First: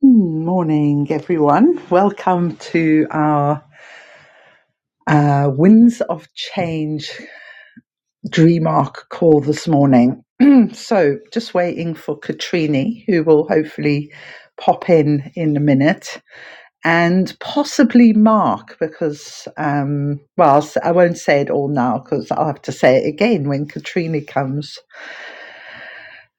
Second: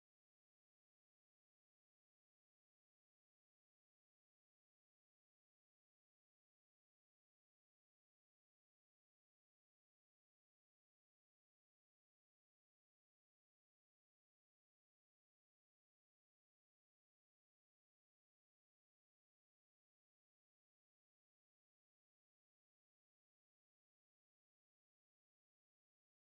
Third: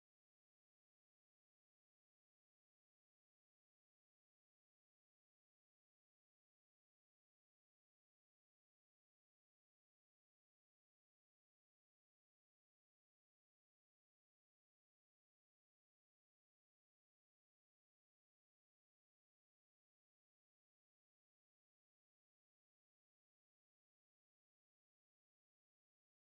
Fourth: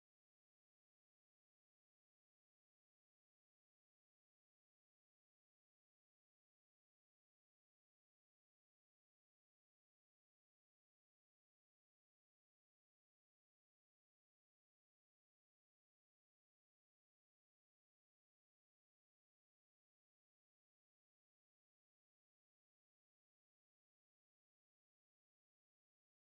Morning, everyone. Welcome to our uh, Winds of Change Dream Arc call this morning. so, just waiting for Katrini, who will hopefully pop in in a minute, and possibly Mark, because, um, well, I'll s- I won't say it all now because I'll have to say it again when Katrini comes.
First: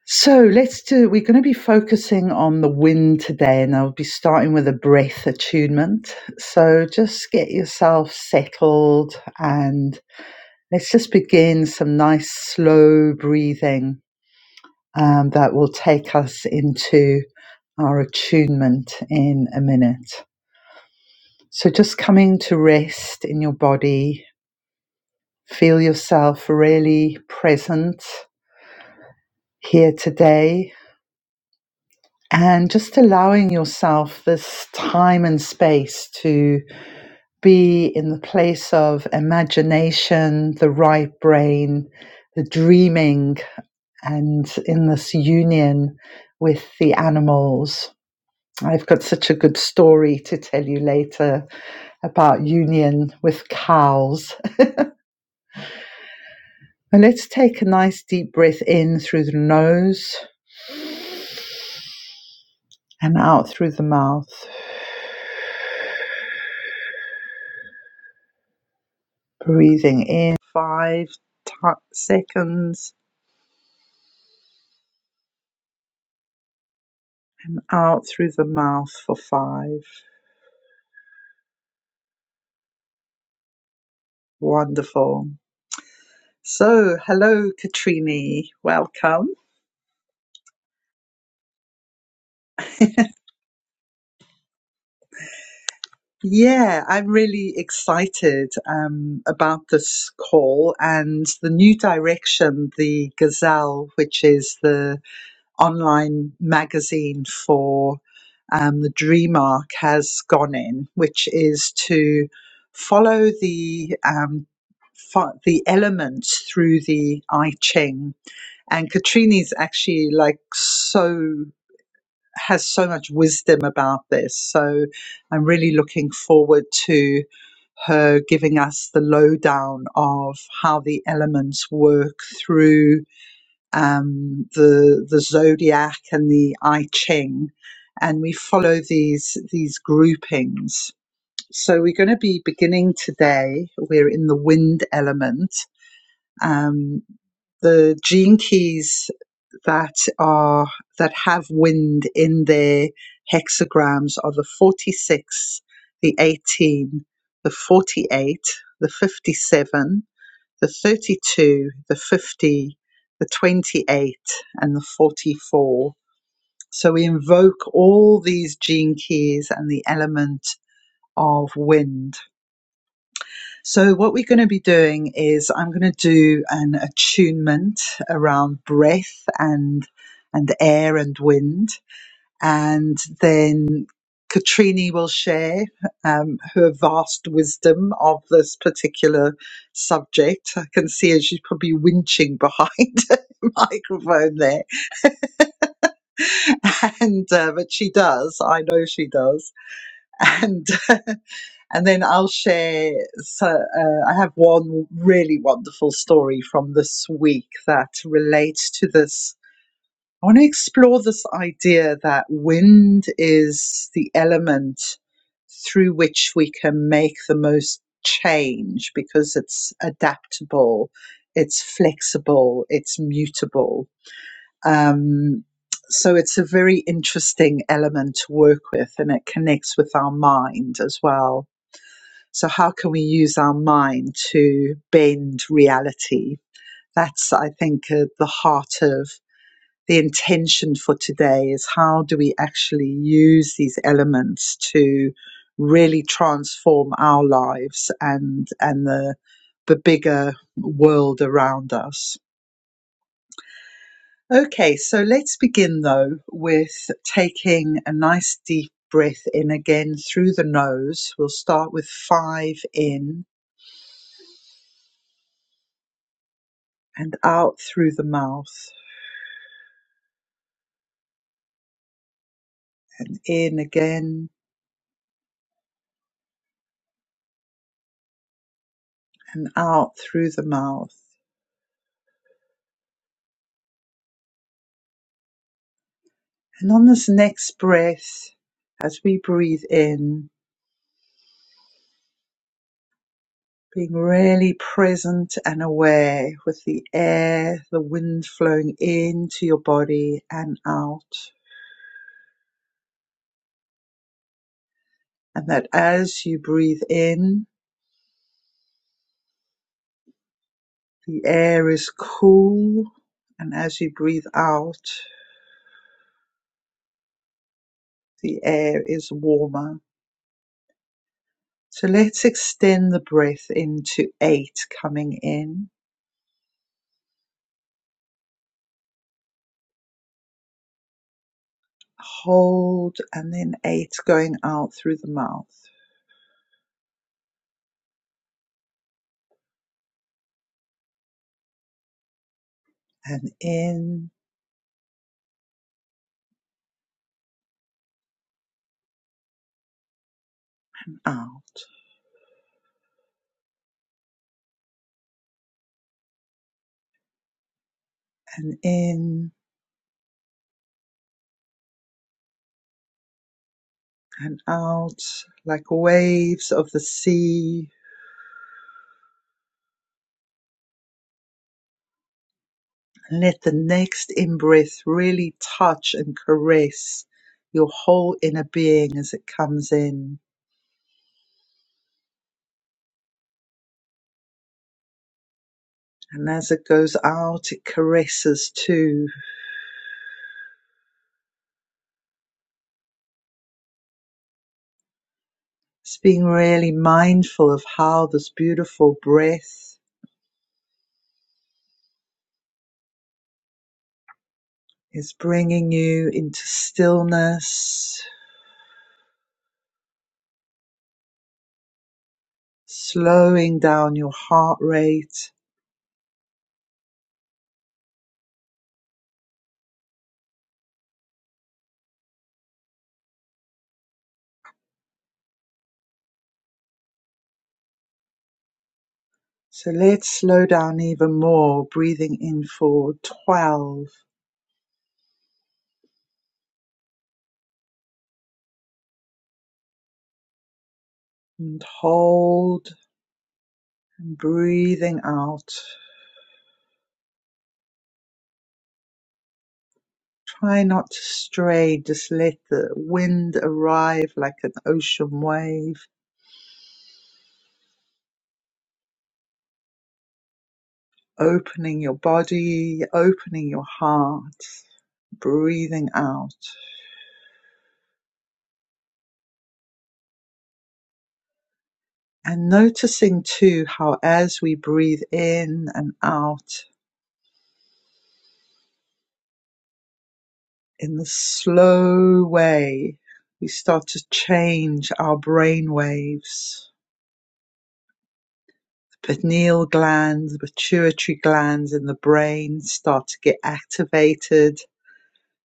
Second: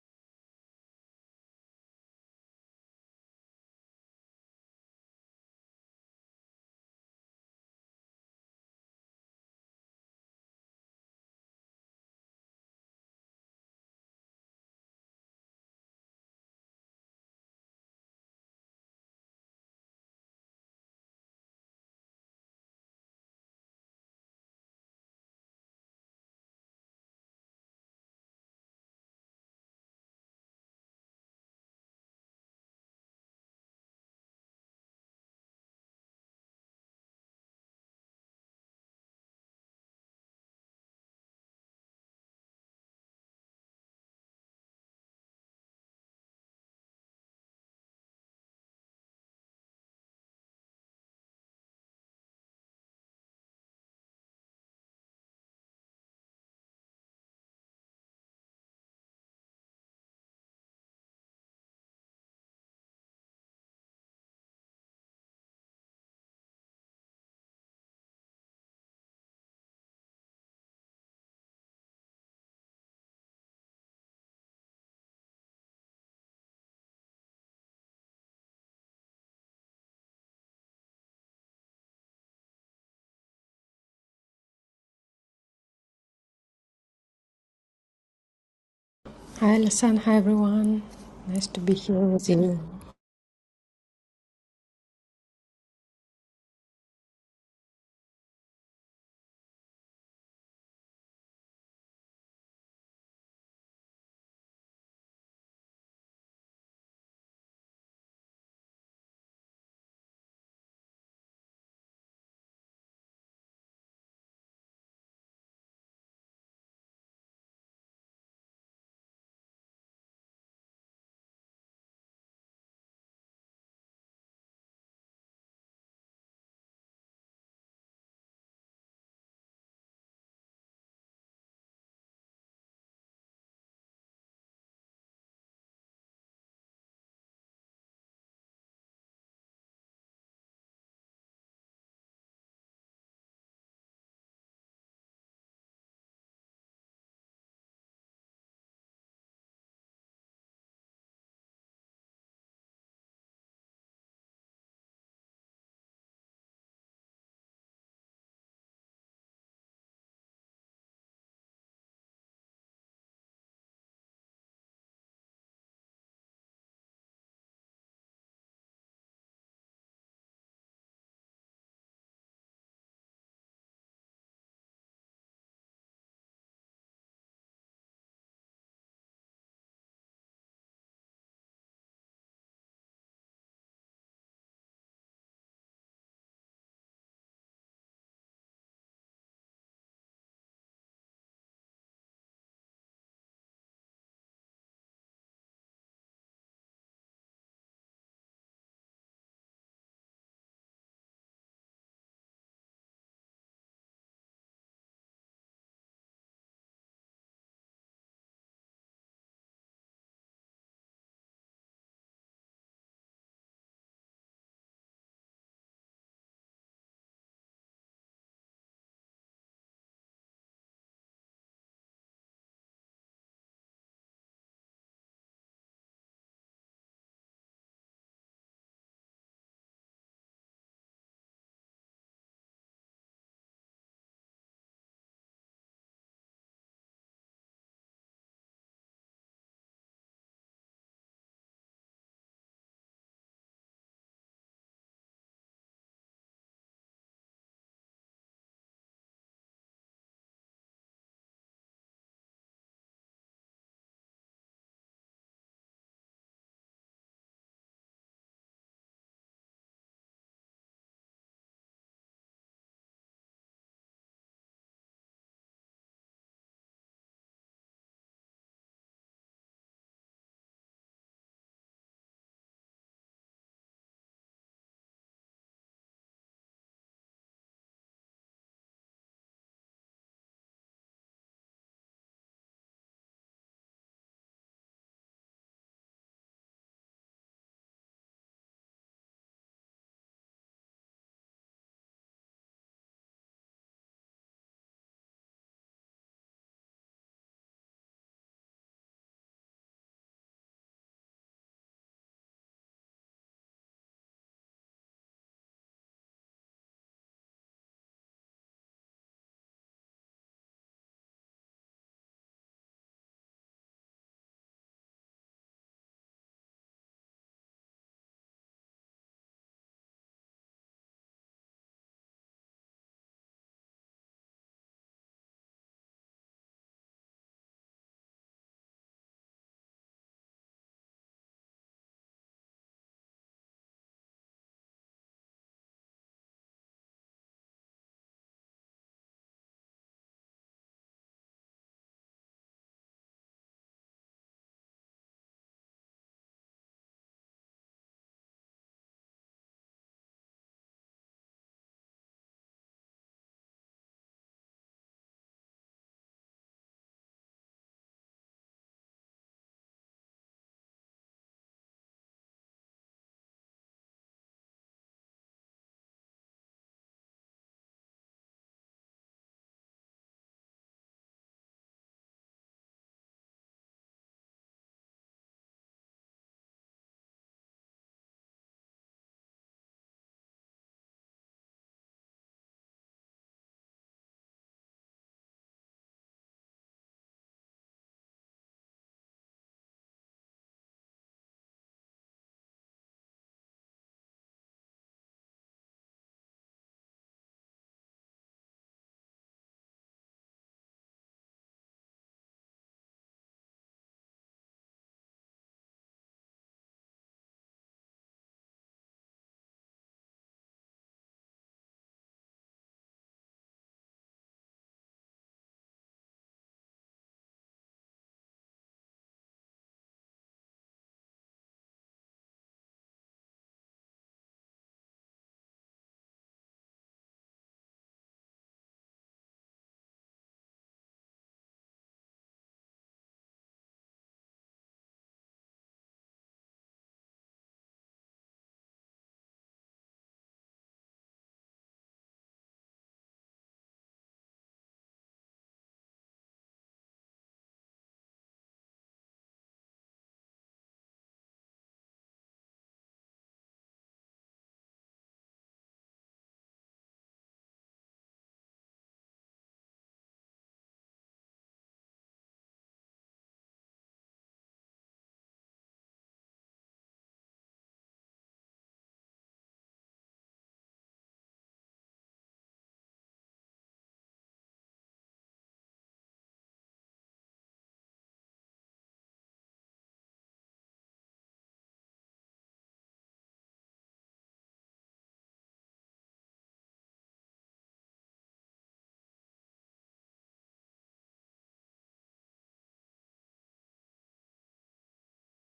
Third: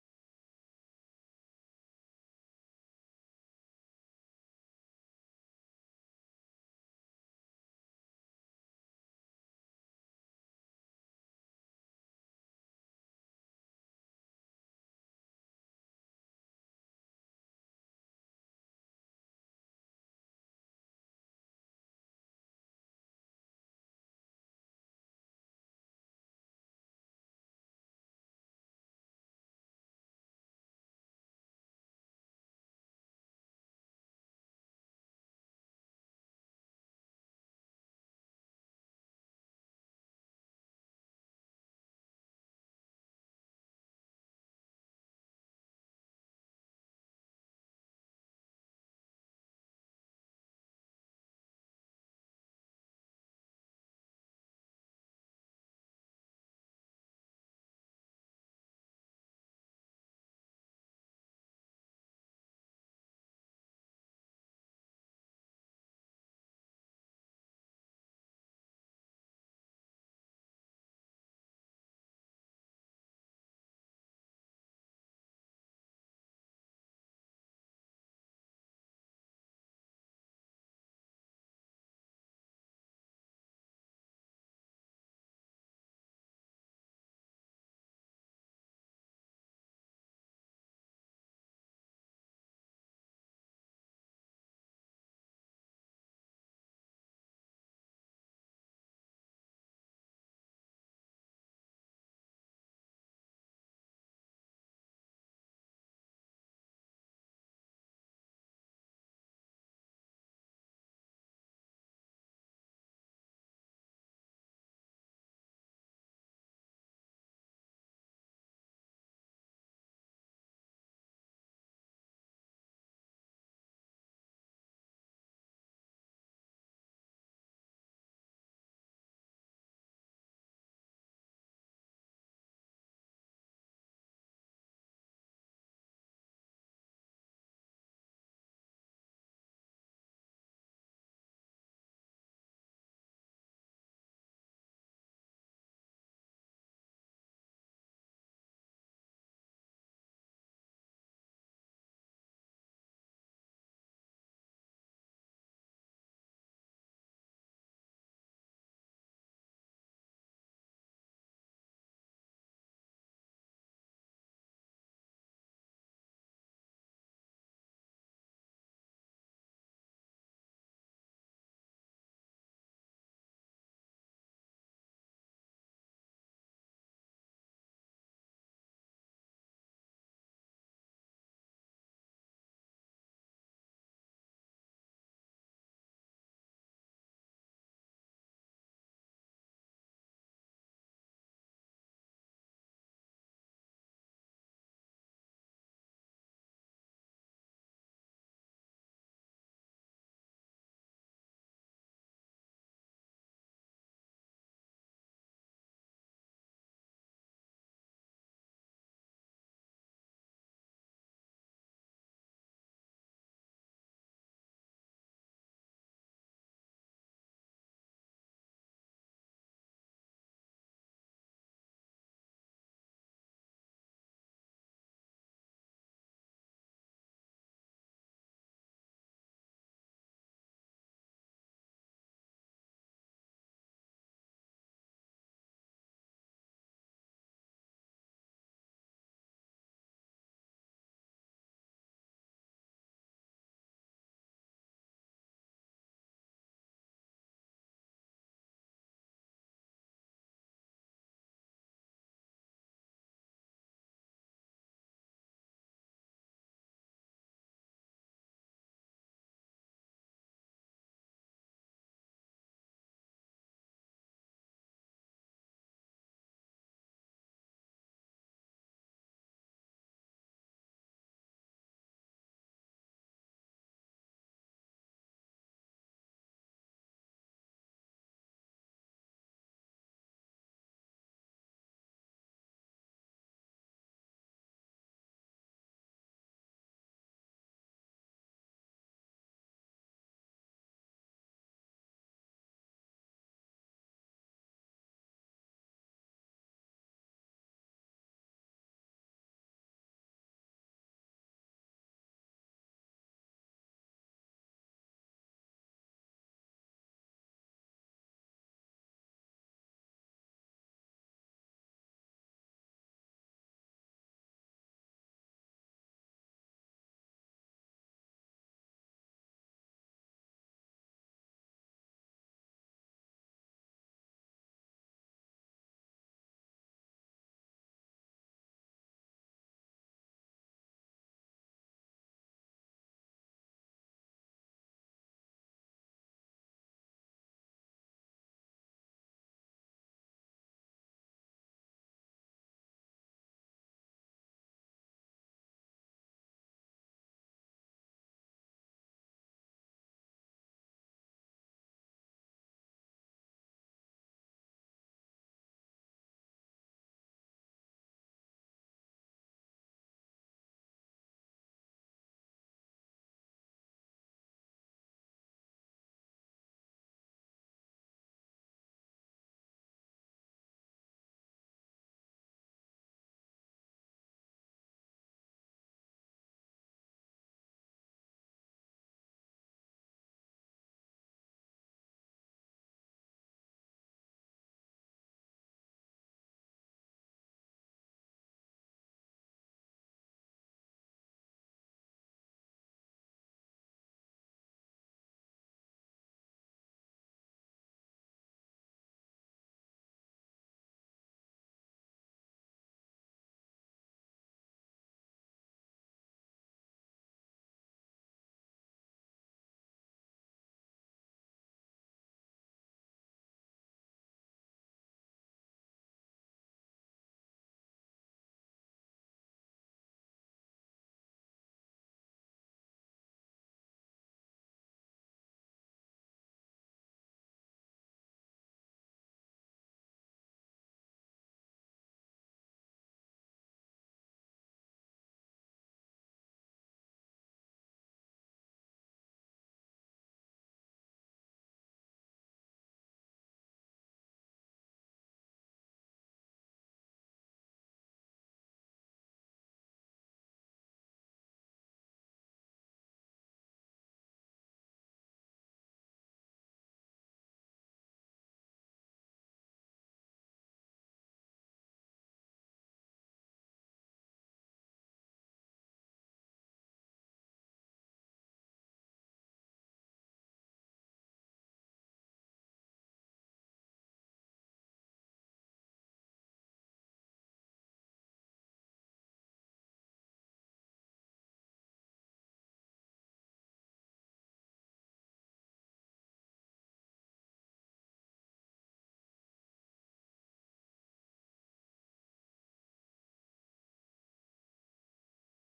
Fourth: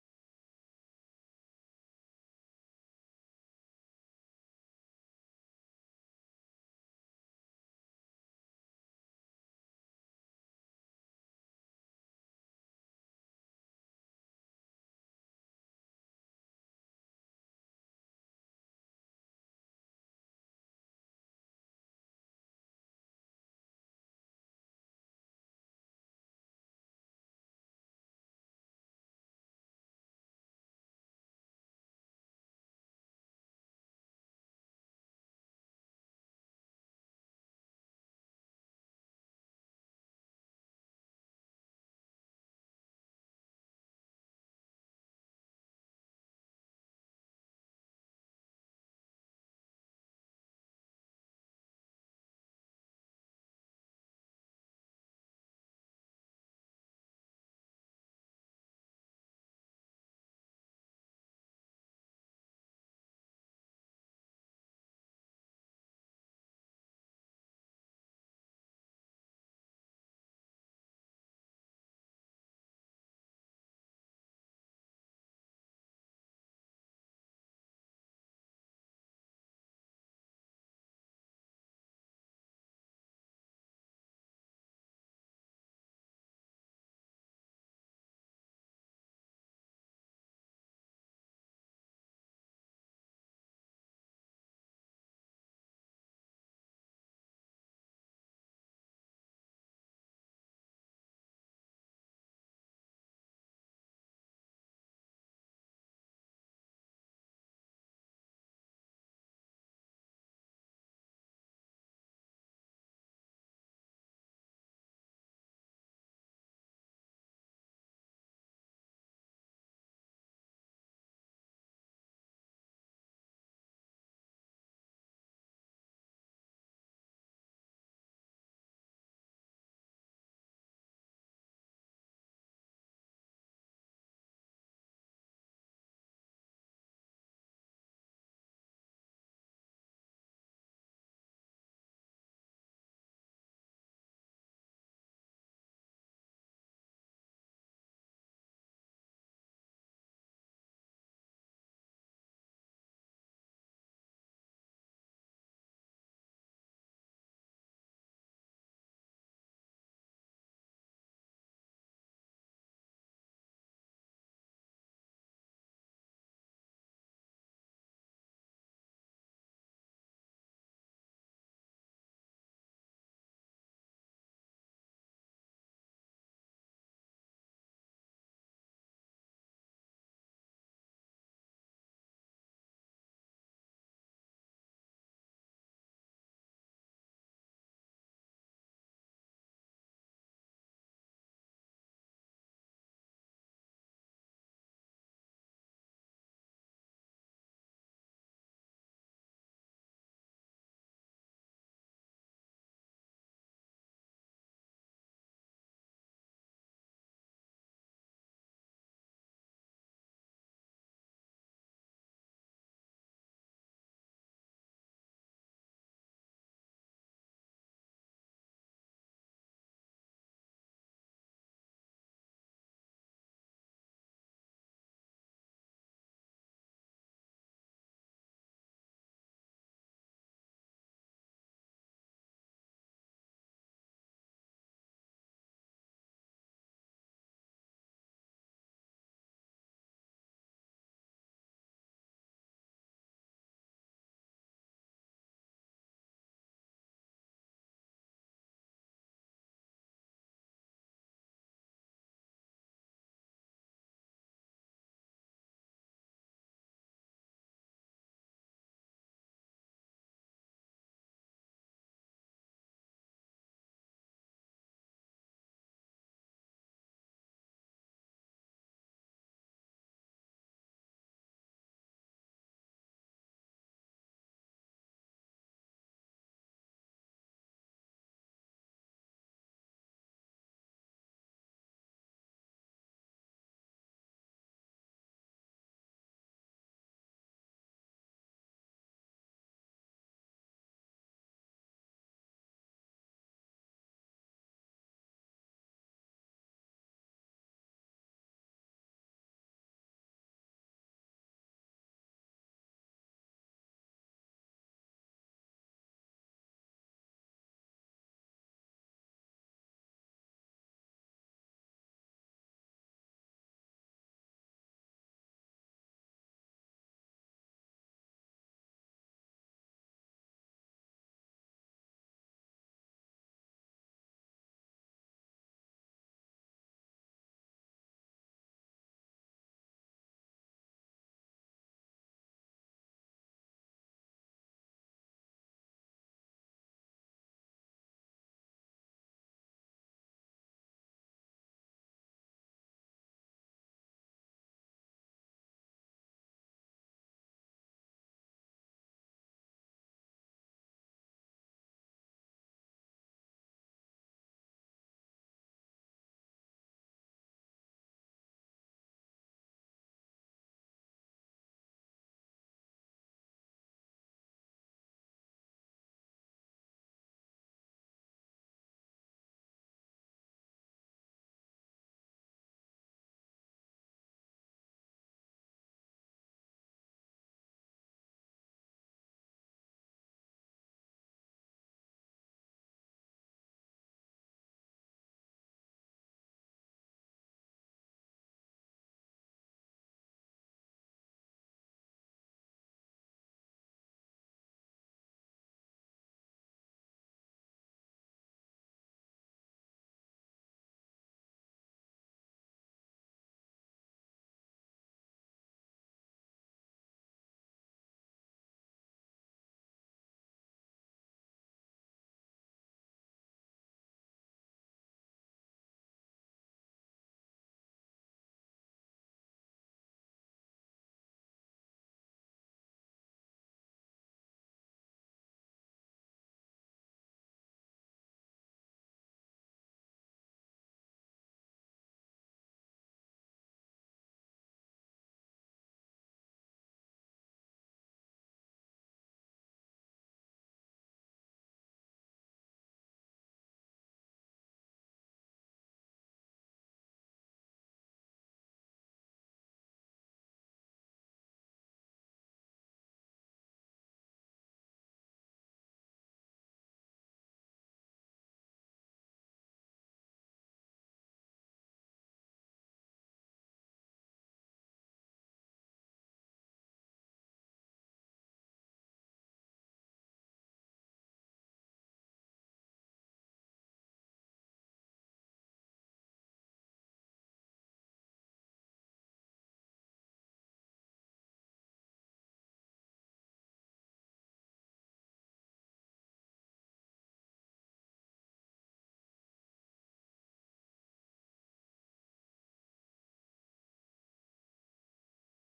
So let's do, we're going to be focusing on the wind today, and I'll be starting with a breath attunement. So just get yourself settled and let's just begin some nice slow breathing um, that will take us into our attunement in a minute. So just coming to rest in your body, feel yourself really present here today and just allowing yourself this time and space to be in the place of imagination, the right brain, the dreaming, and in this union with the animals. I've got such a good story to tell you later about union with cows. And let's take a nice deep breath in through the nose and out through the mouth. Breathing in five ti seconds out through the mouth for five. Wonderful. So, hello, Katrini. Welcome. Hi, Alison. Hi, everyone. Nice to be here with you. Yeah, I'm really excited um, about this call and the new direction the Gazelle, which is the online magazine for um, the DreamArc, has gone in, which is to follow the um, fo- the elements through the I Ching And Katrini's actually like so has so much wisdom about this. So I'm really looking forward to her giving us the lowdown of how the elements work through um, the the zodiac and the I Ching, and we follow these these groupings. So we're going to be beginning today. We're in the wind element. Um, the gene keys that are that have wind in their hexagrams are the 46, the 18, the 48, the 57, the 32, the 50, the 28, and the 44. So we invoke all these gene keys and the element of wind. So what we're going to be doing is I'm going to do an attunement around breath and and air and wind and then Katrini will share um, her vast wisdom of this particular subject. I can see her; she's probably winching behind the microphone there, and uh, but she does. I know she does. And and then I'll share. So uh, I have one really wonderful story from this week that relates to this I want to explore this idea that wind is the element through which we can make the most change because it's adaptable, it's flexible, it's mutable. Um, so it's a very interesting element to work with and it connects with our mind as well. So, how can we use our mind to bend reality? That's, I think, uh, the heart of the intention for today is how do we actually use these elements to really transform our lives and and the the bigger world around us. Okay, so let's begin though with taking a nice deep breath in again through the nose. We'll start with five in and out through the mouth and in again and out through the mouth. And on this next breath, as we breathe in, being really present and aware with the air, the wind flowing into your body and out. And that as you breathe in, the air is cool. And as you breathe out, the air is warmer. So let's extend the breath into eight coming in. Hold and then eight going out through the mouth and in out and in and out like waves of the sea. And let the next in breath really touch and caress your whole inner being as it comes in. And as it goes out, it caresses too. It's being really mindful of how this beautiful breath is bringing you into stillness, slowing down your heart rate, So let's slow down even more, breathing in for 12 and hold and breathing out. Try not to stray, just let the wind arrive like an ocean wave, opening your body, opening your heart, breathing out. And noticing too how as we breathe in and out in the slow way, we start to change our brain waves Pineal gland, pituitary glands in the brain start to get activated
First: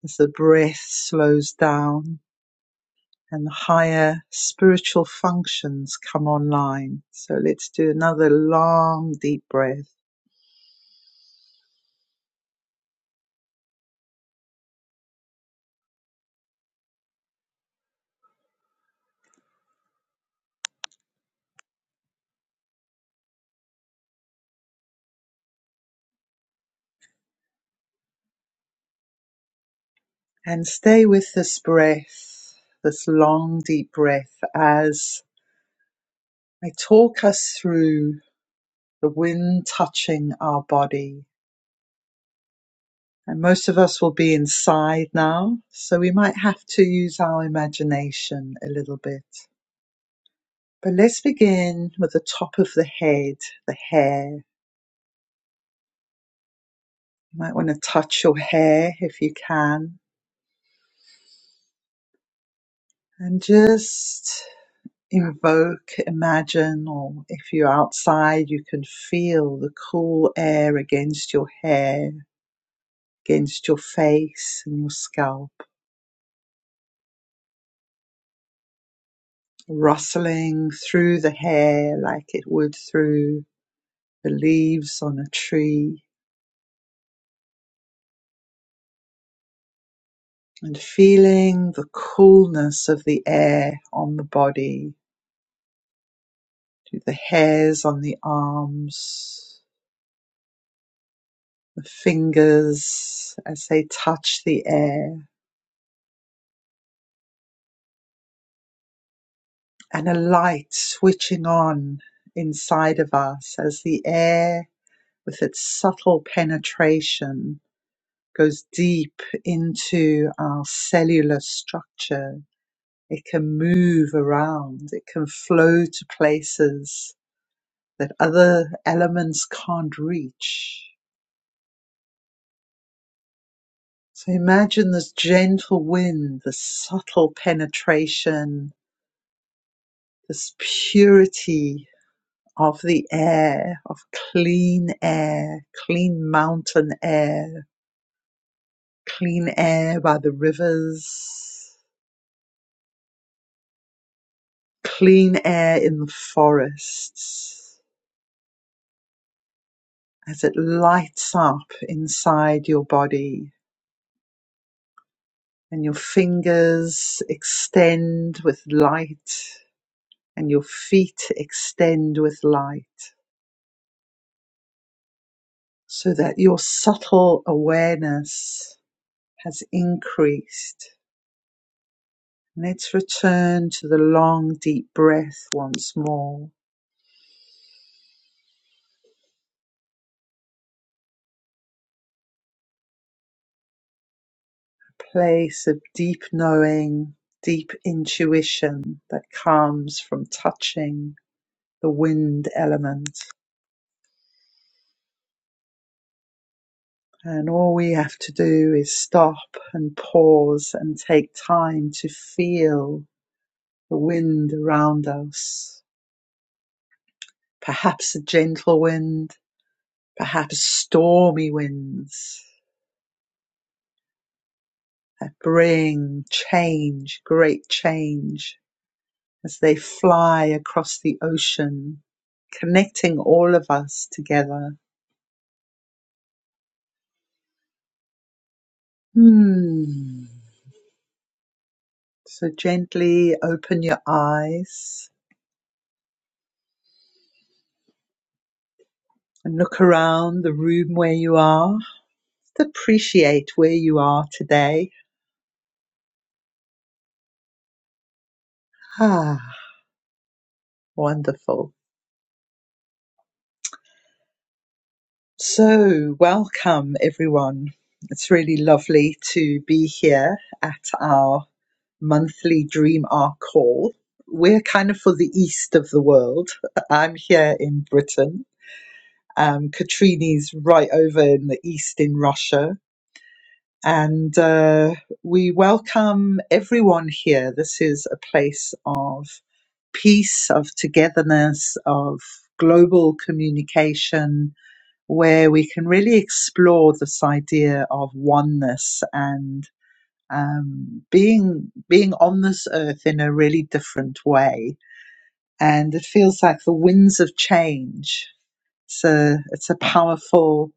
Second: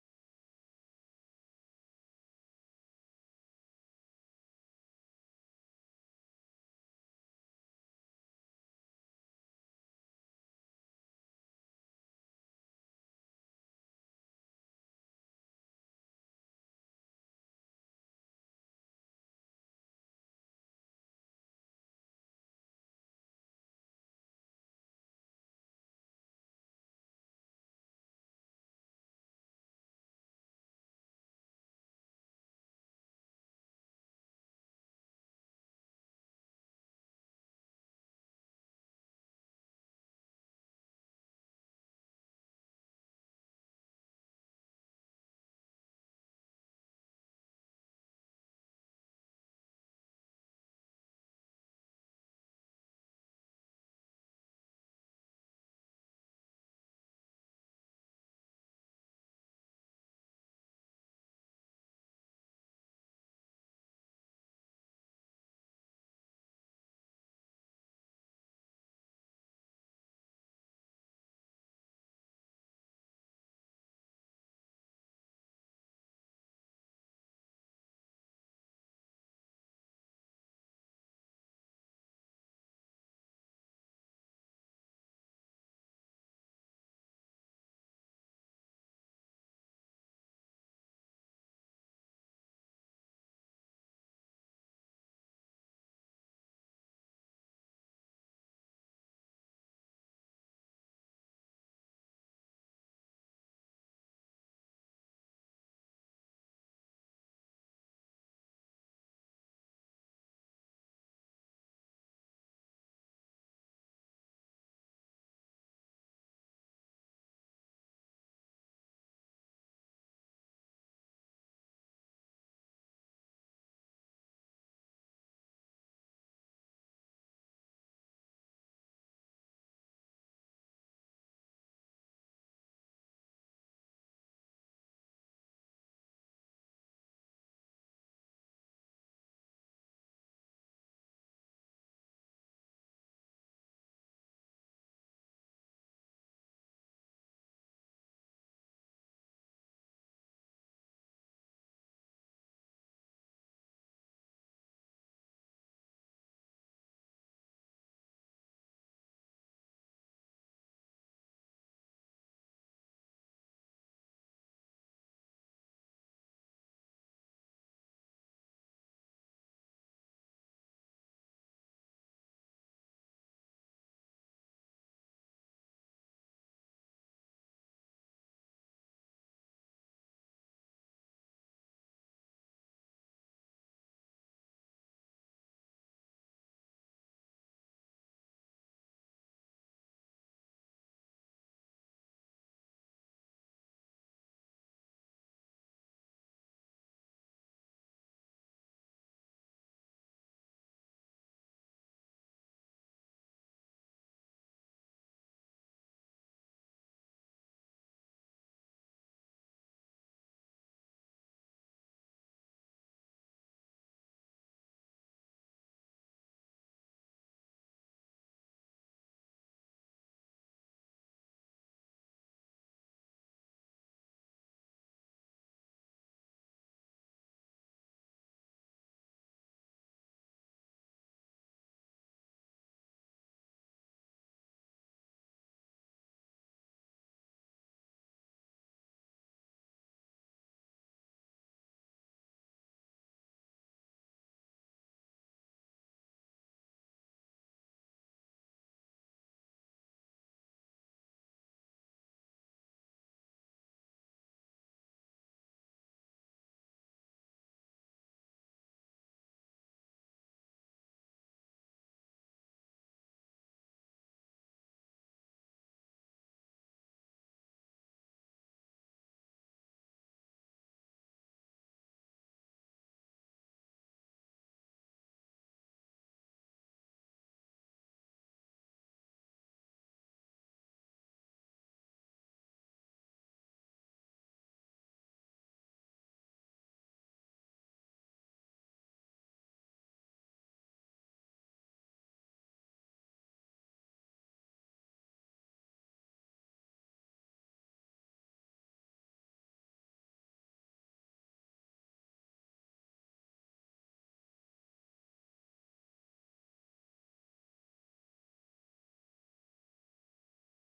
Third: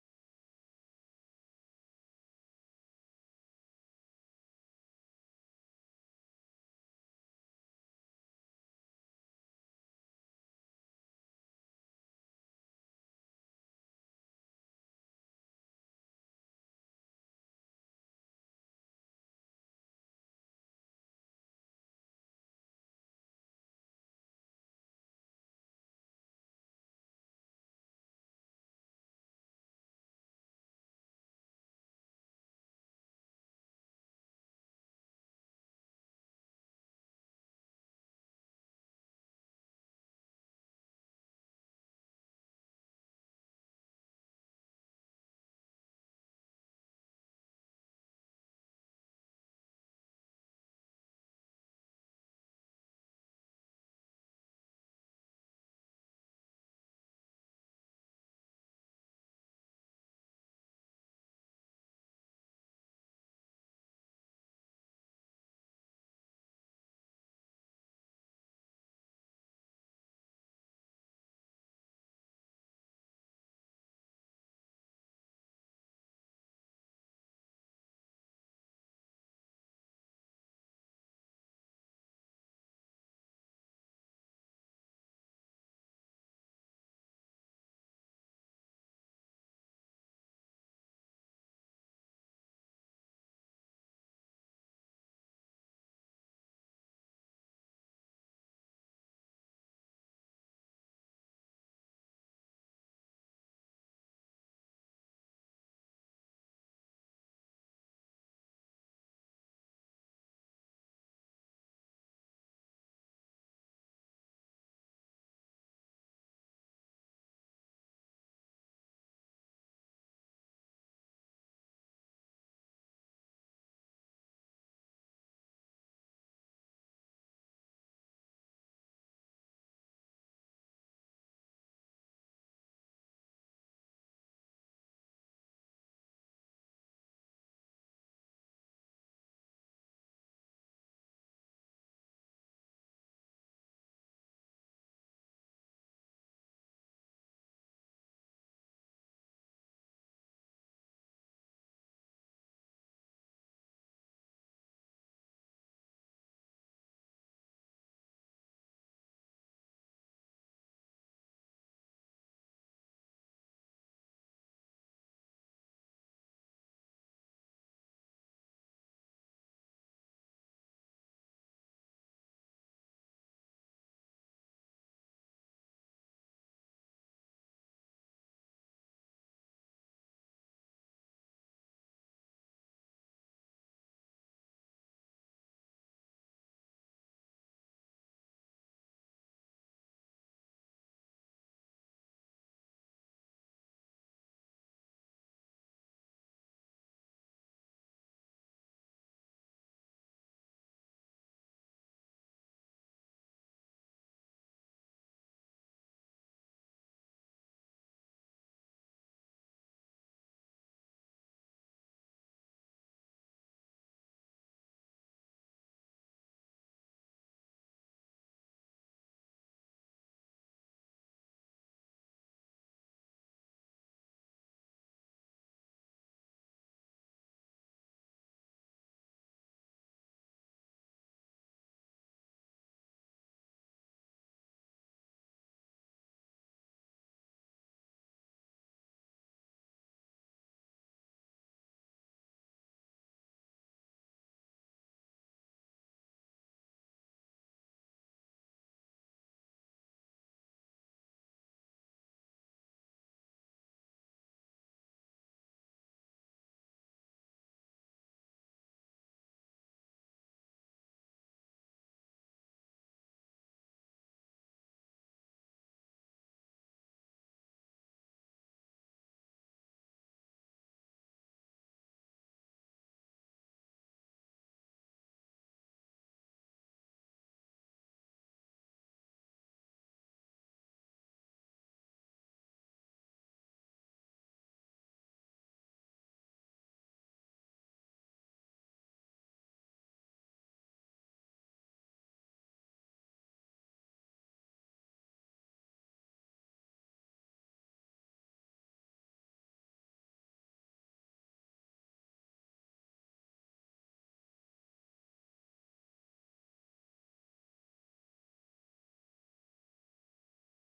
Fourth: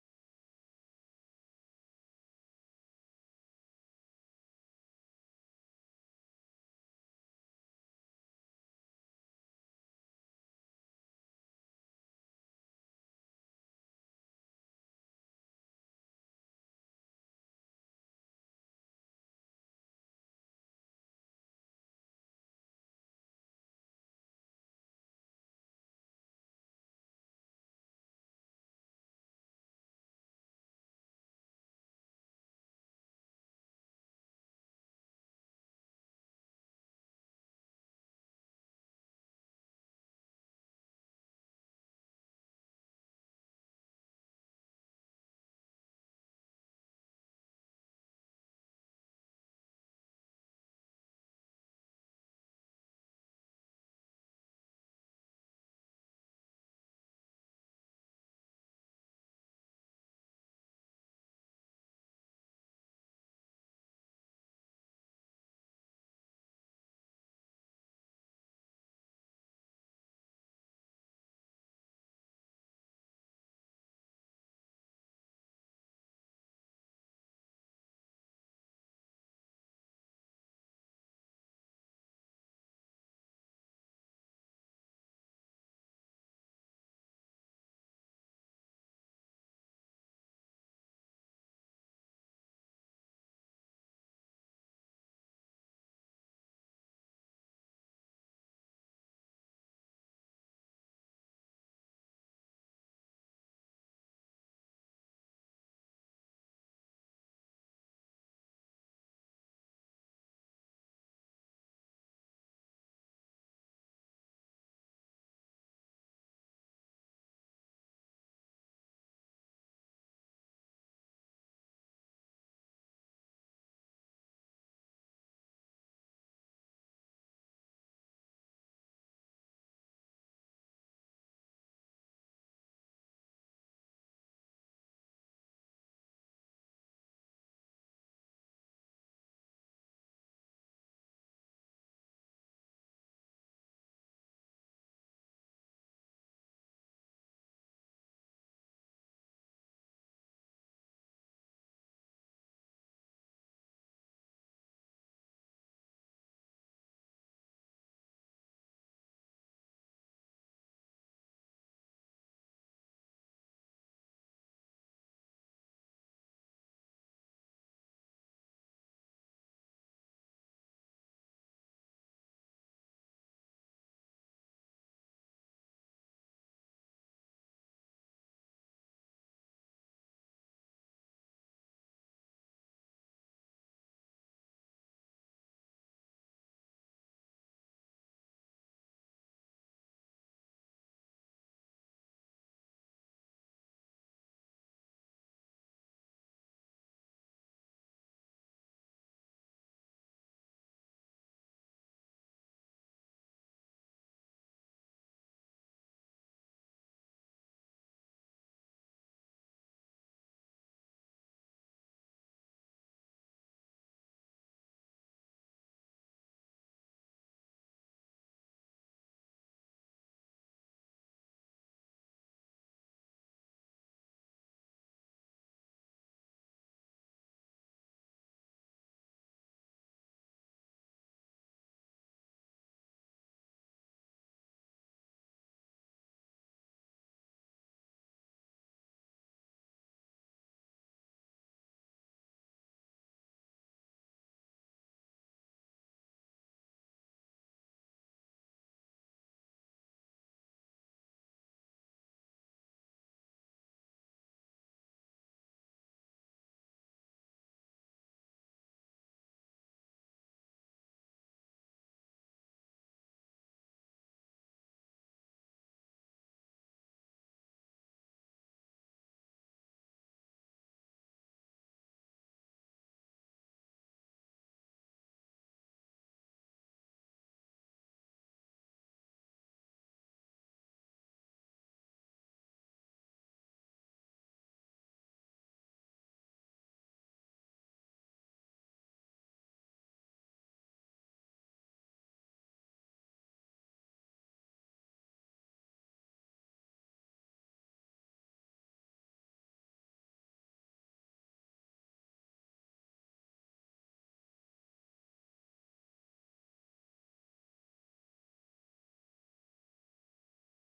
as the breath slows down and higher spiritual functions come online. So let's do another long deep breath and stay with this breath, this long deep breath as I talk us through the wind touching our body And most of us will be inside now, so we might have to use our imagination a little bit. But let's begin with the top of the head, the hair. You might want to touch your hair if you can, and just invoke, imagine, or if you're outside, you can feel the cool air against your hair, against your face and your scalp rustling through the hair like it would through the leaves on a tree and feeling the coolness of the air on the body, to the hairs on the arms, the fingers as they touch the air, and a light switching on inside of us as the air with its subtle penetration goes deep into our cellular structure. It can move around. It can flow to places that other elements can't reach. So imagine this gentle wind, this subtle penetration, this purity of the air, of clean air, clean mountain air, clean air by the rivers, clean air in the forests, as it lights up inside your body and your fingers extend with light and your feet extend with light so that your subtle awareness has increased. Let's return to the long, deep breath once more. Place of deep knowing, deep intuition that comes from touching the wind element. And all we have to do is stop and pause and take time to feel the wind around us Perhaps a gentle wind, perhaps stormy winds that bring change, great change, as they fly across the ocean, connecting all of us together. Hmm. So gently open your eyes and look around the room where you are. Just appreciate where you are today. Ah, wonderful. So, welcome everyone. It's really lovely to be here at our monthly Dream Arc call. We're kind of for the east of the world. I'm here in Britain. Um, Katrini's right over in the east in Russia. And uh, we welcome everyone here. This is a place of peace, of togetherness, of global communication, where we can really explore this idea of oneness and um, being being on this earth in a really different way. And it feels like the winds of change. It's a it's a powerful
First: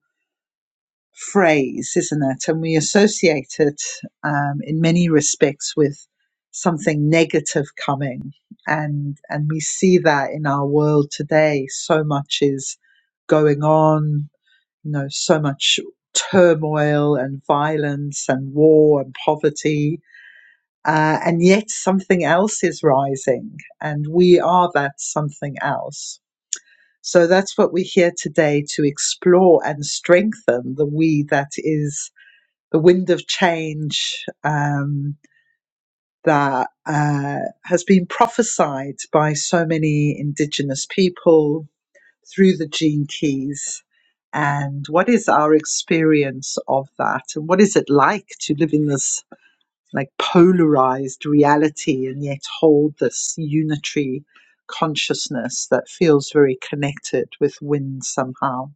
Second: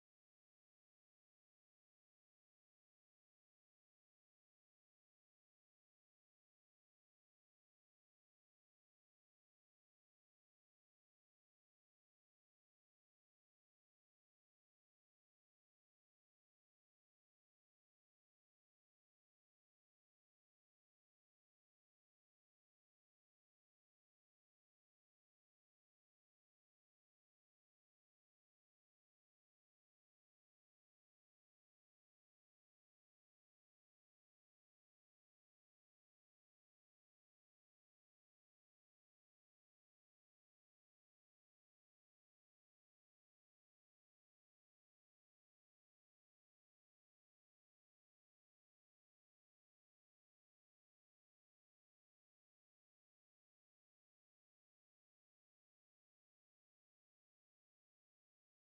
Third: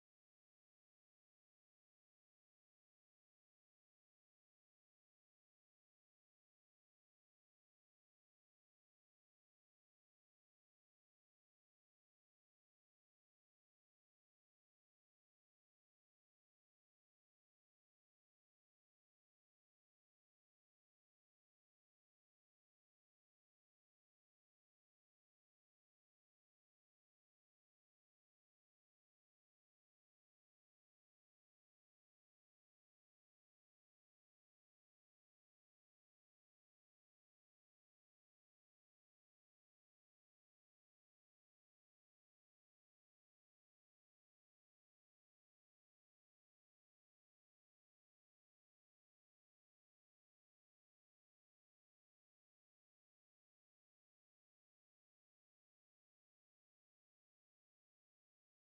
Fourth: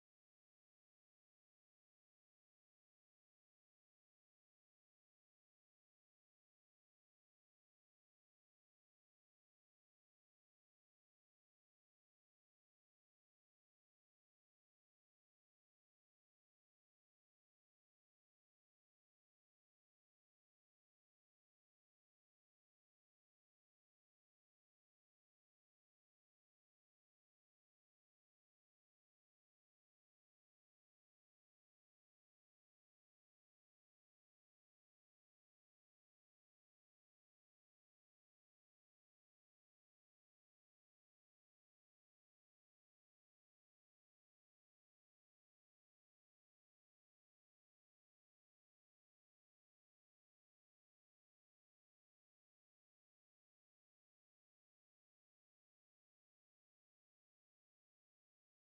phrase, isn't it? And we associate it um, in many respects with something negative coming, and and we see that in our world today. So much is going on you know, so much turmoil and violence and war and poverty. Uh, and yet something else is rising, and we are that something else. So that's what we're here today to explore and strengthen the we that is the wind of change um, that uh, has been prophesied by so many Indigenous people, through the gene keys and what is our experience of that and what is it like to live in this like polarized reality and yet hold this unitary consciousness that feels very connected with wind somehow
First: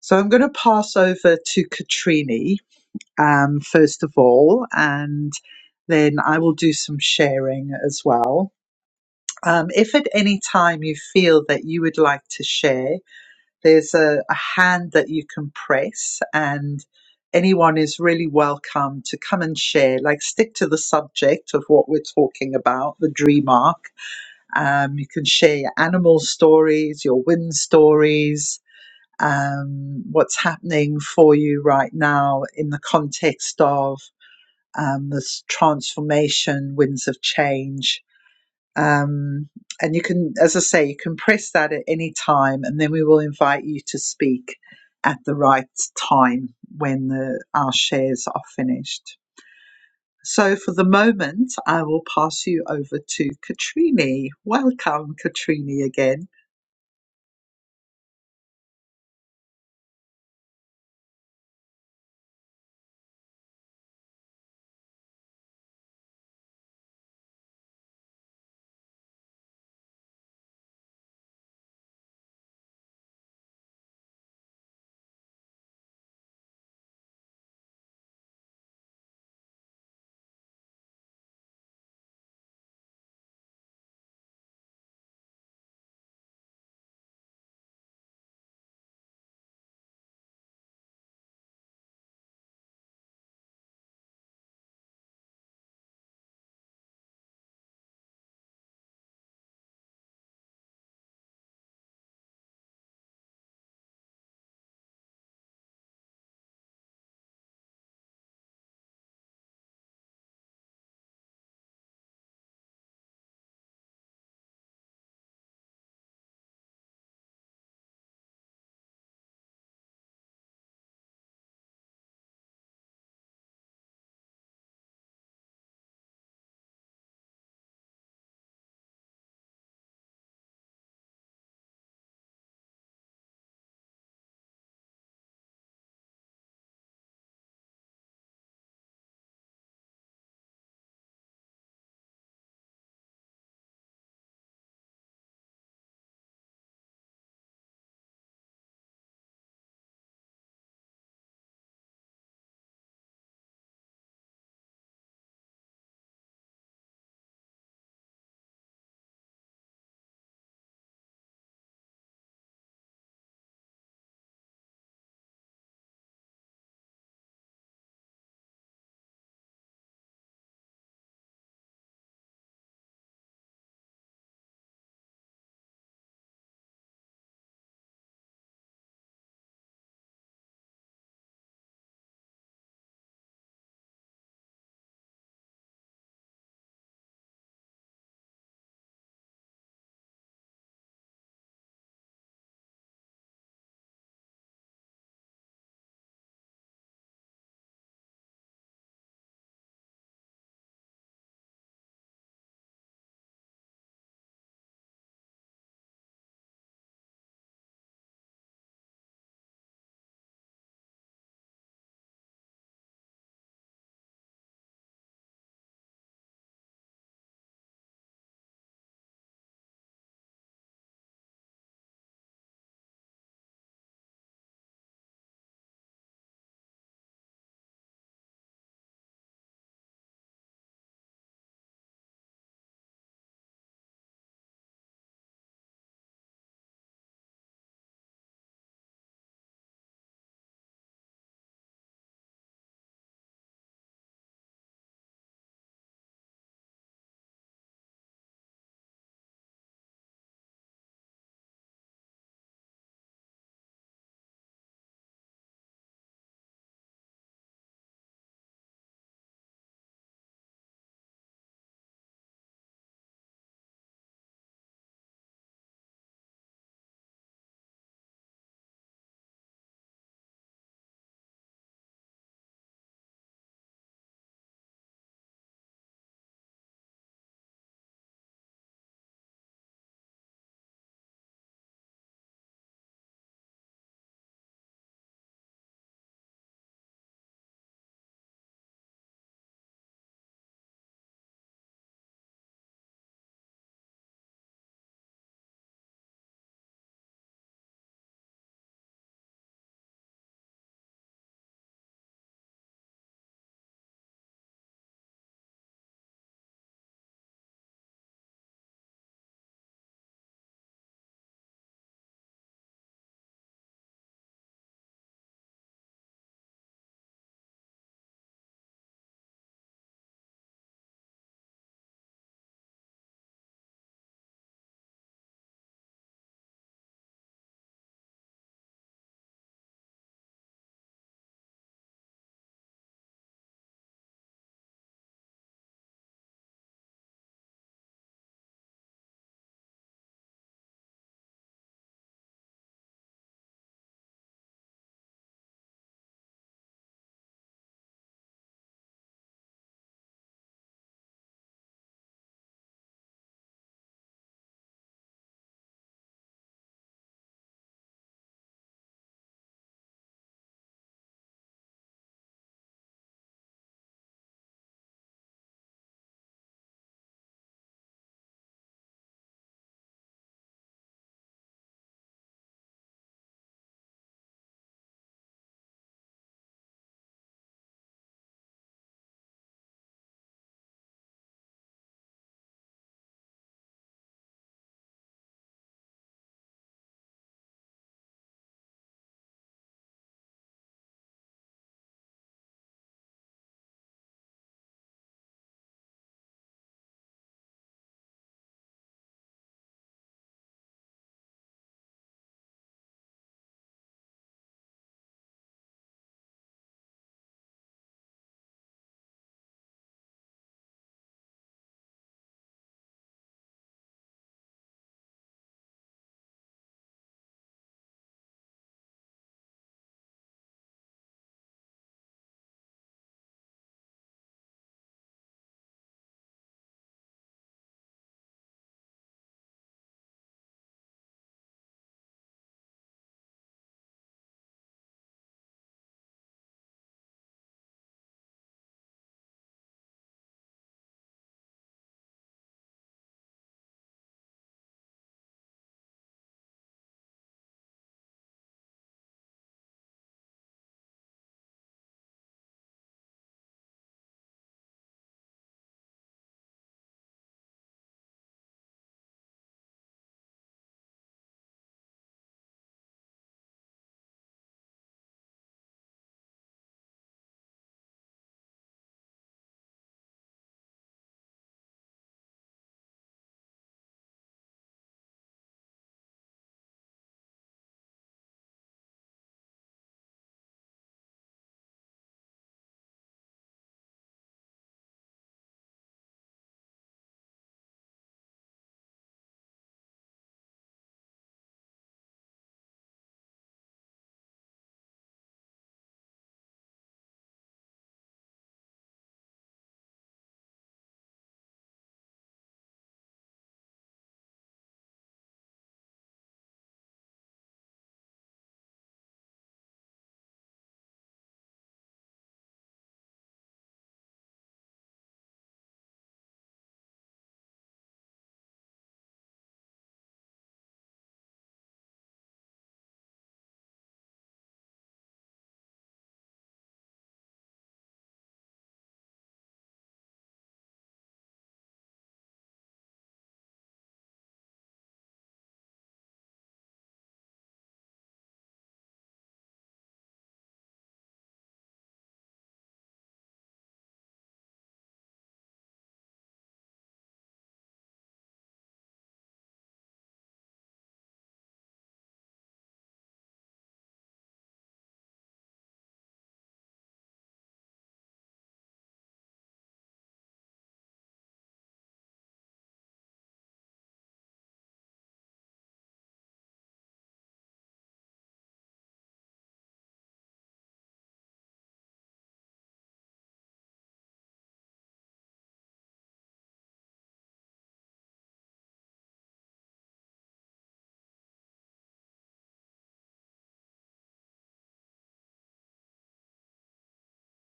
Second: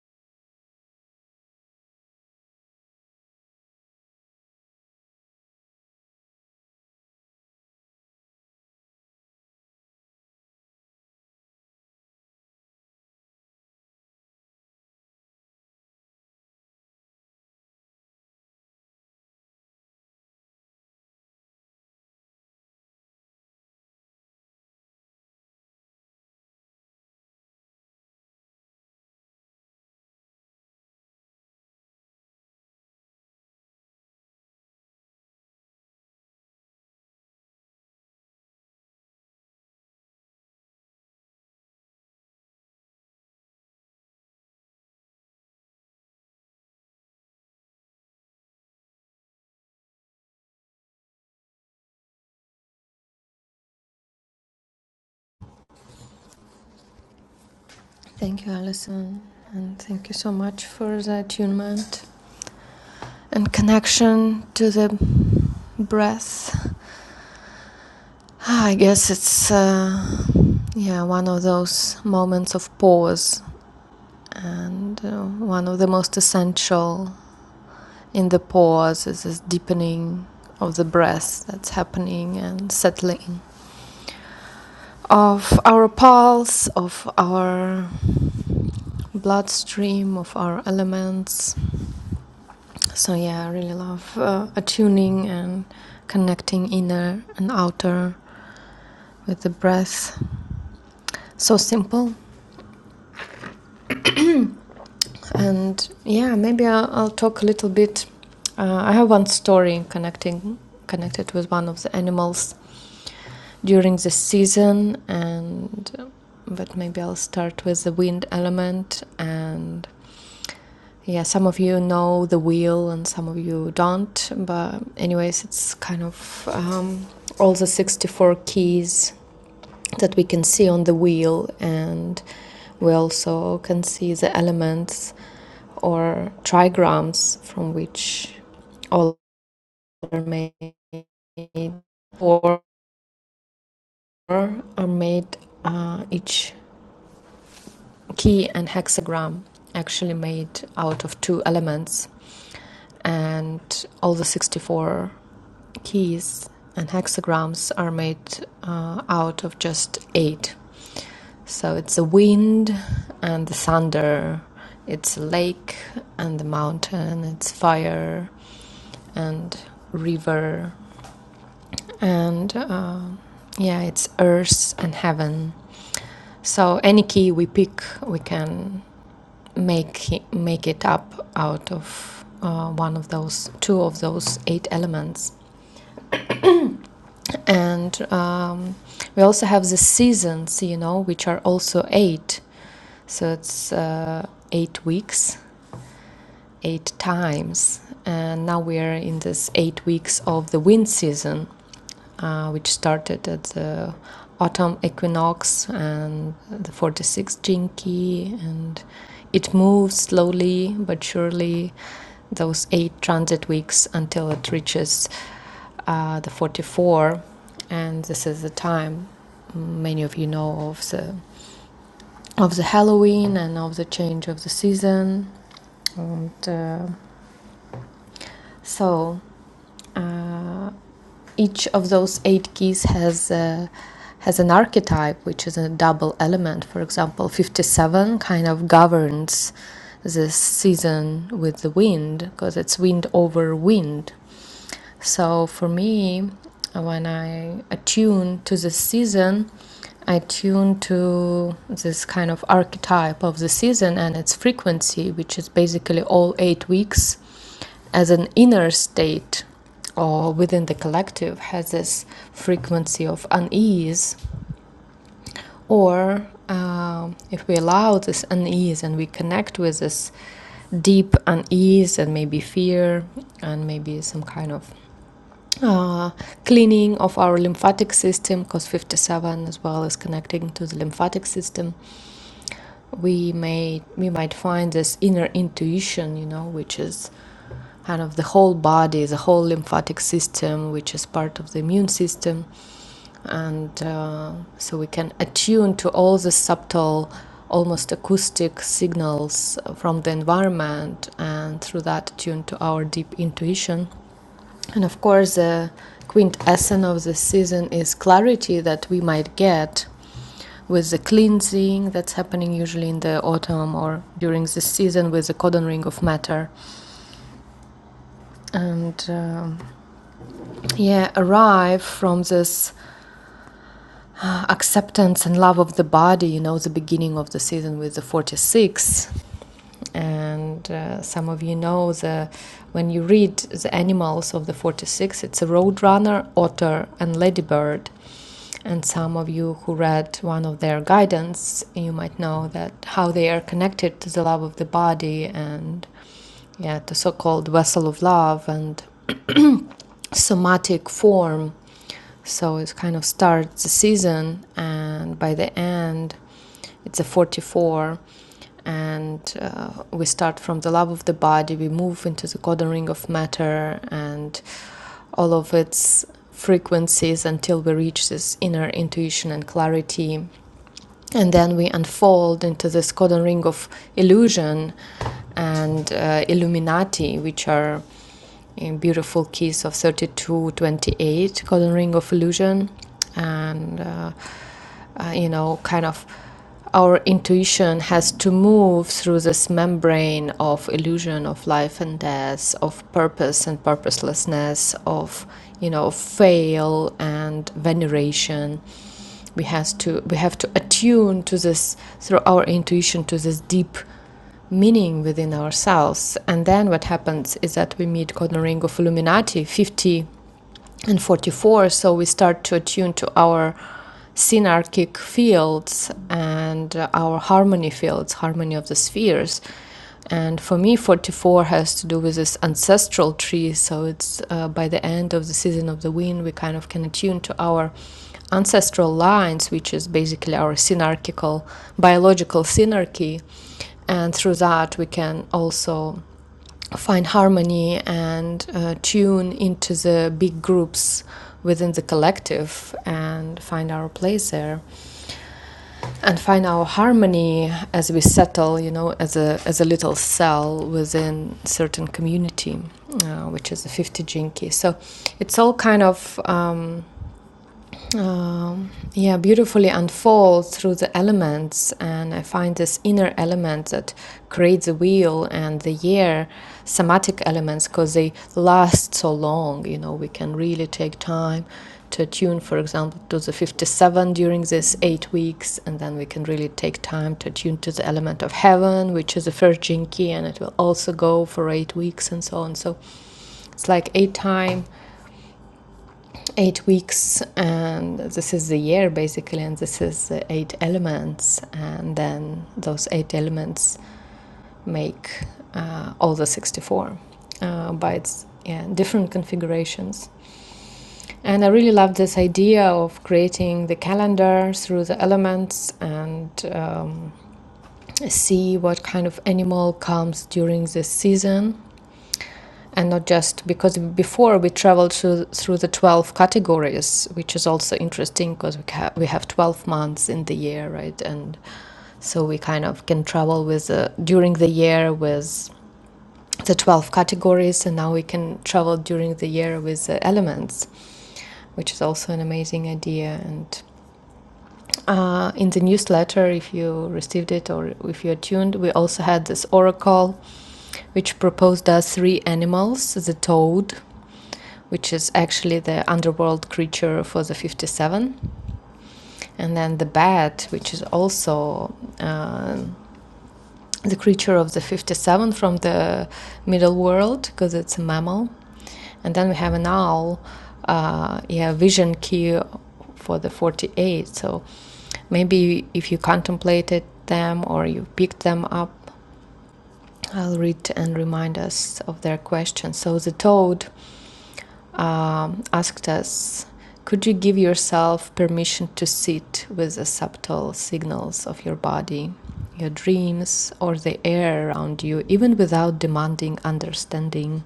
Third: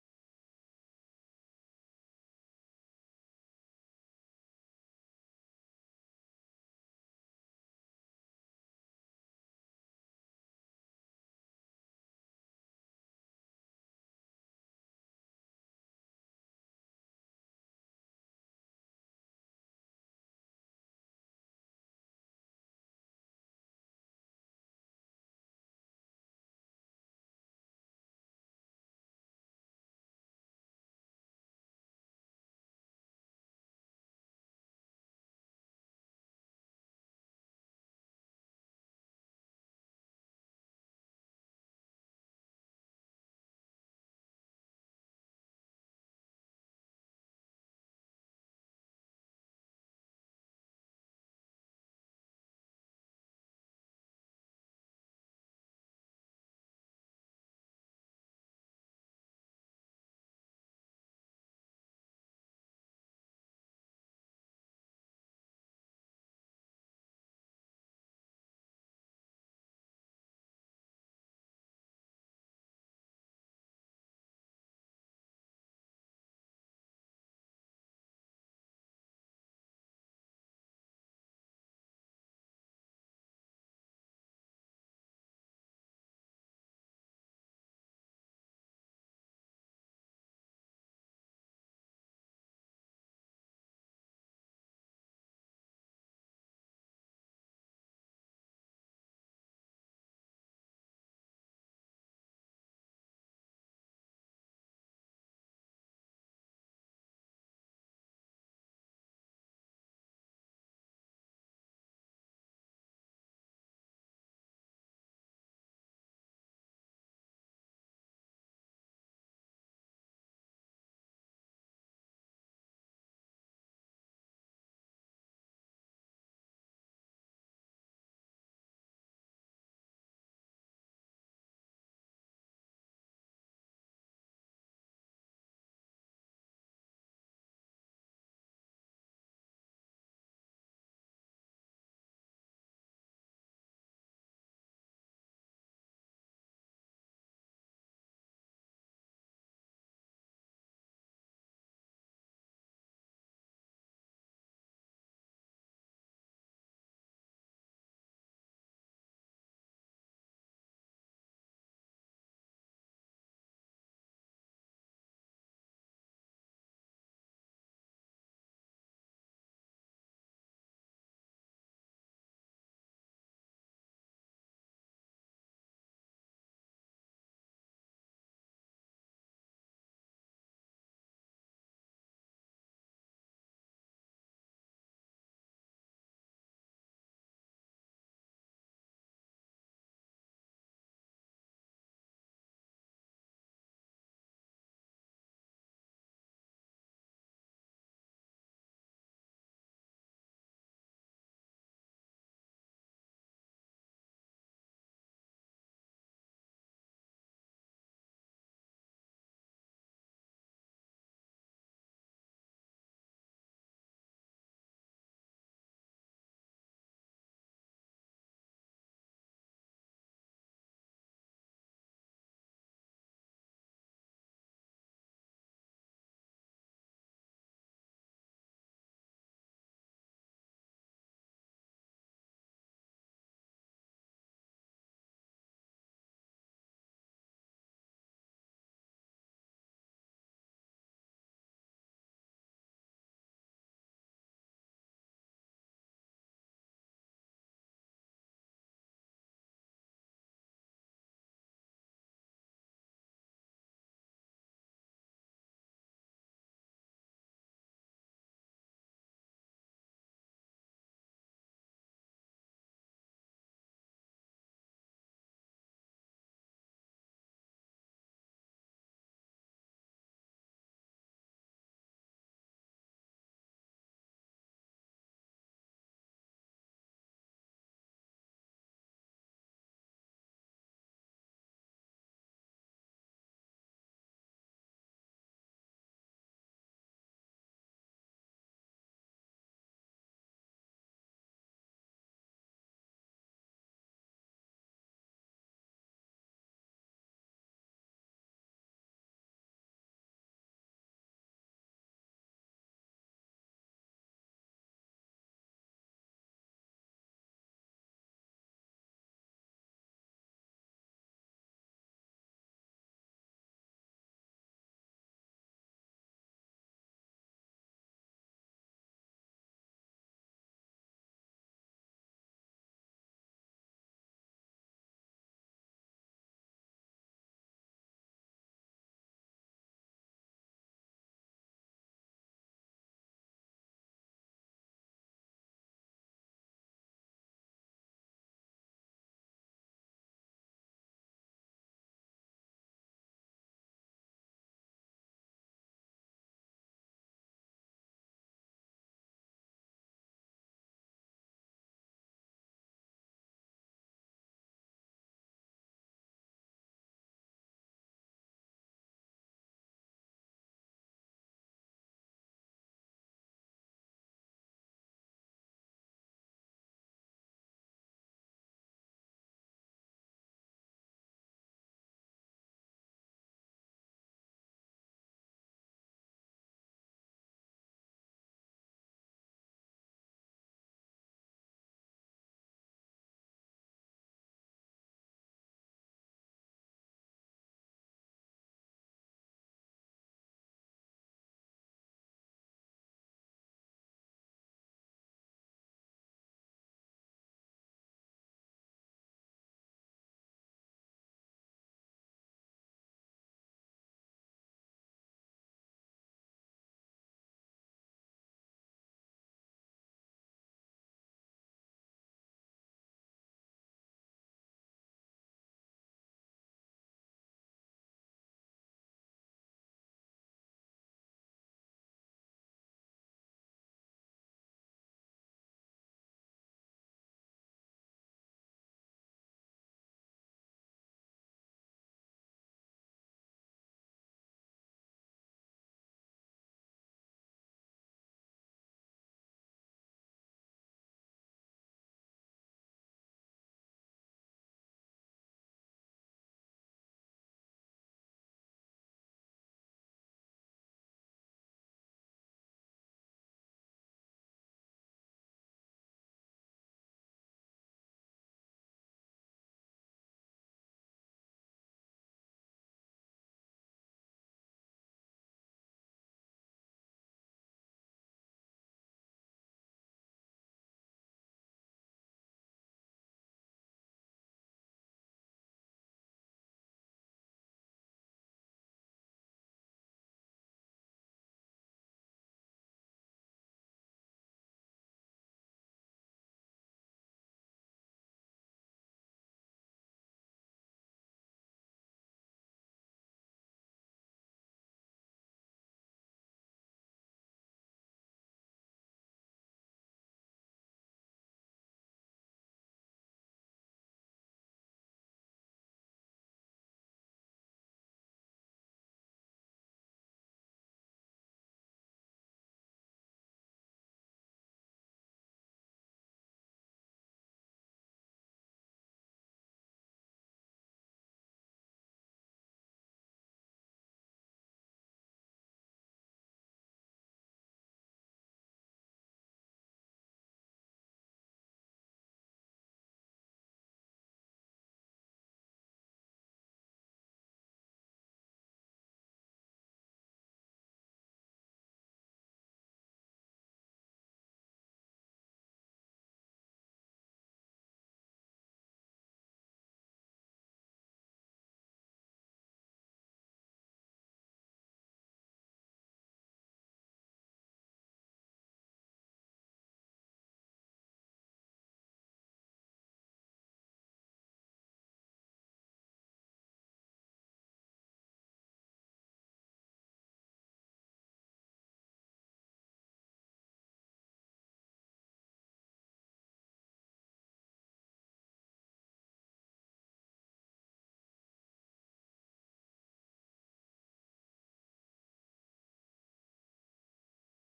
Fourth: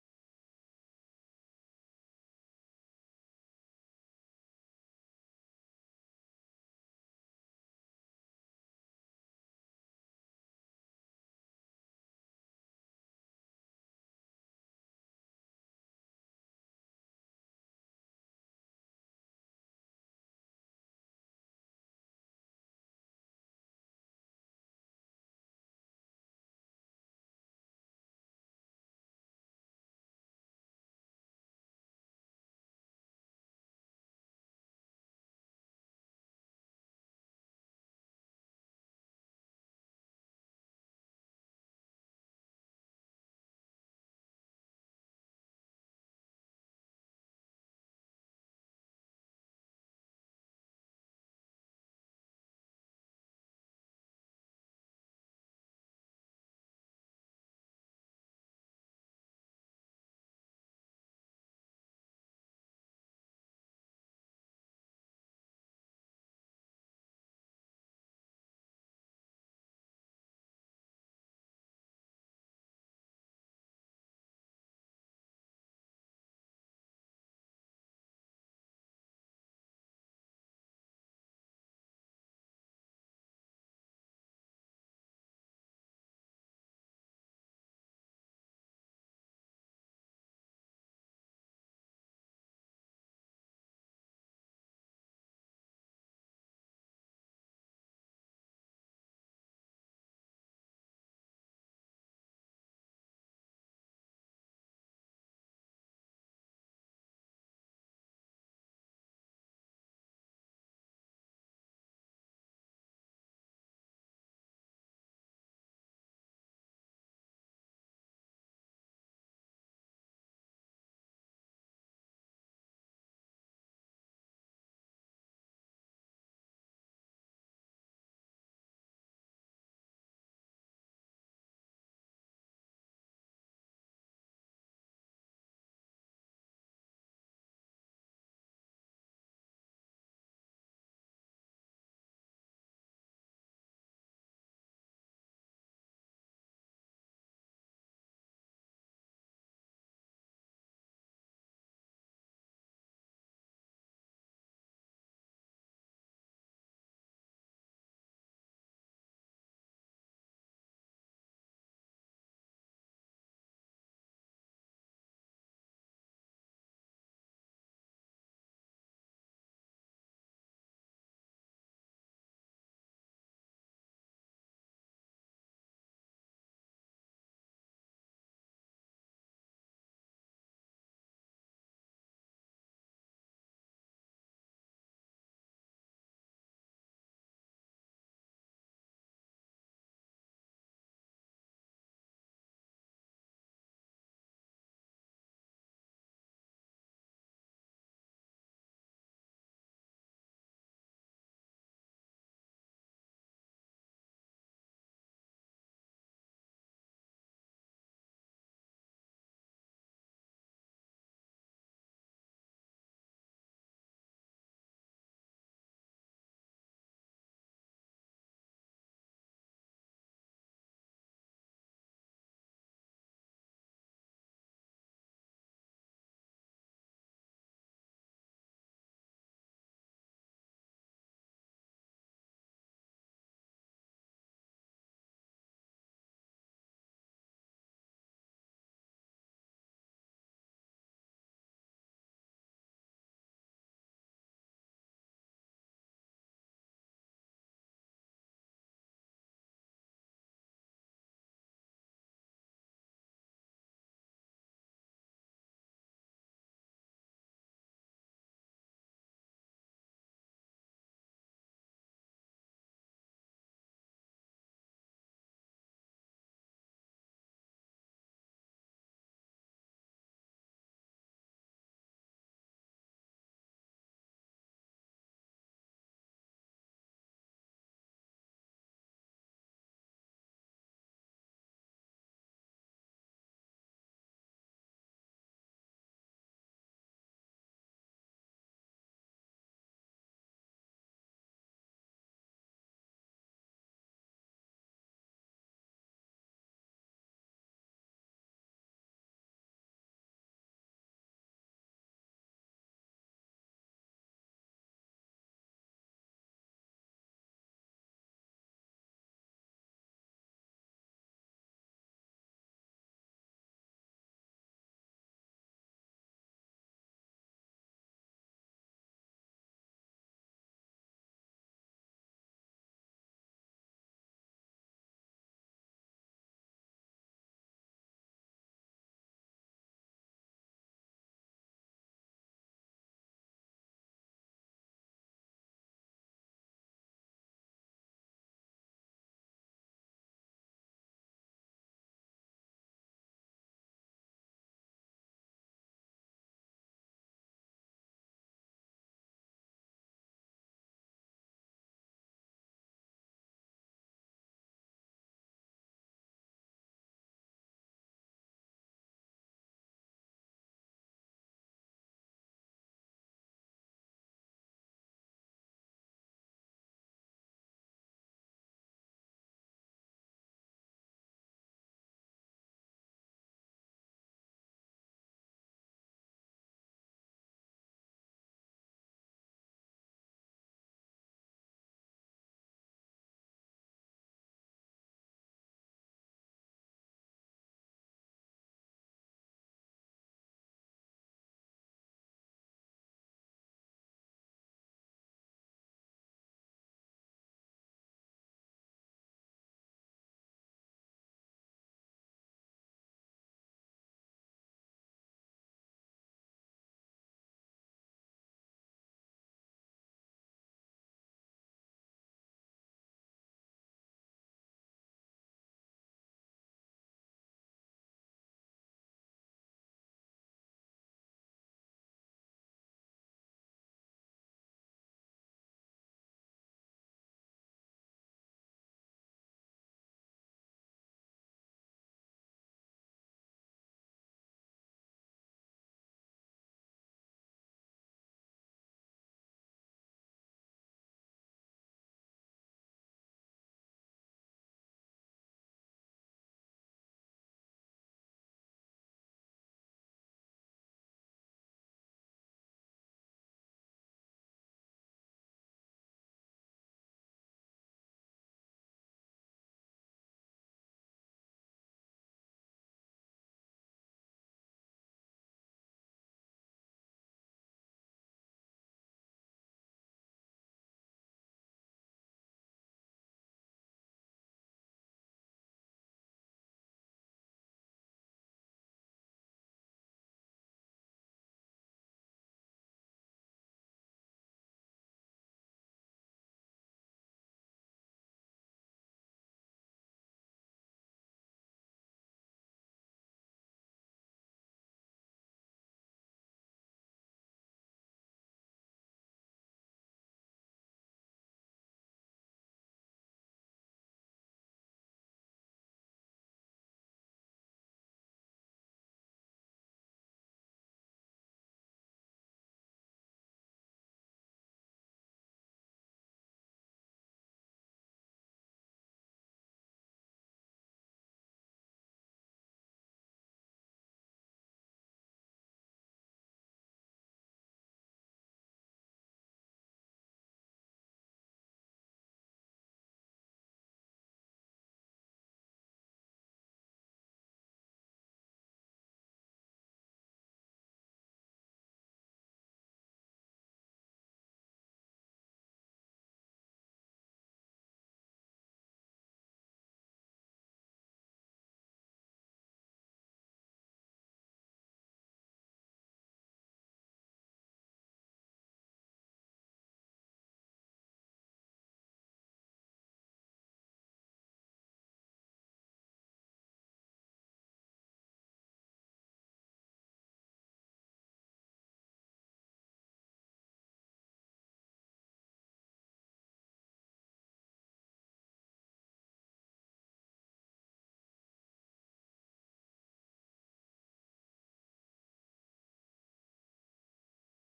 so i'm going to pass over to katrini um, first of all and then i will do some sharing as well um, if at any time you feel that you would like to share there's a, a hand that you can press, and anyone is really welcome to come and share. Like, stick to the subject of what we're talking about, the dream arc. Um, you can share your animal stories, your win stories, um, what's happening for you right now in the context of um, this transformation, winds of change um, and you can, as I say, you can press that at any time, and then we will invite you to speak at the right time when the, our shares are finished. So, for the moment, I will pass you over to Katrini. Welcome, Katrini, again. Thank you, Alison. And thank you so much for the attunement and connection to the breath. Ah, I guess it's, uh, yeah, one of those moments of pause. And uh, one of the most essential in the pause is this deepening of the breath that's happening and settling of our pulse, of our bloodstream of our elements. So, yeah, I really love uh, attuning and connecting inner and outer with the breath. So simple. And yeah, maybe I'll, I'll talk a little bit. Uh, I have one story connecting connected with one of the animals during the season and but maybe I'll start with the wind element and yeah, some of you know the wheel and some of you don't. But, anyways, it's kind of um, all the 64 keys that we can see on the wheel, and we also can see the elements or trigrams from which all are made, or are made uh, each key and hexagram actually made out of two elements and all the 64 keys and hexagrams are made uh, out of just eight so it's the wind and the thunder it's a lake and the mountain it's fire and river and uh, yeah it's earth and heaven so any key we pick we can make make it up out of uh, one of those two of those eight elements and um, we also have the seasons you know which are also eight so it's uh, eight weeks eight times and now we are in this eight weeks of the wind season uh, which started at the autumn equinox and the 46th jinki and it moves slowly but surely those eight transit weeks until it reaches uh, the 44 and this is the time many of you know of the of the halloween and of the change of the season and uh, so uh, each of those eight keys has uh, has an archetype which is a double element for example 57 kind of governs this season with the wind because it's wind over wind so for me when i attune to the season i tune to this kind of archetype of the season and its frequency which is basically all eight weeks as an inner state or within the collective has this frequency of unease, or um if we allow this unease and we connect with this deep unease and maybe fear and maybe some kind of uh, cleaning of our lymphatic system, because 57 as well is connecting to the lymphatic system we may we might find this inner intuition you know which is kind of the whole body the whole lymphatic system which is part of the immune system and uh, so we can attune to all the subtle almost acoustic signals from the environment and through that attune to our deep intuition and of course the quintessence of the season is clarity that we might get with the cleansing that's happening usually in the autumn or during the season with the codon ring of matter. And um, yeah, arrive from this uh, acceptance and love of the body, you know, the beginning of the season with the 46. And uh, some of you know the when you read the animals of the 46, it's a roadrunner, otter, and ladybird. And some of you who read one of their guidance, you might know that how they are connected to the love of the body and yeah, the so-called vessel of love and somatic form. So it kind of starts the season, and by the end, it's a 44. And uh, we start from the love of the body, we move into the golden ring of matter and all of its frequencies until we reach this inner intuition and clarity and then we unfold into this codon ring of illusion and uh, illuminati which are uh, beautiful keys of 3228 codon ring of illusion and uh, uh, you know kind of our intuition has to move through this membrane of illusion of life and death of purpose and purposelessness of you know fail and veneration we has to we have to attune to this through our intuition to this deep meaning within ourselves and then what happens is that we meet Gordon Ring of Illuminati 50 and 44 so we start to attune to our synarchic fields and uh, our harmony fields harmony of the spheres and for me, 44 has to do with this ancestral tree. So it's uh, by the end of the season of the wind, we kind of can attune to our ancestral lines, which is basically our synarchical, biological synarchy. And through that, we can also find harmony and uh, tune into the big groups within the collective and find our place there and find our harmony as we settle, you know, as a as a little cell within certain community, uh, which is a 50 jinki. So it's all kind of um, um, yeah, beautifully unfold through the elements. And I find this inner element that creates the wheel and the year, somatic elements, because they last so long. You know, we can really take time to attune, for example, to the 57 during these eight weeks. And then we can really take time to attune to the element of heaven, which is the first jinki, and it will also go for eight weeks and so on. So it's like eight time eight weeks and this is the year basically and this is the eight elements and then those eight elements make uh, all the 64 uh, by its yeah, different configurations and i really love this idea of creating the calendar through the elements and um, see what kind of animal comes during this season and not just because before we traveled through, through the 12 categories which is also interesting because we, ca- we have 12 months in the year right and so we kind of can travel with uh, during the year with the 12 categories and now we can travel during the year with the elements which is also an amazing idea. And uh, in the newsletter, if you received it or if you're tuned, we also had this oracle which proposed us three animals the toad which is actually the underworld creature for the 57, and then the bat, which is also uh, the creature of the 57 from the middle world because it's a mammal, and then we have an owl, uh, yeah, vision key for the 48. So maybe if you contemplated them or you picked them up, I'll read and remind us of their questions. So the toad um, asked us could you give yourself permission to sit with the subtle signals of your body, your dreams, or the air around you, even without demanding understanding?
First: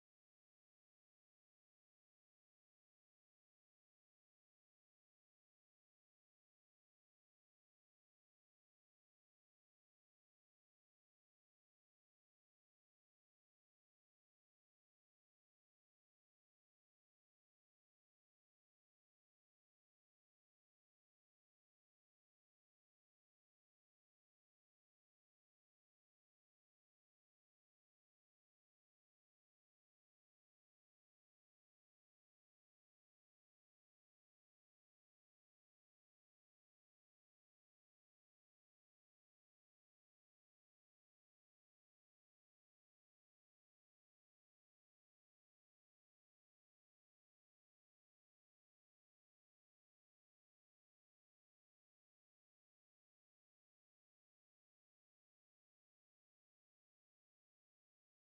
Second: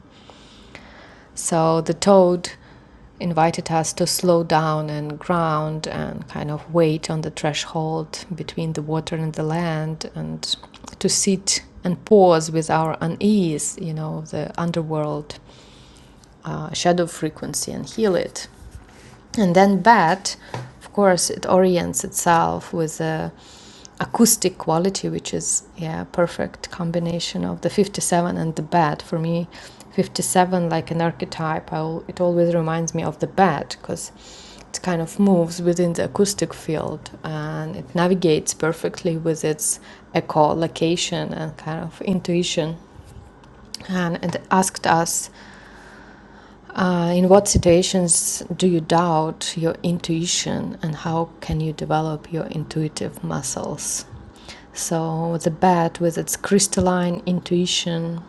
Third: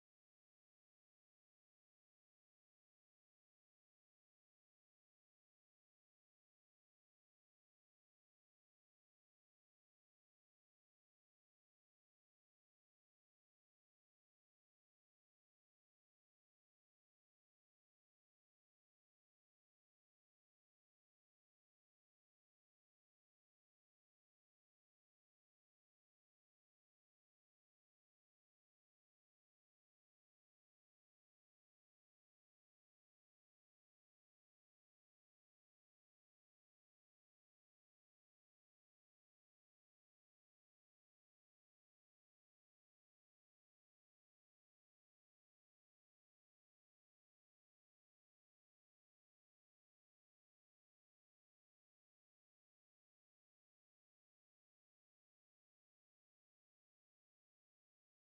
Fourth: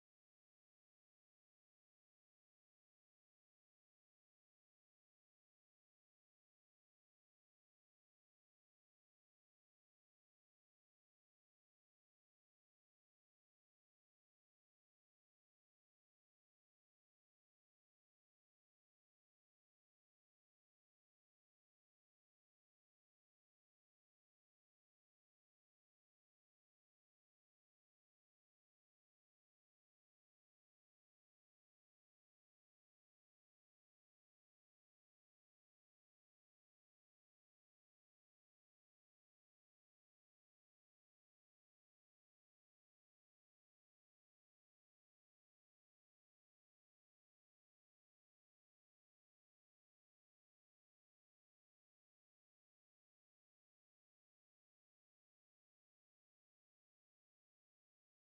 So the toad invited us to slow down and ground and kind of wait on the threshold between the water and the land and to sit and pause with our unease, you know, the underworld uh, shadow frequency and heal it. And then bat, of course, it orients itself with a acoustic quality, which is yeah, perfect combination of the 57 and the bat. For me, 57 like an archetype. I, al- it always reminds me of the bat because it kind of moves within the acoustic field and it navigates perfectly with its echolocation and kind of intuition. And it asked us uh, in what situations do you doubt your intuition and how can you develop your intuitive muscles? So, the bat, with its crystalline intuition,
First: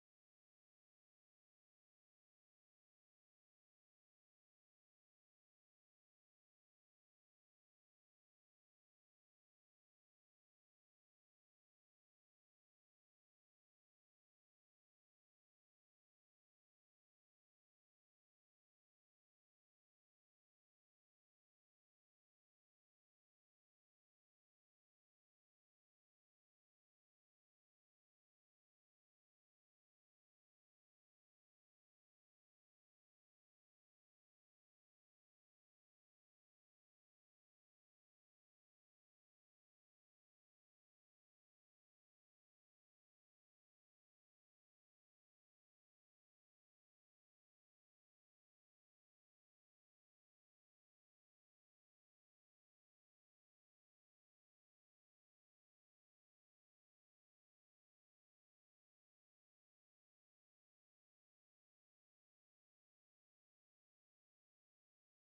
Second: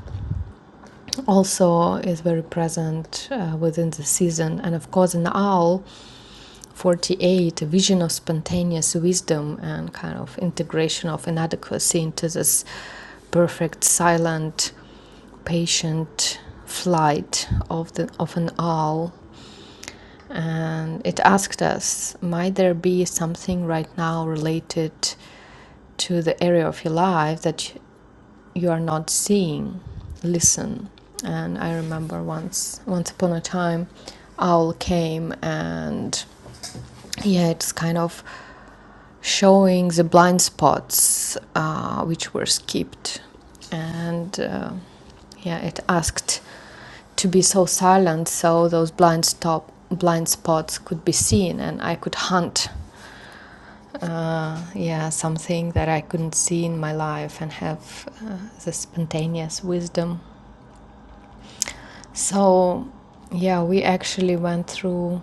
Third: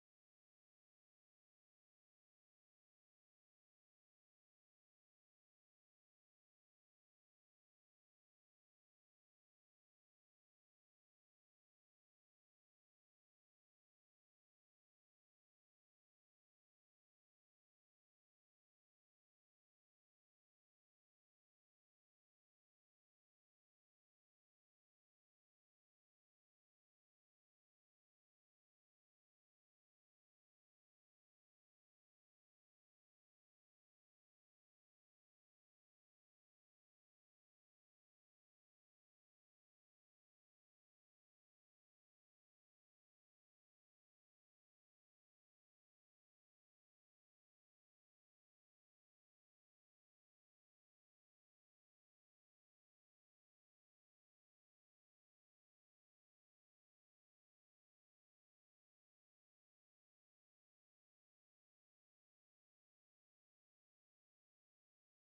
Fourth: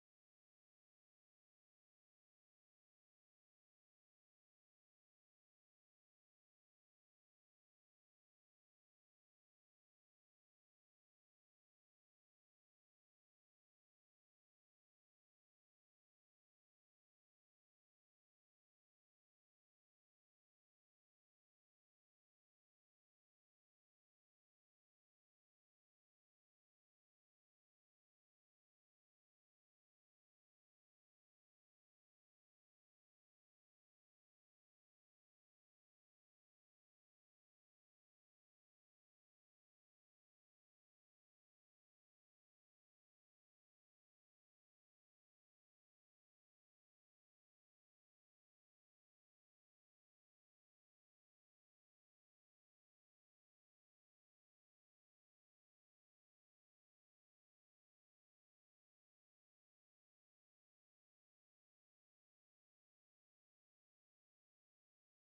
also is very present uh, within the season. And of course, an owl, 48, a vision of spontaneous wisdom and kind of integration of inadequacy into this perfect, silent, patient flight of, the, of an owl and it asked us might there be something right now related to the area of your life that you are not seeing listen and i remember once once upon a time owl came and yeah it's kind of showing the blind spots uh, which were skipped and uh, yeah it asked to be so silent so those blind stop blind spots could be seen and i could hunt uh, yeah, something that I couldn't see in my life and have uh, the spontaneous wisdom. So, yeah, we actually went through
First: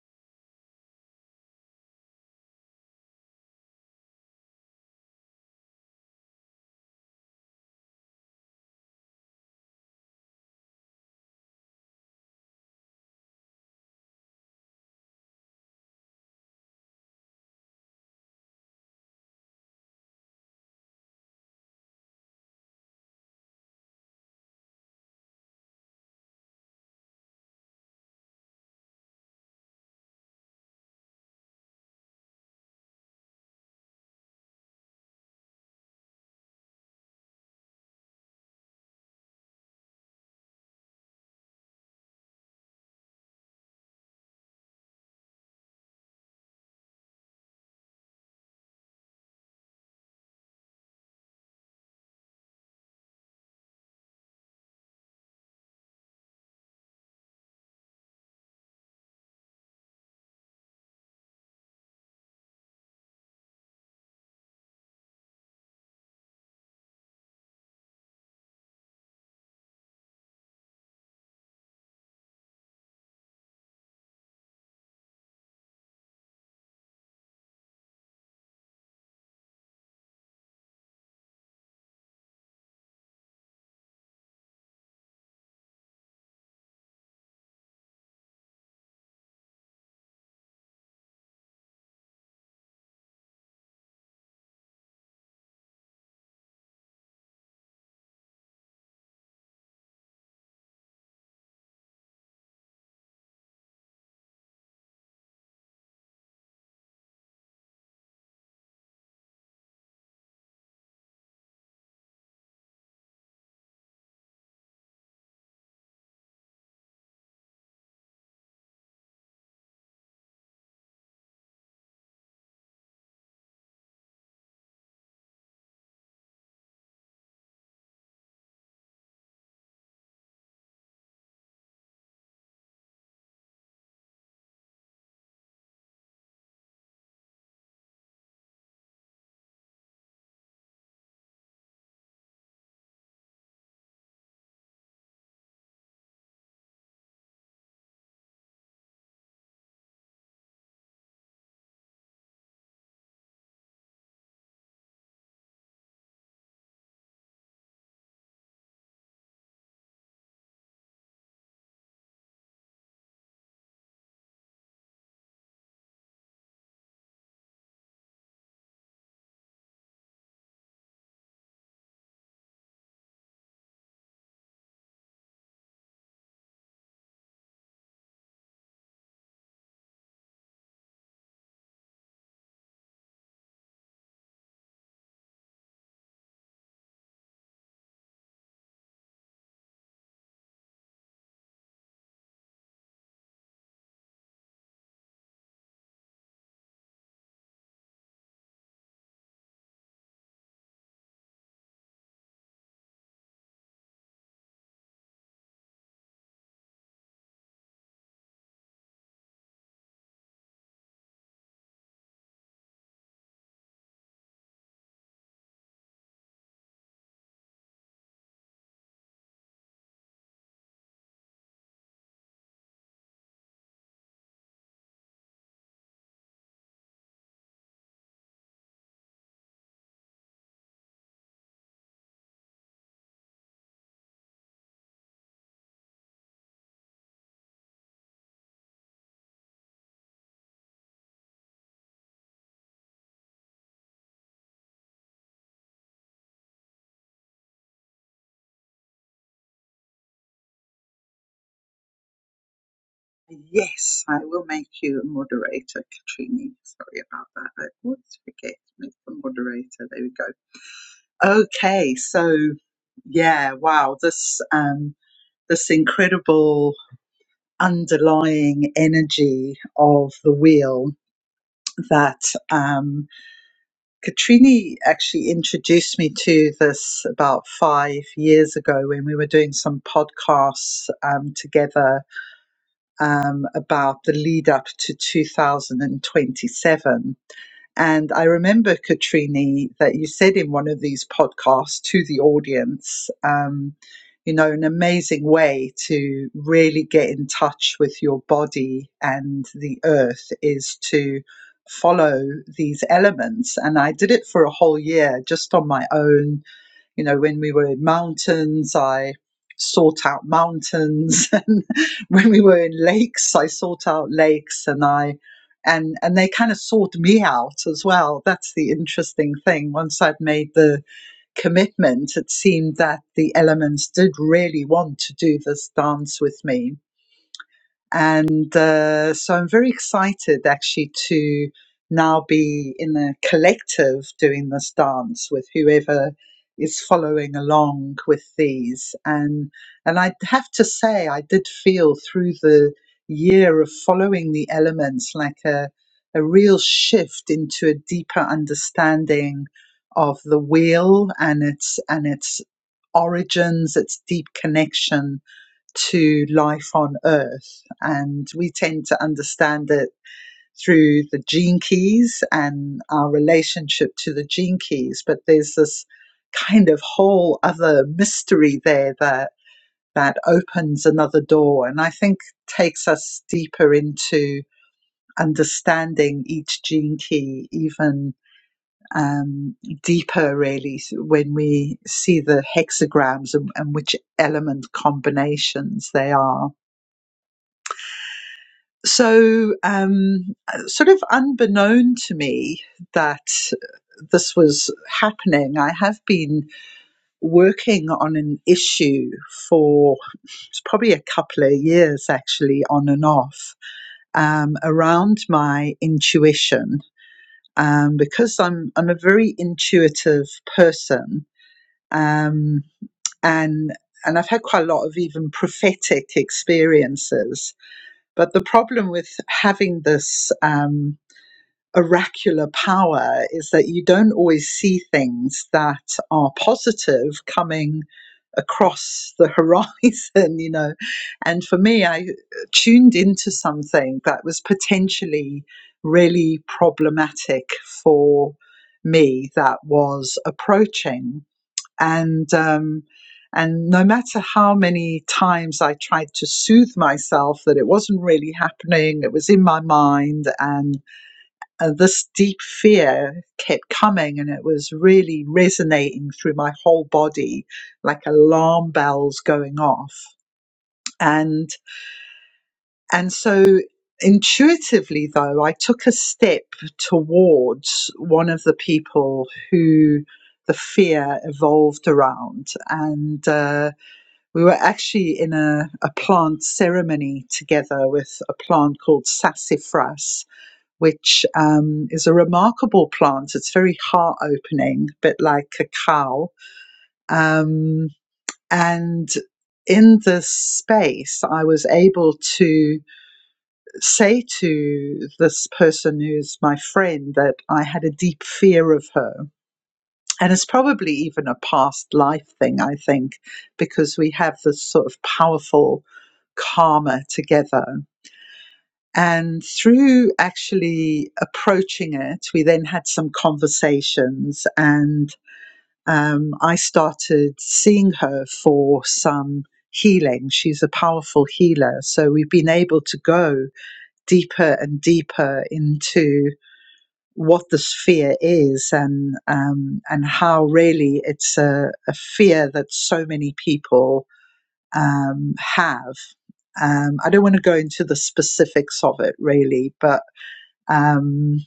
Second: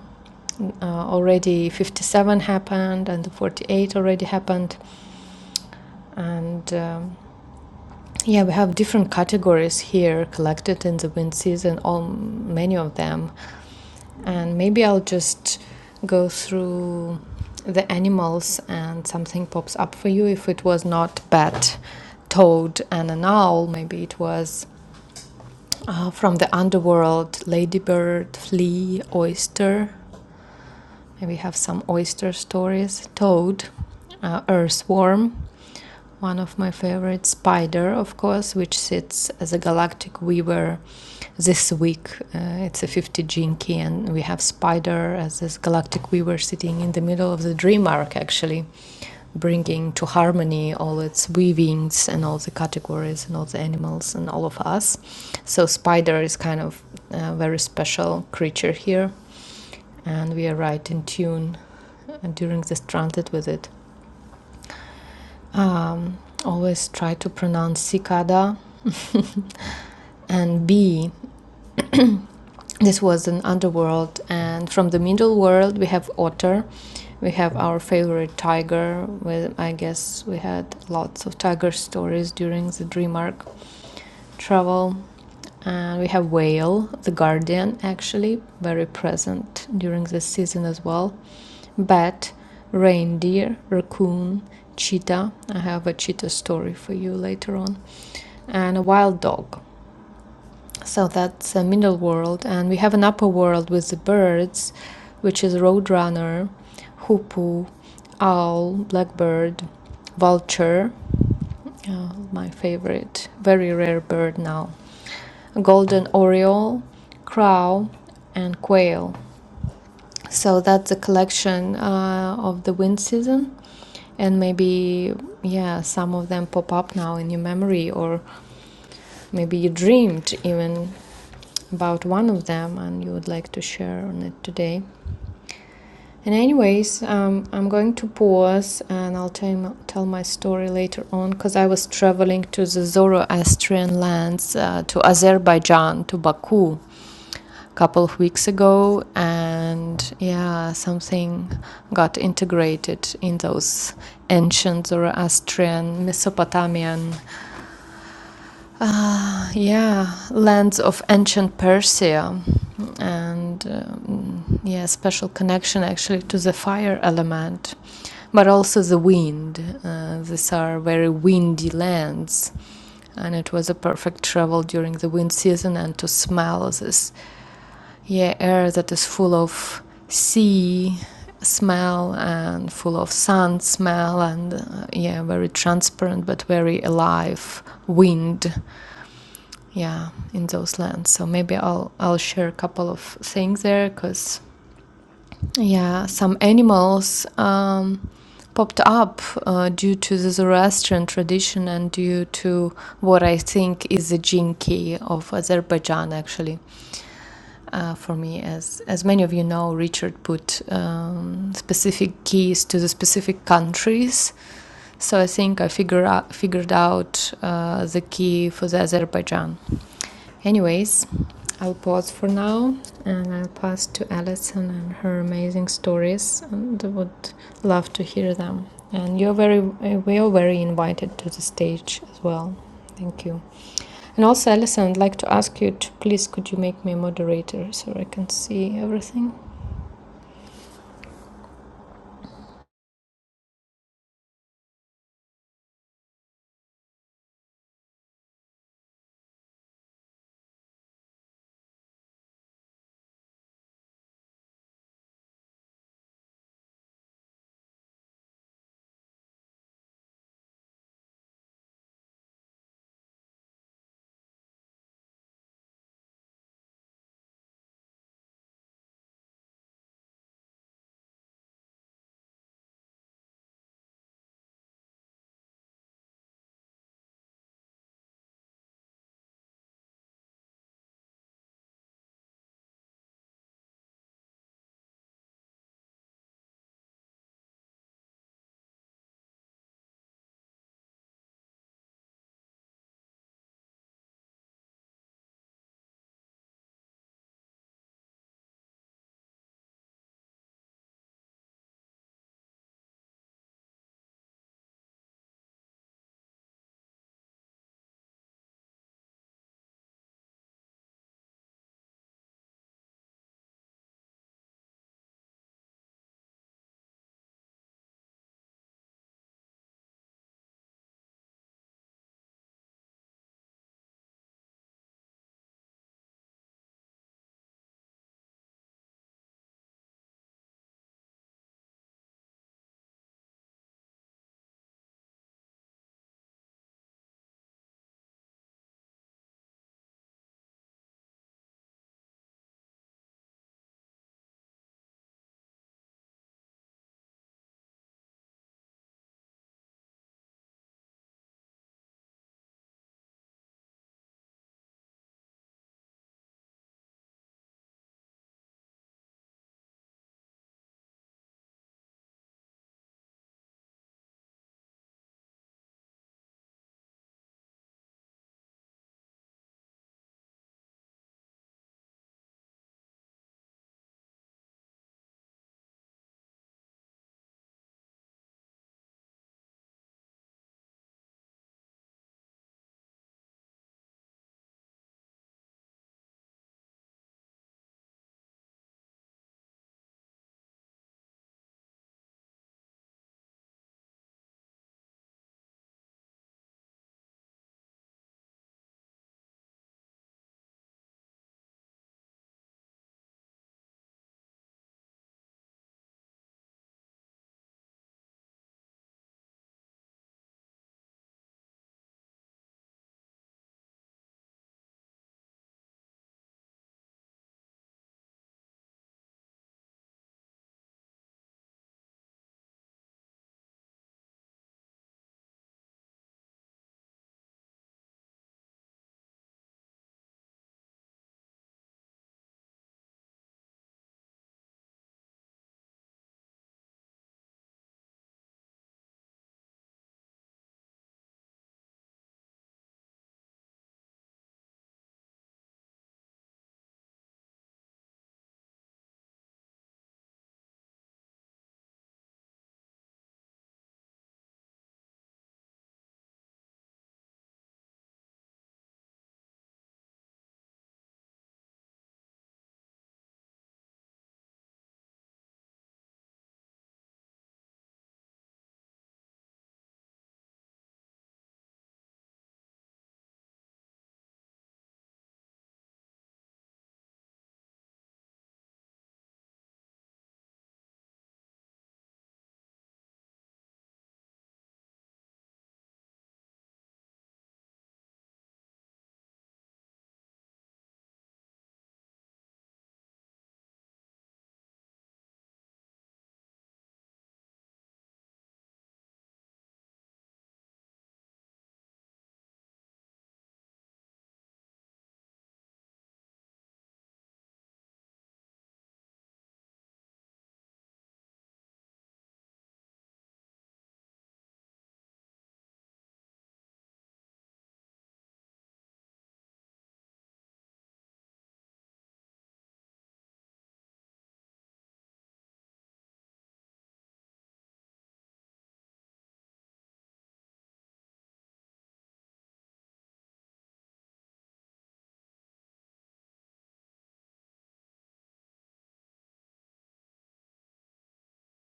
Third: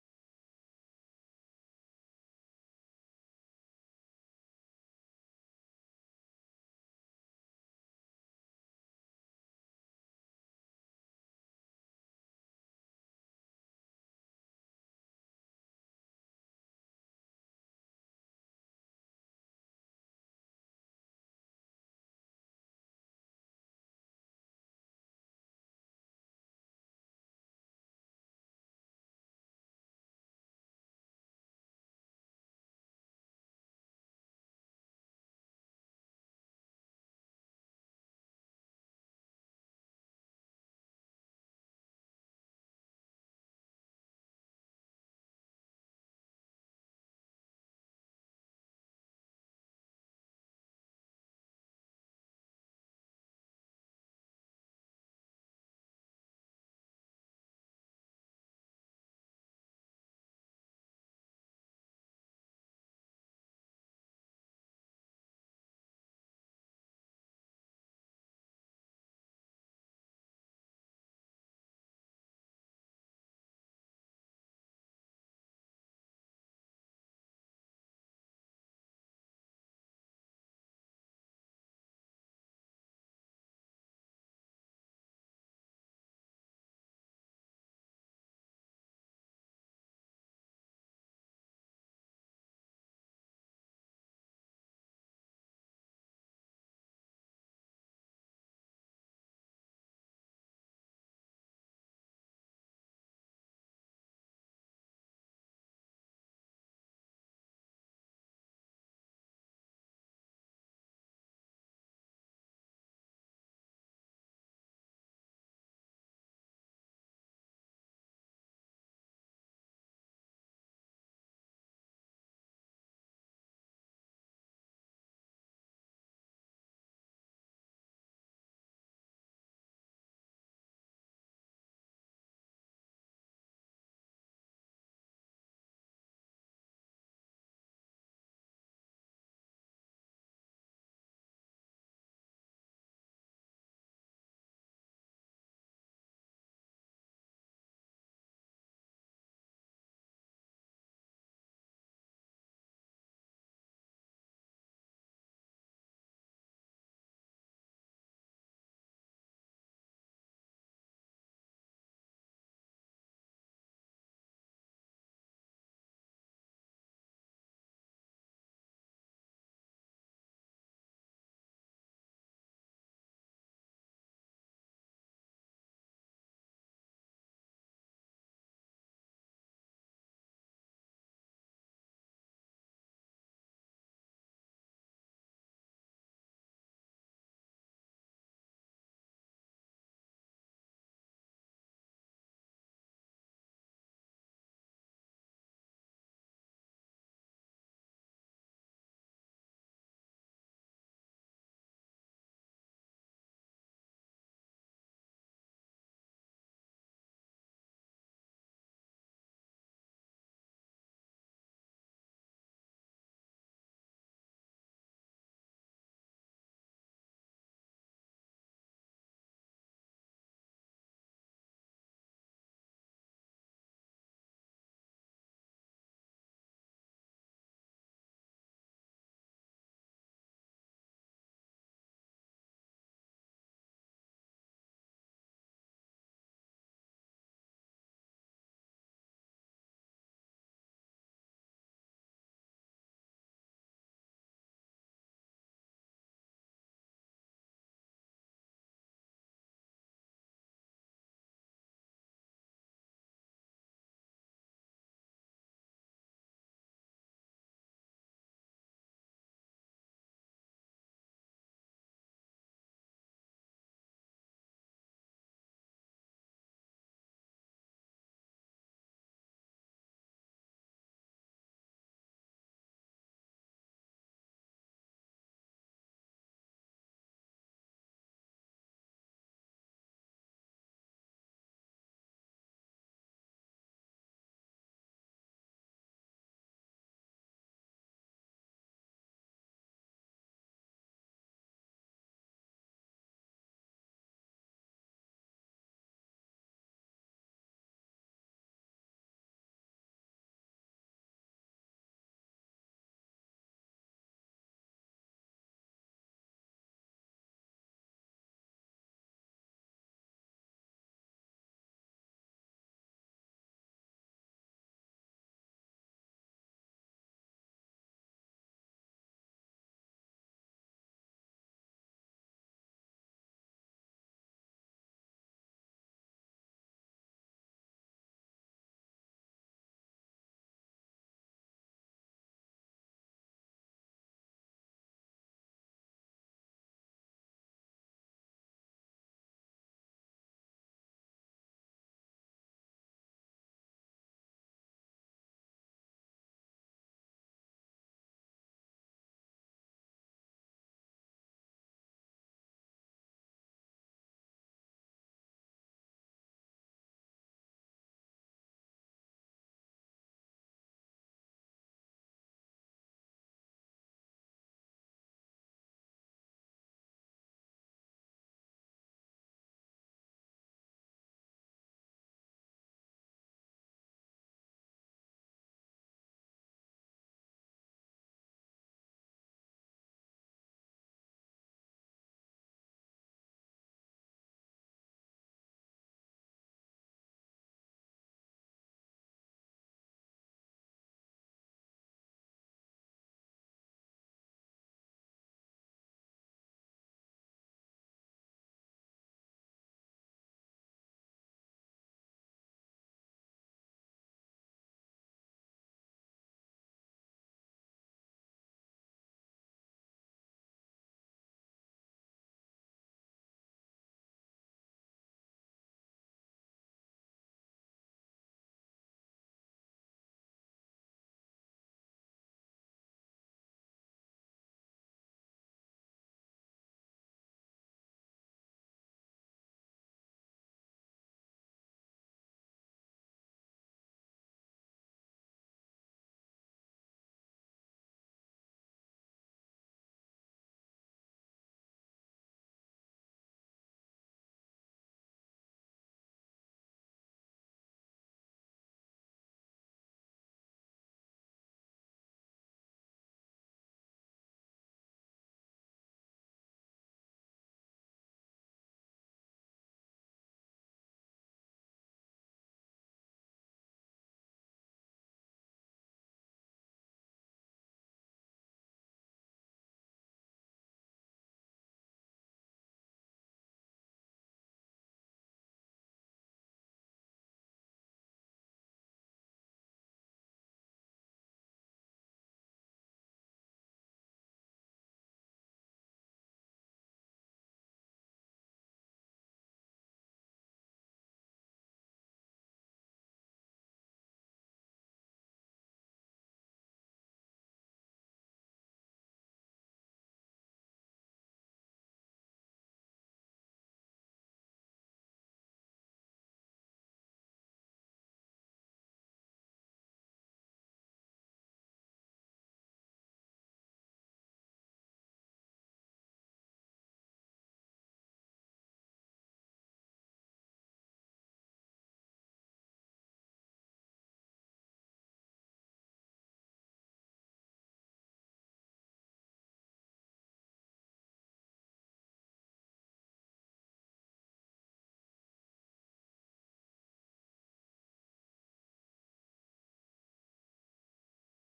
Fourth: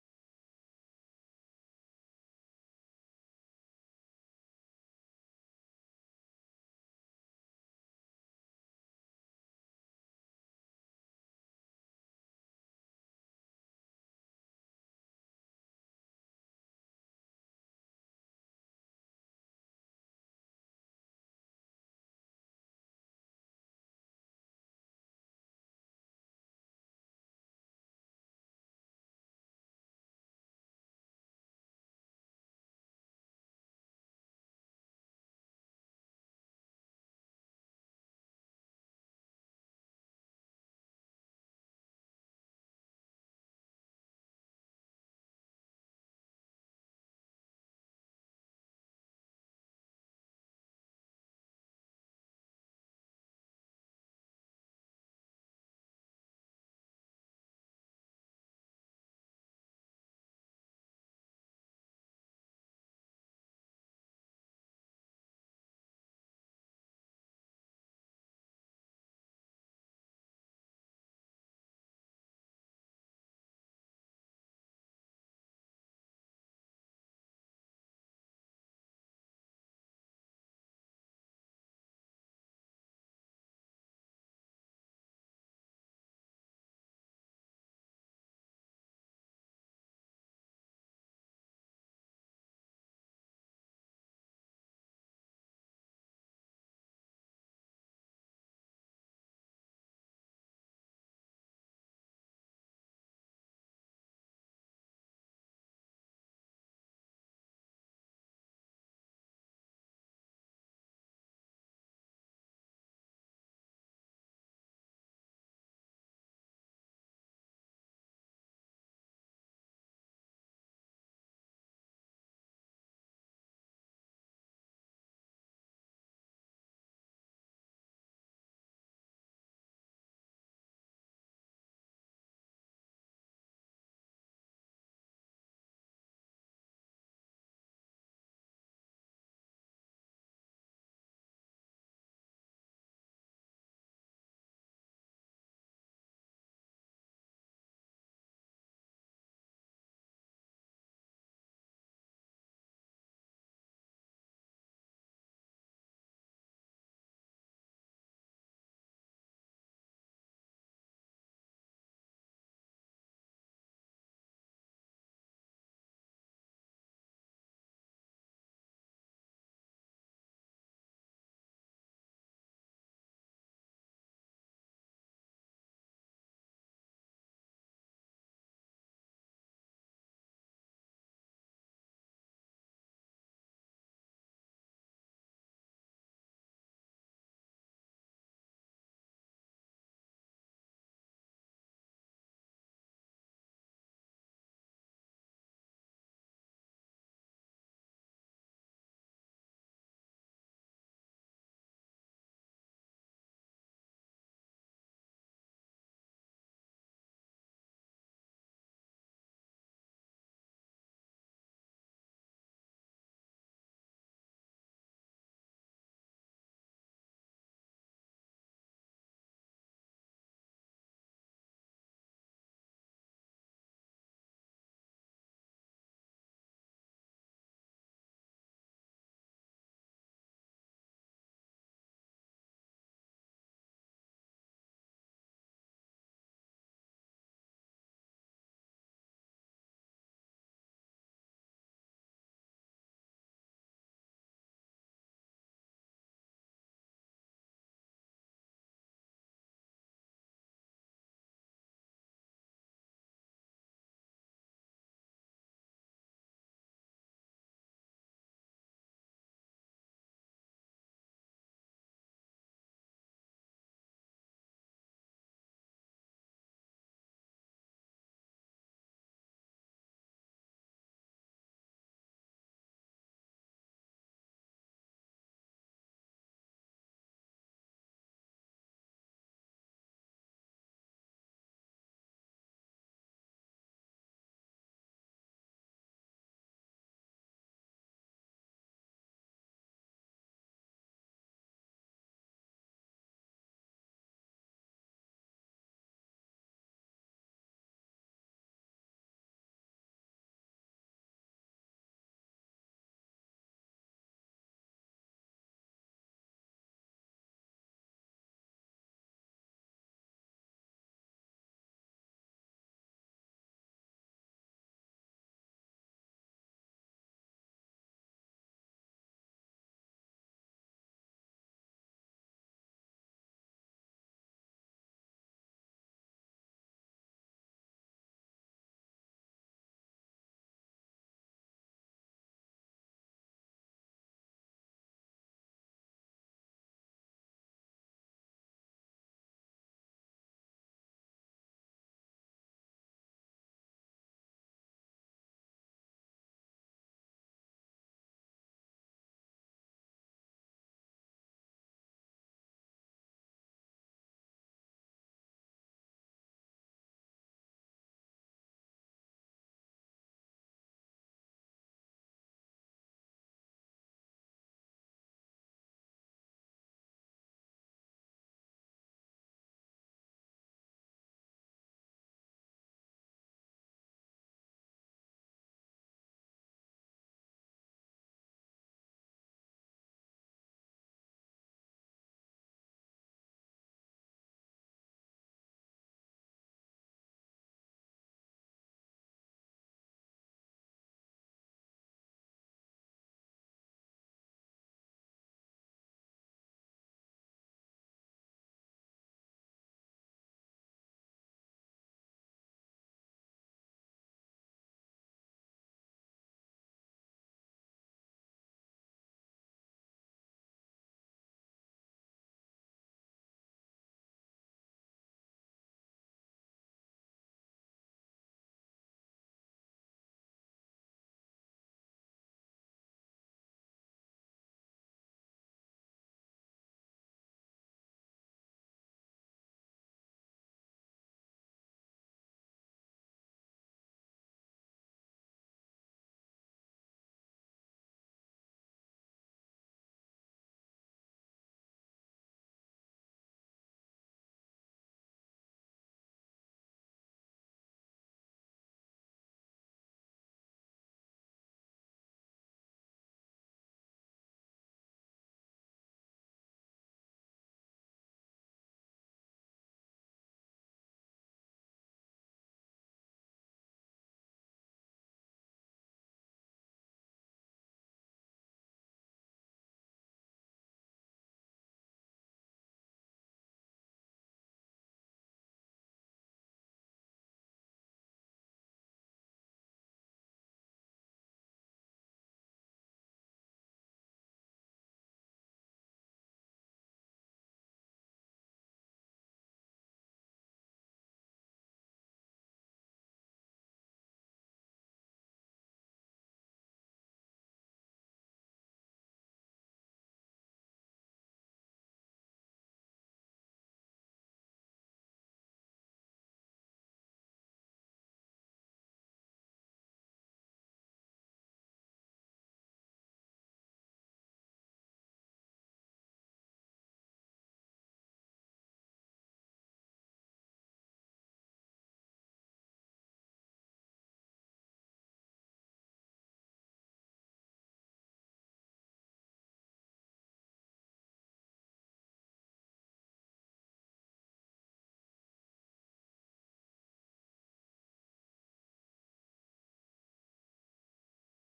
uh, already 57 happened and the 48 already happened. And um, yeah, we have different categories here collected in the wind season, all many of them. And maybe I'll just go through the animals and something pops up for you. If it was not bat, toad, and an owl, maybe it was uh, from the underworld ladybird, flea, oyster. We have some oyster stories, toad, uh, earthworm, one of my favorite, spider, of course, which sits as a galactic weaver this week. Uh, it's a 50 gene key, and we have spider as this galactic weaver sitting in the middle of the dream arc, actually, bringing to harmony all its weavings and all the categories and all the animals and all of us. So, spider is kind of a very special creature here and we are right in tune uh, during this transit with it. Um, always try to pronounce cicada and bee. This was an underworld, and from the middle world we have otter. We have our favorite tiger. Well, I guess we had lots of tiger stories during the dream arc. travel. And we have Whale, The Guardian, actually, very present during this season as well. Bat, reindeer, raccoon, cheetah. I have a cheetah story for you later on. And a wild dog. So that's a middle world. And we have an upper world with the birds, which is roadrunner, hoopoo, owl, blackbird, vulture. uh, my favorite, very rare bird now golden oriole, crow, and quail. So that's the collection uh, of the wind season, and maybe yeah, some of them pop up now in your memory, or maybe you dreamed even about one of them and you would like to share on it today. And anyways, um, I'm going to pause and I'll tell, tell my story later on because I was traveling to the Zoroastrian lands, uh, to Azerbaijan, to Baku a couple of weeks ago. And yeah, something got integrated in those ancient Zoroastrian, Mesopotamian yeah, lands of ancient Persia, and um, yeah, special connection actually to the fire element, but also the wind. Uh, these are very windy lands, and it was a perfect travel during the wind season and to smell this yeah air that is full of sea smell and full of sun smell and uh, yeah very transparent but very alive wind yeah in those lands so maybe i'll i'll share a couple of things there because yeah some animals um, popped up uh, due to the zoroastrian tradition and due to what i think is the jinki of azerbaijan actually uh, for me. As as many of you know, Richard put um, specific keys to the specific countries. So I think I figure out, figured out uh, the key for the Azerbaijan. Anyways, I'll pause for now and I'll pass to Alison and her amazing stories and I would love to hear them. And you're very, uh, we are very invited to the stage as well. Thank you. And also, Alison, I'd like to ask you to please could you make me a moderator so I can see everything? Yes, I will make you a moderator, Katrini. Sorry about that. I always forget to make the moderator. There we go. Okay, so yeah, wow, this um, this incredible underlying energy of the wheel that um, Katrini actually introduced me to this about five years ago when we were doing some podcasts um, together um, about the lead up to 2027 and I remember, Katrini, that you said in one of these podcasts to the audience, um, you know, an amazing way to really get in touch with your body and the earth is to follow these elements. And I did it for a whole year just on my own you know, when we were in mountains, I sought out mountains, and when we were in lakes, I sought out lakes, and I and and they kind of sought me out as well. That's the interesting thing. Once I'd made the commitment, it seemed that the elements did really want to do this dance with me and uh, so I'm very excited actually to now be in a collective doing this dance with whoever is following along with these. And and I have to say I did feel through the year of following the elements like a a real shift into a deeper understanding of the wheel and its and its origins, its deep connection to life on Earth. And we tend to understand it through the gene keys and our relationship to the gene keys. But there's this kind of whole other mystery there that that opens another door and I think takes us deeper into understanding each gene key even um, deeper really when we see the hexagrams and, and which element combinations they are. so um, sort of unbeknown to me that this was happening, I have been working on an issue for probably a couple of years actually, on and off, um, around my intuition. Um, because I'm I'm a very intuitive person, um, and and I've had quite a lot of even prophetic experiences. But the problem with having this um, oracular power is that you don't always see things that are positive coming across the horizon, you know. And for me, I tuned into something that was potentially really problematic for me that was approaching. And, um, and no matter how many times I tried to soothe myself that it wasn't really happening, it was in my mind, and uh, this deep fear kept coming and it was really resonating through my whole body like alarm bells going off and and so intuitively though i took a step towards one of the people who the fear evolved around and uh, we were actually in a, a plant ceremony together with a plant called sassafras which um, is a remarkable plant. It's very heart opening, a bit like cacao. Um, and in this space, I was able to say to this person who's my friend that I had a deep fear of her. And it's probably even a past life thing, I think, because we have this sort of powerful karma together. And through actually approaching it, we then had some conversations, and um, I started seeing her for some healing. She's a powerful healer. So we've been able to go deeper and deeper into what the fear is and um, and how really it's a, a fear that so many people um, have. Um, I don't want to go into the specifics of it really, but um,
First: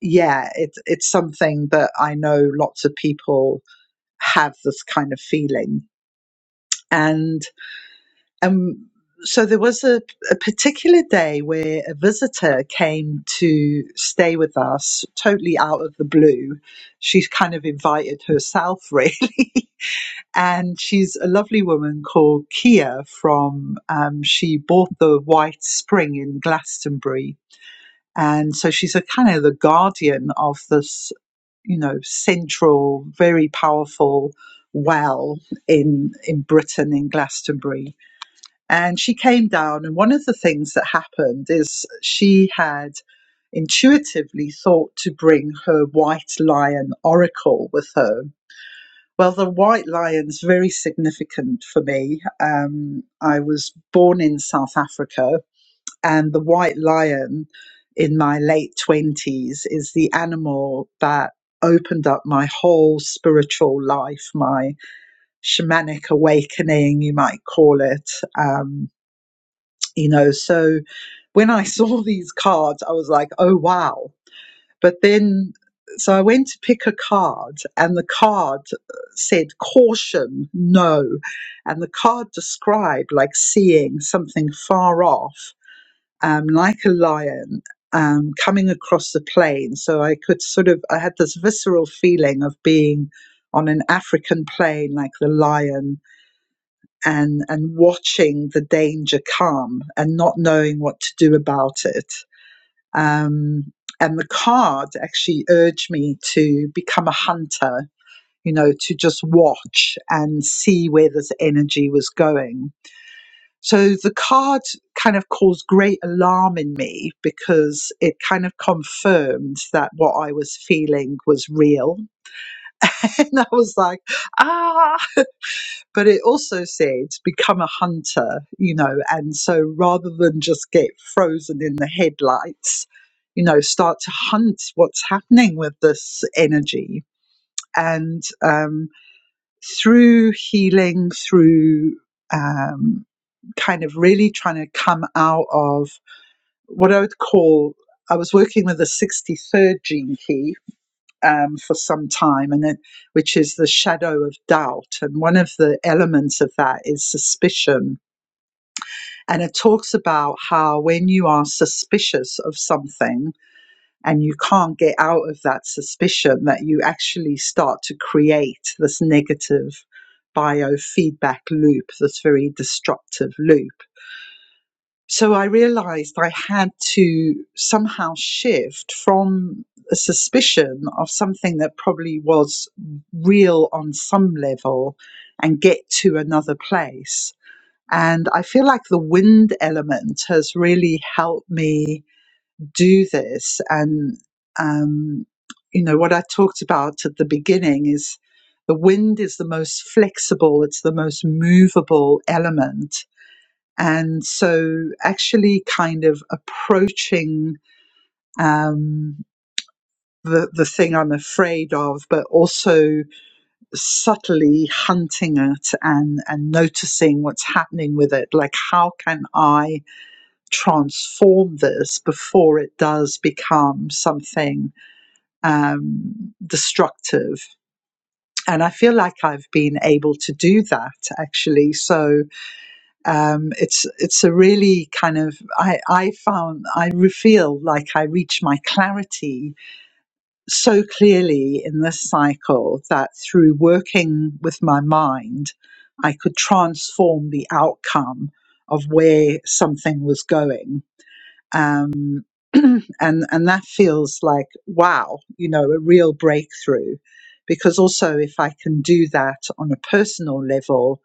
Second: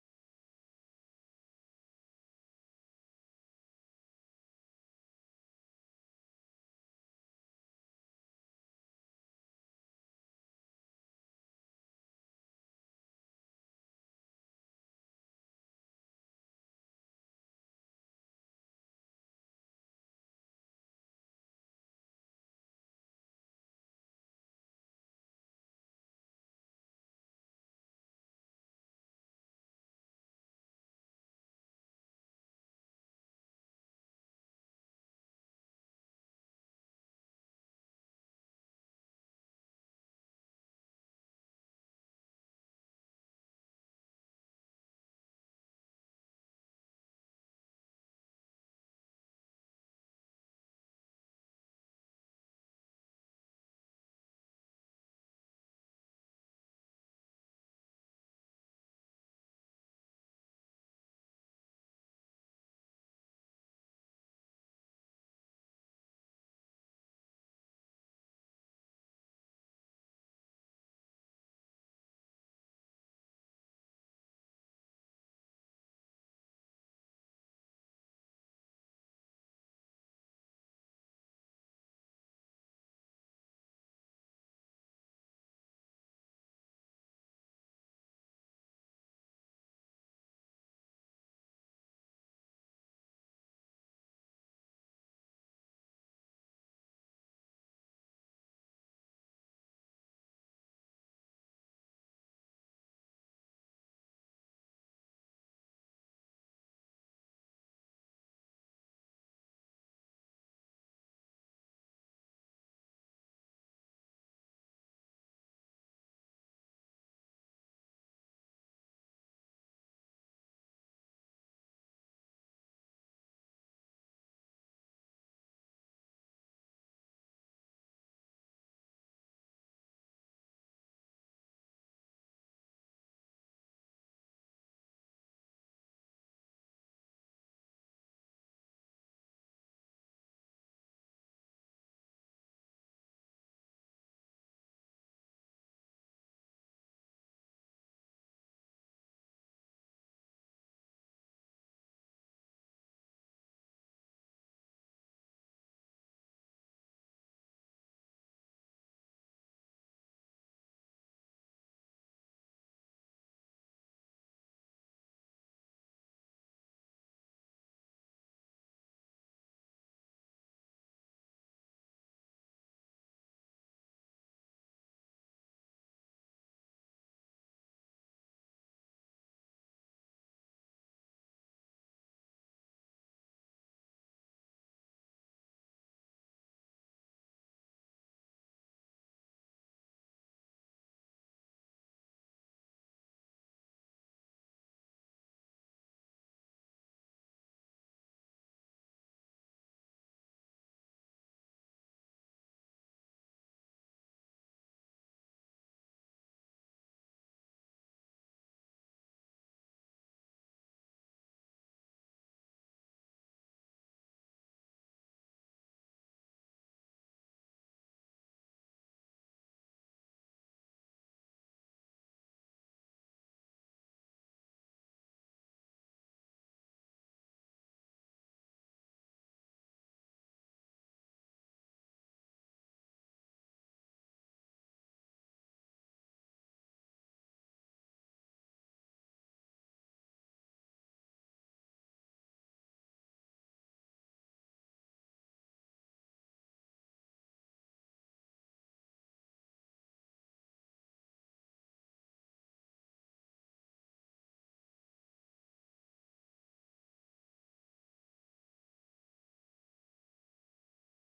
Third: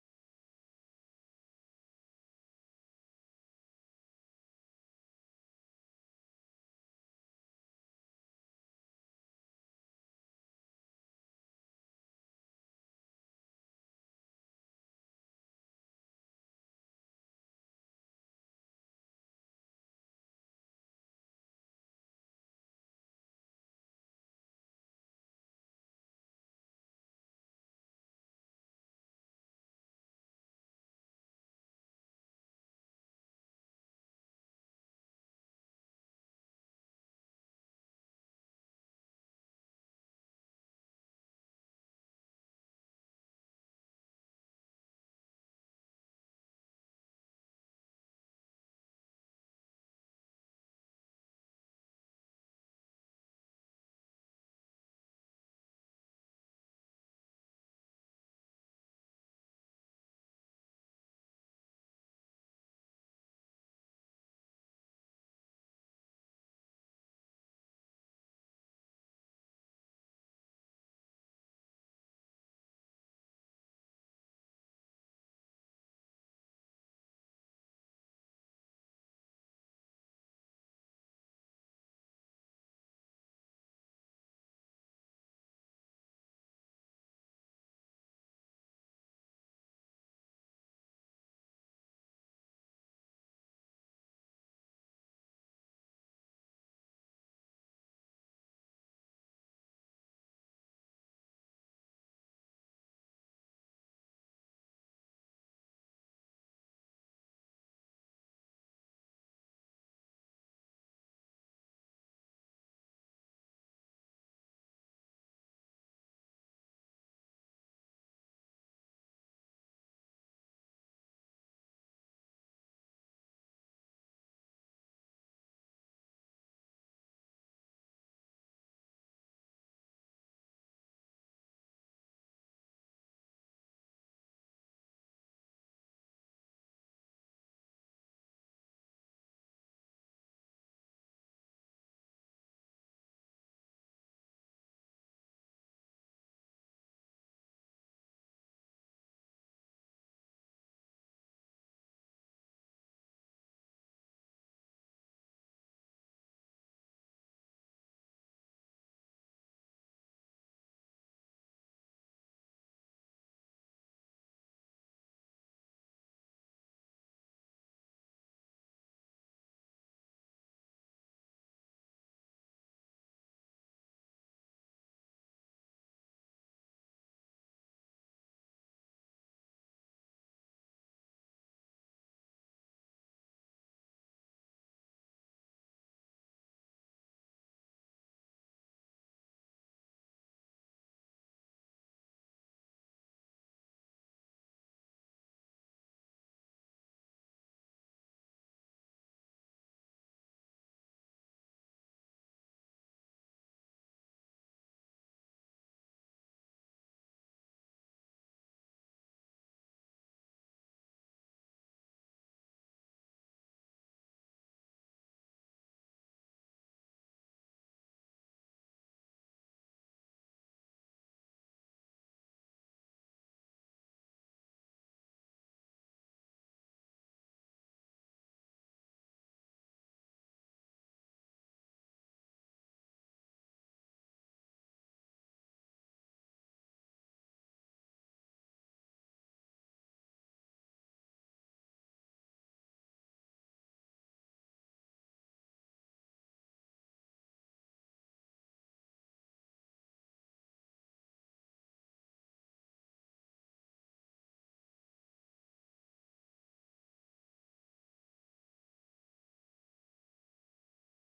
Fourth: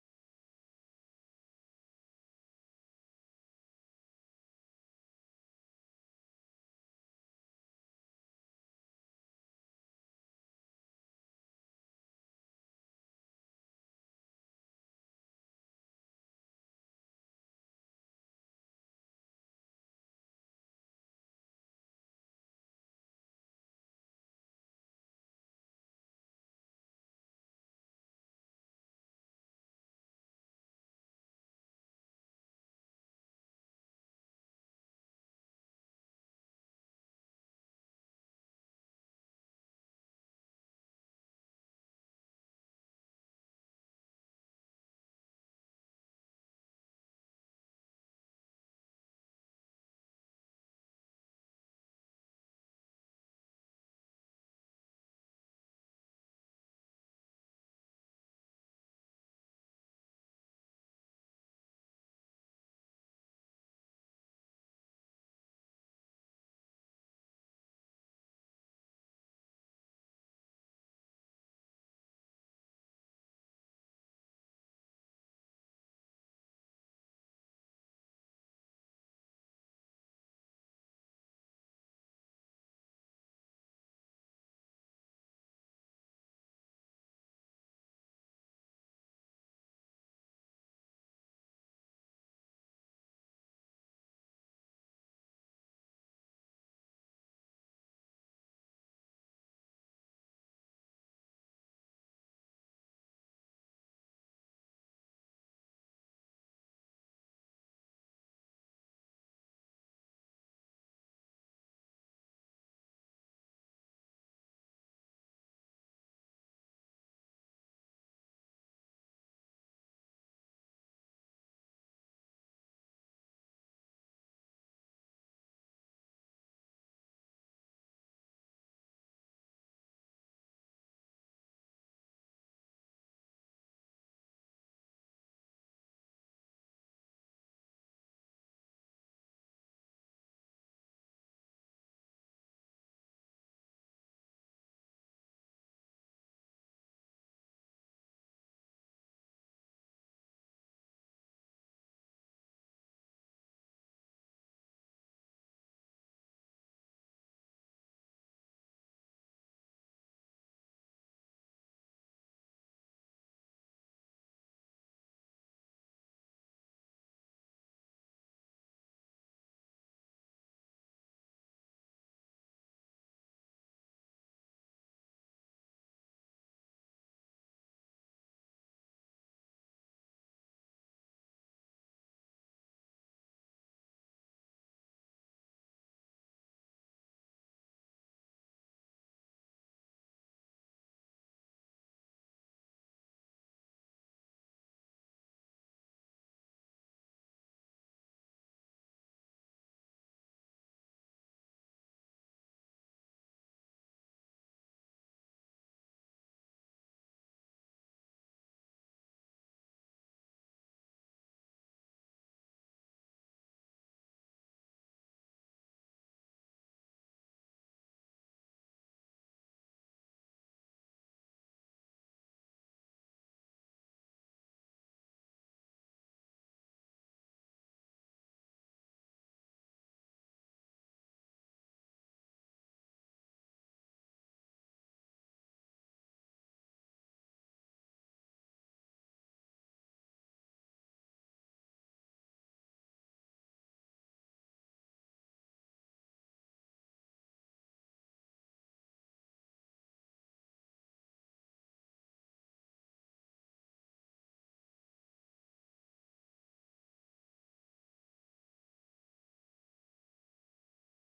yeah, it's it's something that I know lots of people have this kind of feeling, and um, so there was a, a particular day where a visitor came to stay with us, totally out of the blue. She's kind of invited herself, really. And she's a lovely woman called Kia from, um, she bought the White Spring in Glastonbury and so she's a kind of the guardian of this, you know, central, very powerful well in in Britain in Glastonbury. And she came down and one of the things that happened is she had intuitively thought to bring her white lion oracle with her. Well, the white lion's very significant for me. Um, I was born in South Africa and the white lion in my late 20s is the animal that opened up my whole spiritual life, my shamanic awakening, you might call it. Um, you know, so when I saw these cards, I was like, oh, wow. But then, so I went to pick a card, and the card uh, said caution, no. And the card described like seeing something far off um, like a lion um, coming across the plain. So I could sort of, I had this visceral feeling of being on an African plain like the lion and, and watching the danger come and not knowing what to do about it. Um, and the card actually urged me to become a hunter, you know, to just watch and see where this energy was going so the card kind of caused great alarm in me because it kind of confirmed that what I was feeling was real. And I was like, ah, but it also said become a hunter, you know, and so rather than just get frozen in the headlights, you know, start to hunt what's happening with this energy. And um, through healing, through um, kind of really trying to come out of what I would call I was working with the 63rd gene key um, for some time, and it, which is the shadow of doubt. And one of the elements of that is suspicion. And it talks about how when you are suspicious of something and you can't get out of that suspicion, that you actually start to create this negative biofeedback loop, this very destructive loop. So I realized I had to somehow shift from a suspicion of something that probably was real on some level and get to another place. And I feel like the wind element has really helped me do this. And, um, you know, what I talked about at the beginning is the wind is the most flexible, it's the most movable element and so, actually, kind of approaching um, the the thing I'm afraid of, but also subtly hunting it and and noticing what's happening with it. Like, how can I transform this before it does become something um, destructive? And I feel like I've been able to do that actually. So um, it's it's a really kind of I I found I re- feel like I reach my clarity so clearly in this cycle that through working with my mind, I could transform the outcome of where something was going um, and and that feels like wow, you know, a real breakthrough. Because also, if I can do that on a personal level,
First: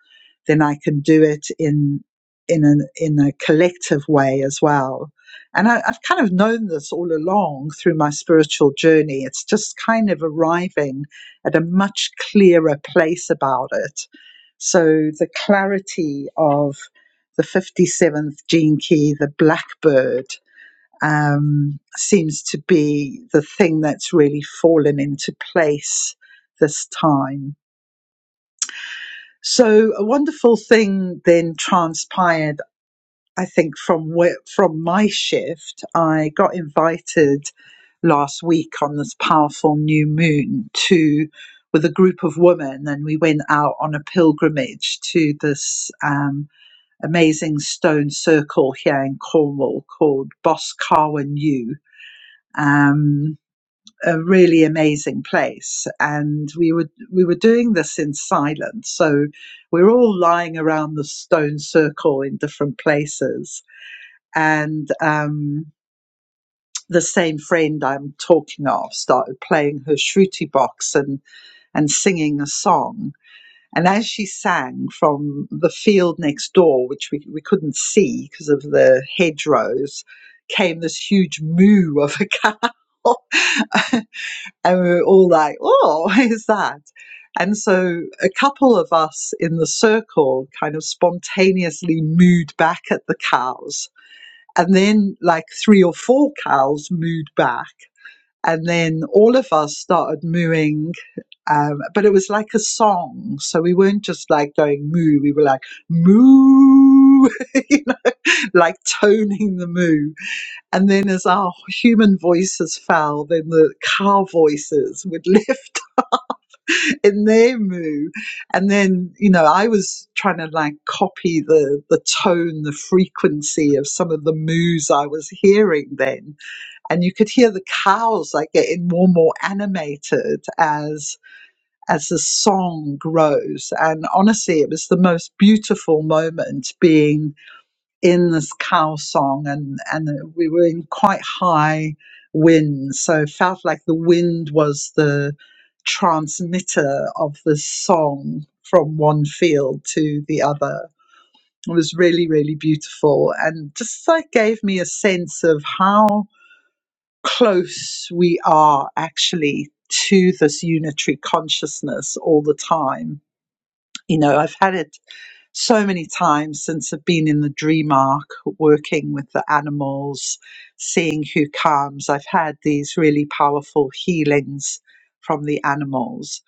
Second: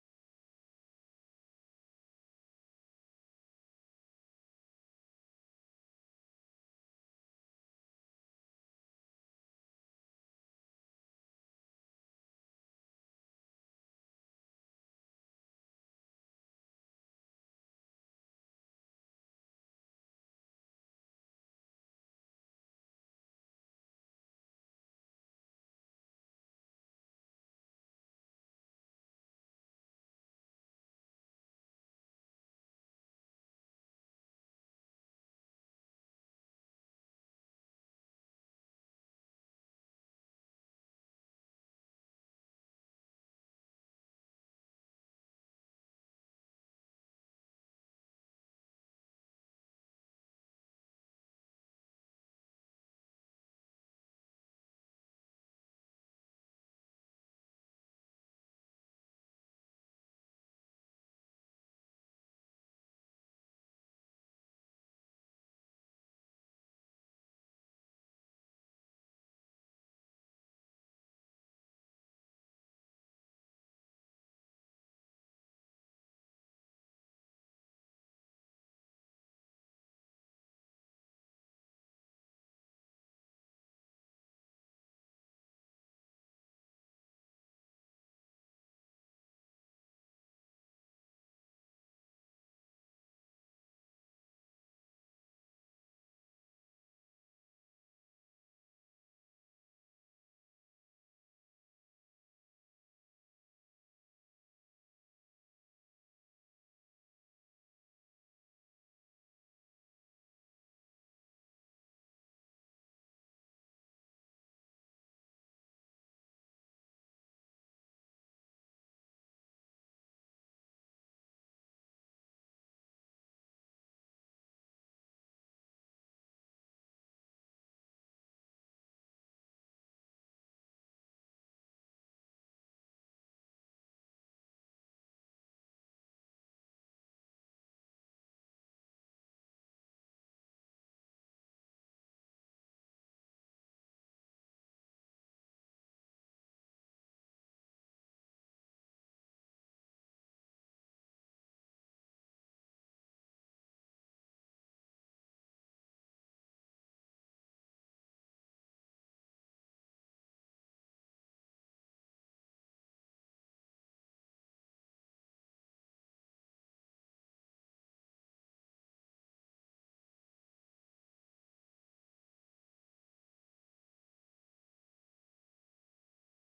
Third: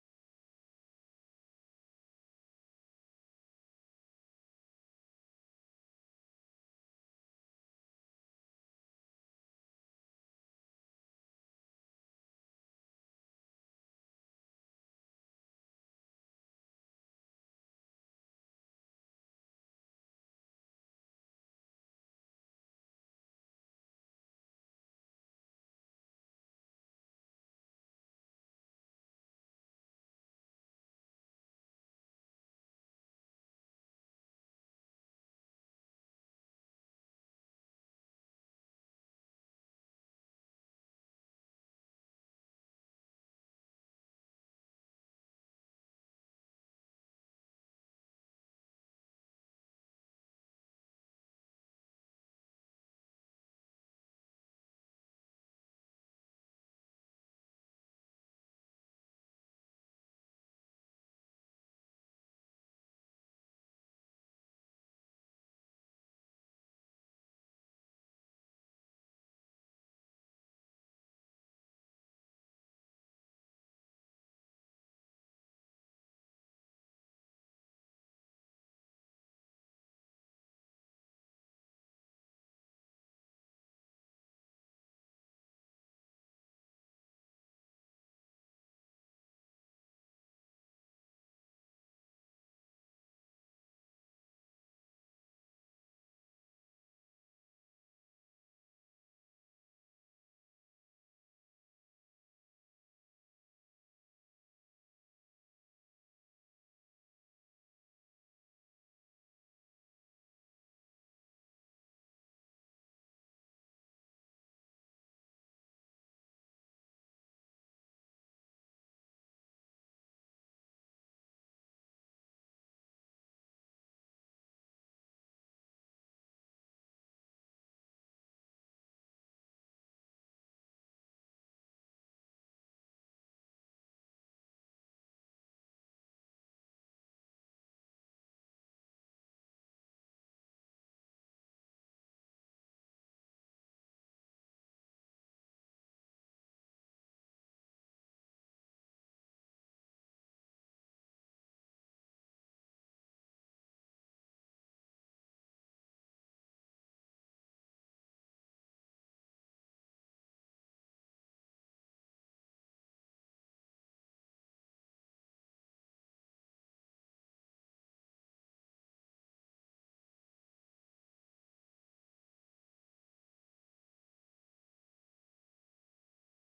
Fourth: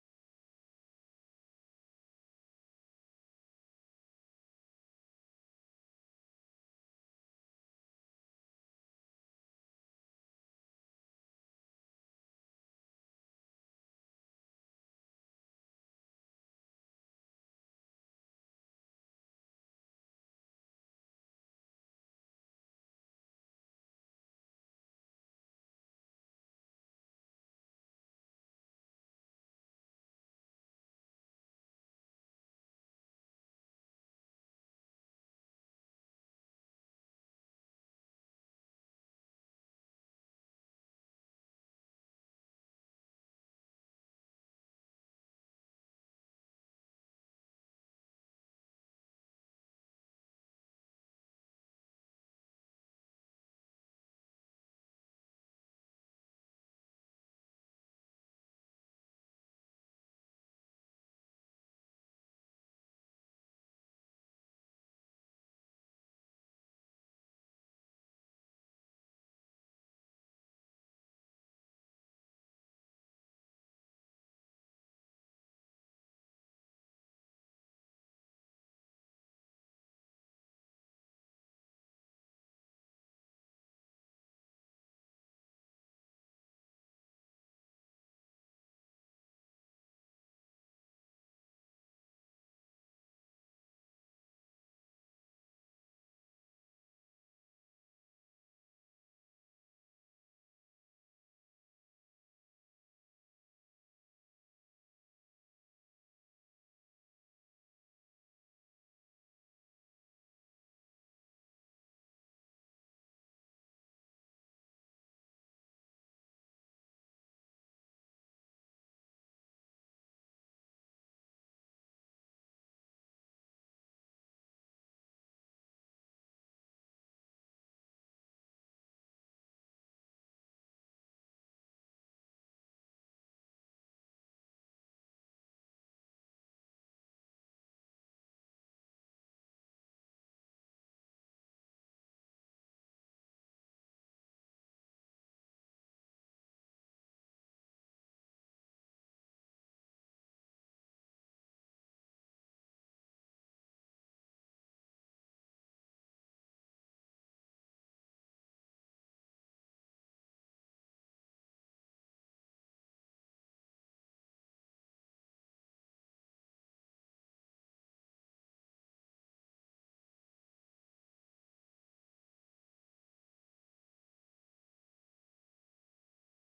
then I can do it in in an in a collective way as well. And I, I've kind of known this all along through my spiritual journey. It's just kind of arriving at a much clearer place about it. So the clarity of the 57th gene key, the blackbird, um, seems to be the thing that's really fallen into place this time. So a wonderful thing then transpired, I think, from where, from my shift. I got invited last week on this powerful new moon to with a group of women, and we went out on a pilgrimage to this um, amazing stone circle here in Cornwall called Boscawen U. Um, a really amazing place and we were we were doing this in silence so we were all lying around the stone circle in different places and um the same friend I'm talking of started playing her shruti box and and singing a song and as she sang from the field next door which we, we couldn't see because of the hedgerows came this huge moo of a cow And we were all like, oh, what is that? And so a couple of us in the circle kind of spontaneously mooed back at the cows. And then, like three or four cows mooed back. And then all of us started mooing. Um, but it was like a song. So we weren't just like going moo, we were like moo, you know, like toning the moo. And then as our human voices fell, then the cow voices would lift up. in their moo. And then, you know, I was trying to like copy the the tone, the frequency of some of the moos I was hearing then. And you could hear the cows like getting more and more animated as as the song grows. And honestly, it was the most beautiful moment being in this cow song and and we were in quite high winds, so it felt like the wind was the transmitter of the song from one field to the other it was really really beautiful and just like gave me a sense of how close we are actually to this unitary consciousness all the time you know i've had it so many times since I've been in the dream arc, working with the animals, seeing who comes. I've had these really powerful healings from the animals.